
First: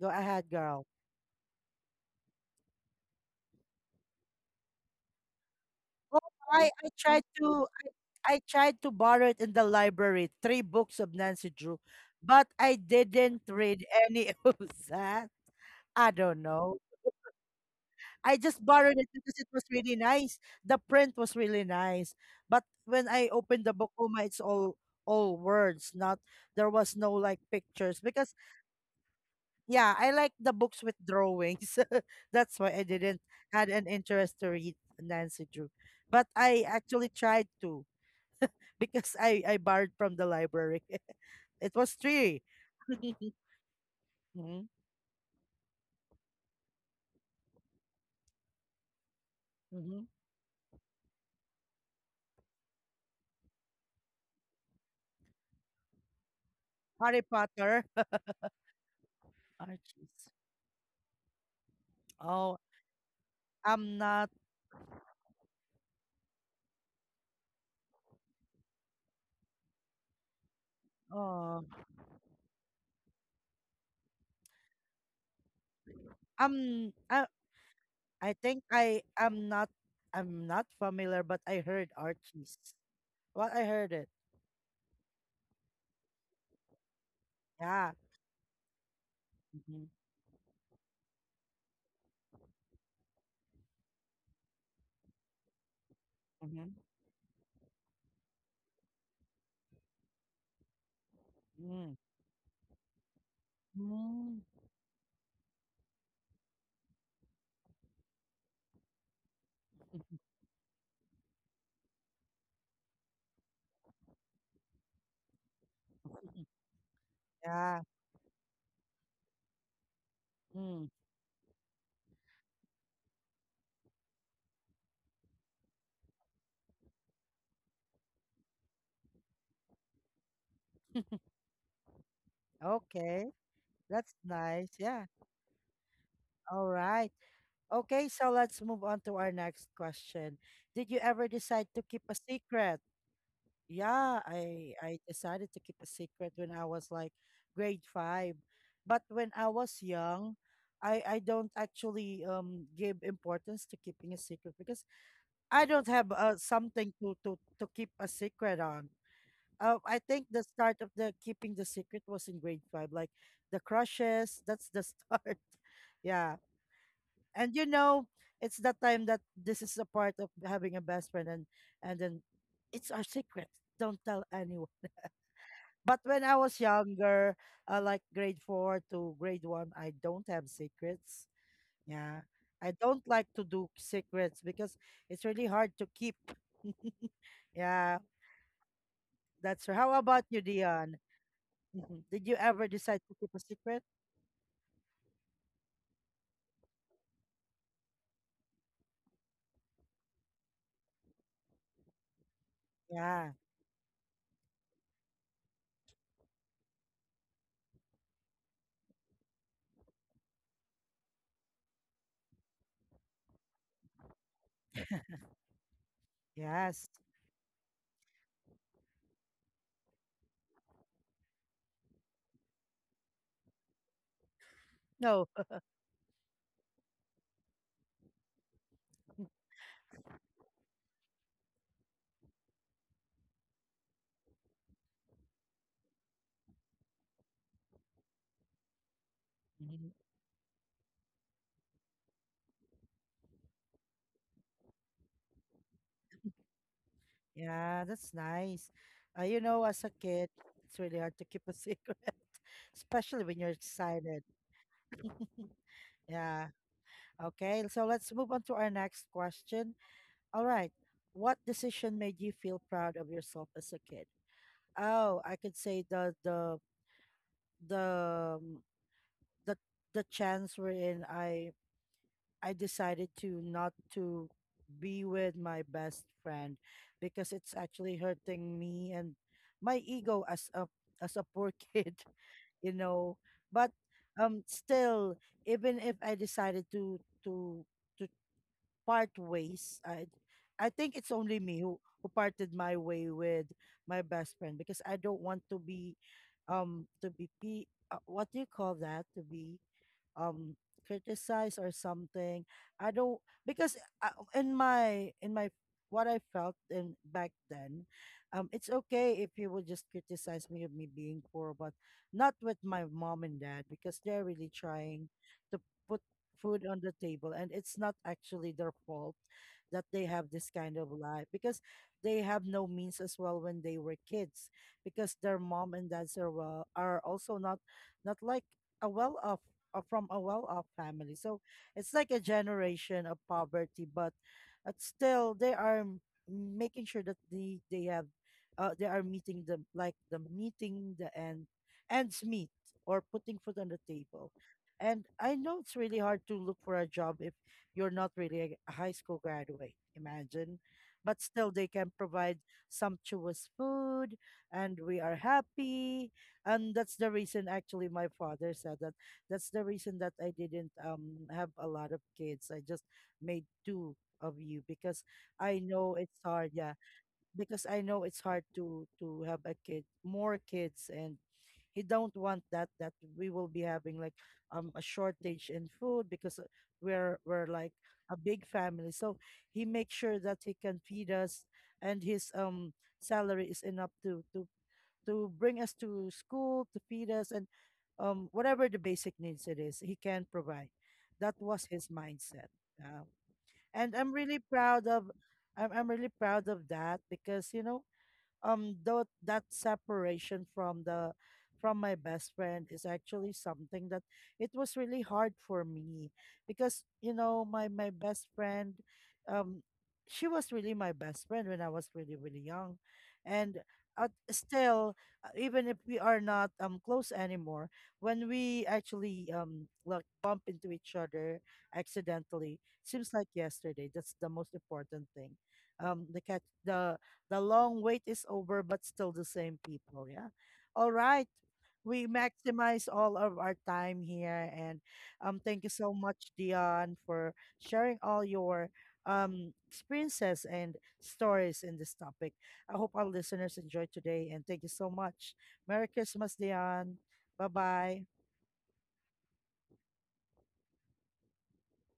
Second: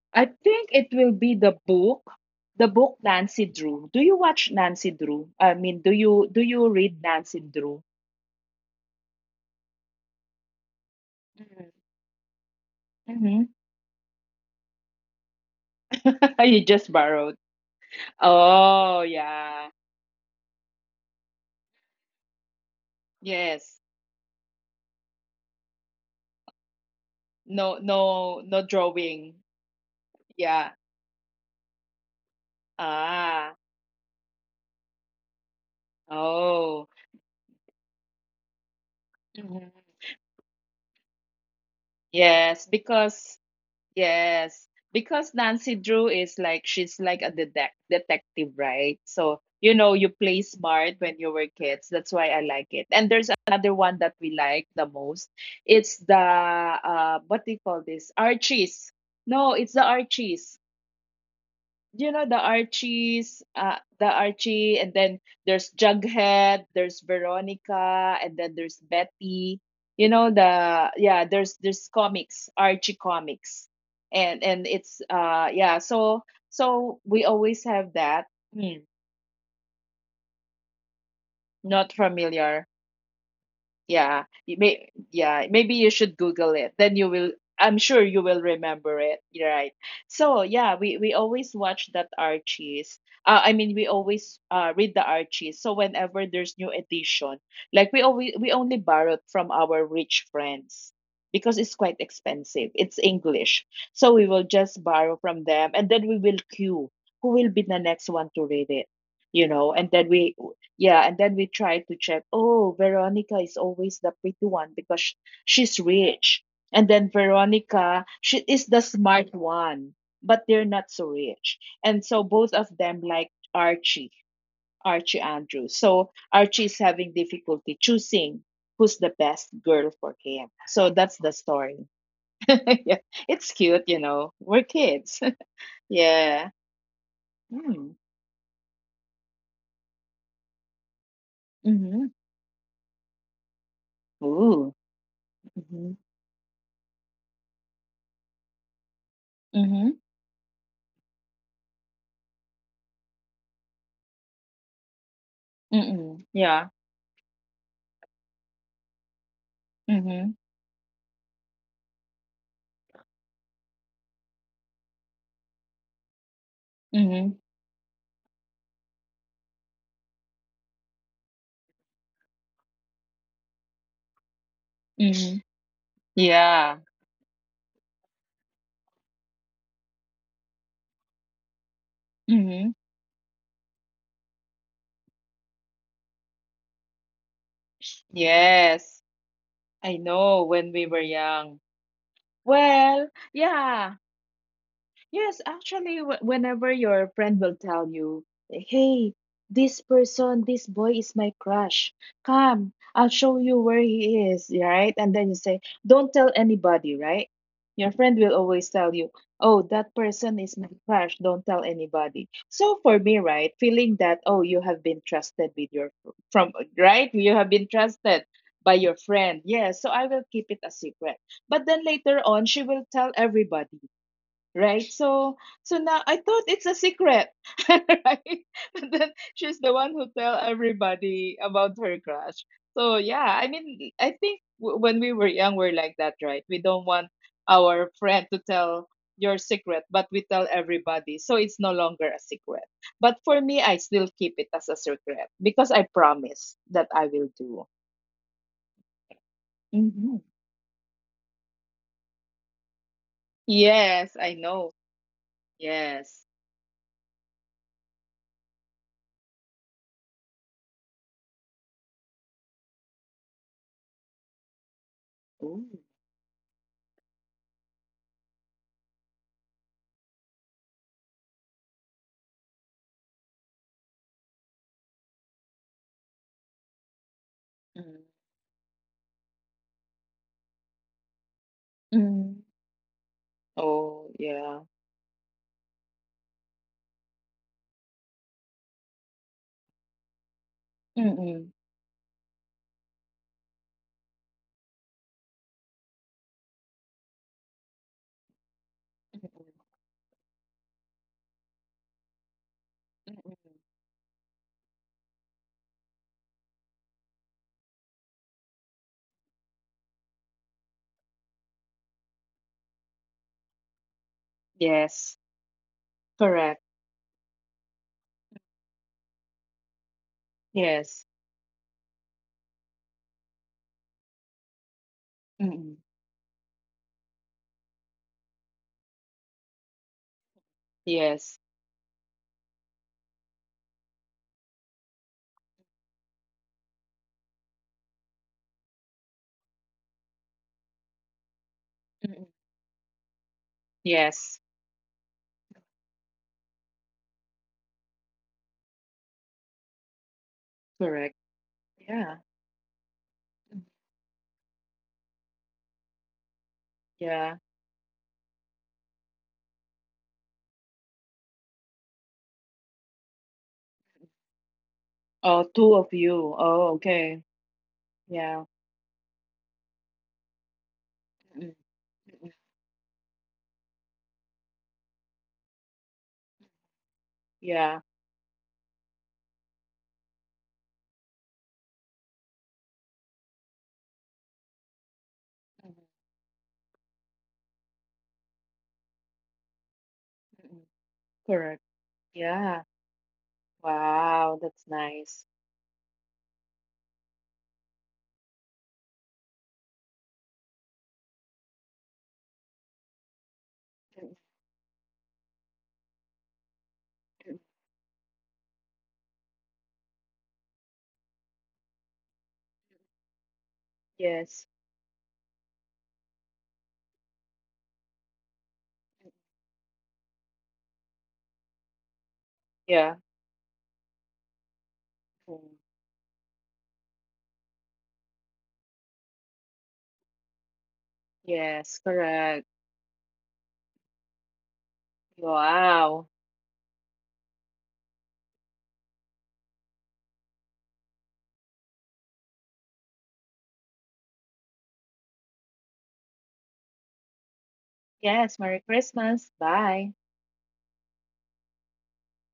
[SPEAKER 1] Go
[SPEAKER 2] I
[SPEAKER 1] ahead,
[SPEAKER 2] think
[SPEAKER 1] girl.
[SPEAKER 2] it will be the book Nancy Drew. Do you watch Nancy Drew? I mean,
[SPEAKER 1] Oh,
[SPEAKER 2] do you
[SPEAKER 1] I
[SPEAKER 2] read
[SPEAKER 1] tried
[SPEAKER 2] Nancy
[SPEAKER 1] to,
[SPEAKER 2] Drew?
[SPEAKER 1] I tried to borrow it in the library, three books of Nancy
[SPEAKER 2] Mhm.
[SPEAKER 1] Drew, but I didn't
[SPEAKER 2] Mhm.
[SPEAKER 1] read any of that. I don't
[SPEAKER 2] You
[SPEAKER 1] know.
[SPEAKER 2] just borrowed.
[SPEAKER 1] I just
[SPEAKER 2] Oh,
[SPEAKER 1] borrowed it because it was
[SPEAKER 2] yeah.
[SPEAKER 1] really nice. The print was really nice. But when I opened
[SPEAKER 2] Yes.
[SPEAKER 1] the Bokuma, it's all words, not, there was no like
[SPEAKER 2] No,
[SPEAKER 1] pictures
[SPEAKER 2] no,
[SPEAKER 1] because,
[SPEAKER 2] no drawing.
[SPEAKER 1] yeah, I like the
[SPEAKER 2] Yeah.
[SPEAKER 1] books with drawings. That's why I didn't
[SPEAKER 2] Ah.
[SPEAKER 1] had an interest to read Nancy Drew. But I
[SPEAKER 2] Oh,
[SPEAKER 1] actually tried to, because I
[SPEAKER 2] mhm.
[SPEAKER 1] borrowed from the library. It was three.
[SPEAKER 2] Yes, because yes,
[SPEAKER 1] Mhm,
[SPEAKER 2] because Nancy Drew is like she's like a detec detective, right? So, you know, you
[SPEAKER 1] mhm.
[SPEAKER 2] play smart when you were kids. That's why I like it. And there's another one that we like the most. It's the
[SPEAKER 1] Harry
[SPEAKER 2] what do you call
[SPEAKER 1] Potter.
[SPEAKER 2] this? Archies. No, it's the
[SPEAKER 1] Archie's.
[SPEAKER 2] Archies. You know the
[SPEAKER 1] Oh,
[SPEAKER 2] Archies, the
[SPEAKER 1] I'm not.
[SPEAKER 2] Archie, and then there's Jughead, there's Veronica, and then there's Betty. You know the yeah,
[SPEAKER 1] Oh.
[SPEAKER 2] there's comics, Archie comics, and it's yeah, so so
[SPEAKER 1] Um,
[SPEAKER 2] we
[SPEAKER 1] I,
[SPEAKER 2] always have that.
[SPEAKER 1] I think
[SPEAKER 2] Hmm,
[SPEAKER 1] I am not, I'm not familiar, but I
[SPEAKER 2] not
[SPEAKER 1] heard
[SPEAKER 2] familiar.
[SPEAKER 1] Archie's. Well, I heard it.
[SPEAKER 2] Yeah, you may yeah, maybe you should Google it. Then you will I'm sure
[SPEAKER 1] Yeah.
[SPEAKER 2] you will remember it. You're right.
[SPEAKER 1] Mm-hmm.
[SPEAKER 2] So yeah, we always watch that Archie's. I mean, we always read the Archie's. So whenever there's new
[SPEAKER 1] Mm-hmm.
[SPEAKER 2] edition, like we always we only borrowed from our rich friends because it's quite
[SPEAKER 1] Mm.
[SPEAKER 2] expensive. It's English, so we
[SPEAKER 1] Mm.
[SPEAKER 2] will just borrow from them, and then we will queue. Who will be the next one to read it? You know, and then we yeah, and then we try to check. Oh, Veronica is always the pretty one because sh- she's rich. And then
[SPEAKER 1] Yeah.
[SPEAKER 2] Veronica, she is the smart one, but they're not
[SPEAKER 1] Mm.
[SPEAKER 2] so rich. And so both of them like Archie, Archie Andrews. So Archie is having difficulty choosing who's the best girl for him. So that's the story. Yeah,
[SPEAKER 1] Okay.
[SPEAKER 2] it's cute, you
[SPEAKER 1] That's
[SPEAKER 2] know. We're
[SPEAKER 1] nice.
[SPEAKER 2] kids.
[SPEAKER 1] Yeah.
[SPEAKER 2] Yeah.
[SPEAKER 1] All right.
[SPEAKER 2] Mm.
[SPEAKER 1] Okay, so let's move on to our next question. Did you ever decide to
[SPEAKER 2] Mm-hmm.
[SPEAKER 1] keep a secret? Yeah,
[SPEAKER 2] Ooh.
[SPEAKER 1] I decided to
[SPEAKER 2] Mm-hmm.
[SPEAKER 1] keep a secret when I was like grade five. But when I
[SPEAKER 2] Mm-hmm.
[SPEAKER 1] was young, I don't actually give importance to keeping a secret, because I don't
[SPEAKER 2] Mm-mm.
[SPEAKER 1] have
[SPEAKER 2] Yeah.
[SPEAKER 1] something to keep a secret on. I
[SPEAKER 2] Mm-hmm.
[SPEAKER 1] think the start of the keeping the secret was in grade five, like the crushes. That's the start. Yeah,
[SPEAKER 2] Mhm,
[SPEAKER 1] and you know, it's that time that this is a part of having a best friend, and then it's our secret. Don't tell anyone.
[SPEAKER 2] mhm.
[SPEAKER 1] But when I
[SPEAKER 2] Yeah.
[SPEAKER 1] was younger, like grade four to grade one, I don't have secrets. Yeah.
[SPEAKER 2] Mhm.
[SPEAKER 1] I don't like to do secrets because it's really hard to keep. Yeah.
[SPEAKER 2] Yes. I
[SPEAKER 1] How
[SPEAKER 2] know
[SPEAKER 1] about you,
[SPEAKER 2] when we were
[SPEAKER 1] Dion?
[SPEAKER 2] young.
[SPEAKER 1] Mhm. Did you ever
[SPEAKER 2] Well,
[SPEAKER 1] decide to keep a
[SPEAKER 2] yeah.
[SPEAKER 1] secret?
[SPEAKER 2] Yes, actually, wh- whenever your friend will tell you, hey, this person, this boy is my crush. Come, I'll show
[SPEAKER 1] Yeah.
[SPEAKER 2] you where he is, right? And then you say, don't tell anybody, right? Your friend will always tell you, oh, that person is my crush. Don't tell anybody. So for me, right, feeling that, oh, you have been trusted with your, from,
[SPEAKER 1] Yes.
[SPEAKER 2] right? You have been trusted by your friend. Yes, so I will keep it a secret. But then later on, she will tell everybody, right? So
[SPEAKER 1] No.
[SPEAKER 2] so now I thought it's a secret, right? But then she's the one who tell everybody about her crush. So yeah, I mean, I think w- when we were young, we're like that, right? We don't want our friend to tell your secret,
[SPEAKER 1] Mhm.
[SPEAKER 2] but we tell everybody, so it's no longer a secret. But for me, I still keep it as a secret because I promise that I will do.
[SPEAKER 1] Yeah, that's nice. As a
[SPEAKER 2] Hmm.
[SPEAKER 1] kid, it's really hard to keep a secret, especially when you're
[SPEAKER 2] Yes, I
[SPEAKER 1] excited.
[SPEAKER 2] know. Yes.
[SPEAKER 1] Yeah. Okay. So let's move on to our next question. All right. What decision made you feel proud of yourself as a kid? Oh, I
[SPEAKER 2] Ooh.
[SPEAKER 1] could say the the um, the the chance wherein I decided to not to be with my best friend because it's
[SPEAKER 2] Mm.
[SPEAKER 1] actually hurting me and my ego as a poor kid,
[SPEAKER 2] Mm.
[SPEAKER 1] you know. But
[SPEAKER 2] Oh, yeah.
[SPEAKER 1] still, even if I decided to part ways. I
[SPEAKER 2] Mm,
[SPEAKER 1] think it's
[SPEAKER 2] mm,
[SPEAKER 1] only me who parted my way with my best friend because I don't want to be what do you call that? To be um criticize or something, I
[SPEAKER 2] mm.
[SPEAKER 1] don't, because I, in my what I felt in back then, it's okay if you would just criticize me of me being poor, but not with my mom and dad because they're really
[SPEAKER 2] Yes,
[SPEAKER 1] trying to put
[SPEAKER 2] correct.
[SPEAKER 1] food on the table, and it's not actually their fault that they have this kind
[SPEAKER 2] Yes.
[SPEAKER 1] of life because they have no means as well when they were kids, because their
[SPEAKER 2] Mm,
[SPEAKER 1] mom and dads are well are also not not like a well-off, from a well-off family.
[SPEAKER 2] yes.
[SPEAKER 1] So it's like a generation of poverty, but still they are making sure that they have, they are meeting the like the meeting the end
[SPEAKER 2] Mm,
[SPEAKER 1] ends meet, or putting food on the
[SPEAKER 2] yes,
[SPEAKER 1] table. And I know it's really hard to look for a job if you're not really a a high school graduate. Imagine.
[SPEAKER 2] correct.
[SPEAKER 1] But still, they can
[SPEAKER 2] Yeah.
[SPEAKER 1] provide
[SPEAKER 2] Mm,
[SPEAKER 1] sumptuous food, and we are happy. And that's the
[SPEAKER 2] yeah.
[SPEAKER 1] reason, actually, my father said that that's the reason that I didn't have a lot of kids. I just made two of you because
[SPEAKER 2] Oh, two
[SPEAKER 1] I
[SPEAKER 2] of
[SPEAKER 1] know
[SPEAKER 2] you.
[SPEAKER 1] it's
[SPEAKER 2] Oh,
[SPEAKER 1] hard. Yeah,
[SPEAKER 2] okay.
[SPEAKER 1] because I know it's
[SPEAKER 2] Yeah.
[SPEAKER 1] hard to have a kid, more kids, and
[SPEAKER 2] Mm,
[SPEAKER 1] he
[SPEAKER 2] mm,
[SPEAKER 1] don't want that. That we will be having like a shortage in food, because we're
[SPEAKER 2] yeah.
[SPEAKER 1] like a big family. So he makes sure that he can feed us, and his salary is enough to
[SPEAKER 2] Mm,
[SPEAKER 1] bring us to school, to feed us, and whatever the basic needs it is, he can
[SPEAKER 2] mm,
[SPEAKER 1] provide. That
[SPEAKER 2] correct.
[SPEAKER 1] was his
[SPEAKER 2] Yeah.
[SPEAKER 1] mindset. Uh, and
[SPEAKER 2] Wow, that's nice.
[SPEAKER 1] I'm really proud of that because, you know, though that separation from the from my best friend is actually something
[SPEAKER 2] Mm,
[SPEAKER 1] that it was really hard for me, because you
[SPEAKER 2] mm,
[SPEAKER 1] know my best friend, um she was really my best friend when I was really really young, and
[SPEAKER 2] yes.
[SPEAKER 1] still, even if we are not close anymore, when we actually like bump into each other accidentally,
[SPEAKER 2] Yeah.
[SPEAKER 1] seems like yesterday, that's the most important thing.
[SPEAKER 2] Mm,
[SPEAKER 1] The the long wait is over, but still the same people. Yeah. All right.
[SPEAKER 2] yes,
[SPEAKER 1] We
[SPEAKER 2] correct.
[SPEAKER 1] maximize all of our time here. And thank you so
[SPEAKER 2] Wow.
[SPEAKER 1] much, Dion, for sharing all your experiences and stories in this topic. I hope our listeners enjoyed today. And thank you so much. Merry Christmas, Dion. Bye bye.
[SPEAKER 2] Yes, Merry Christmas. Bye.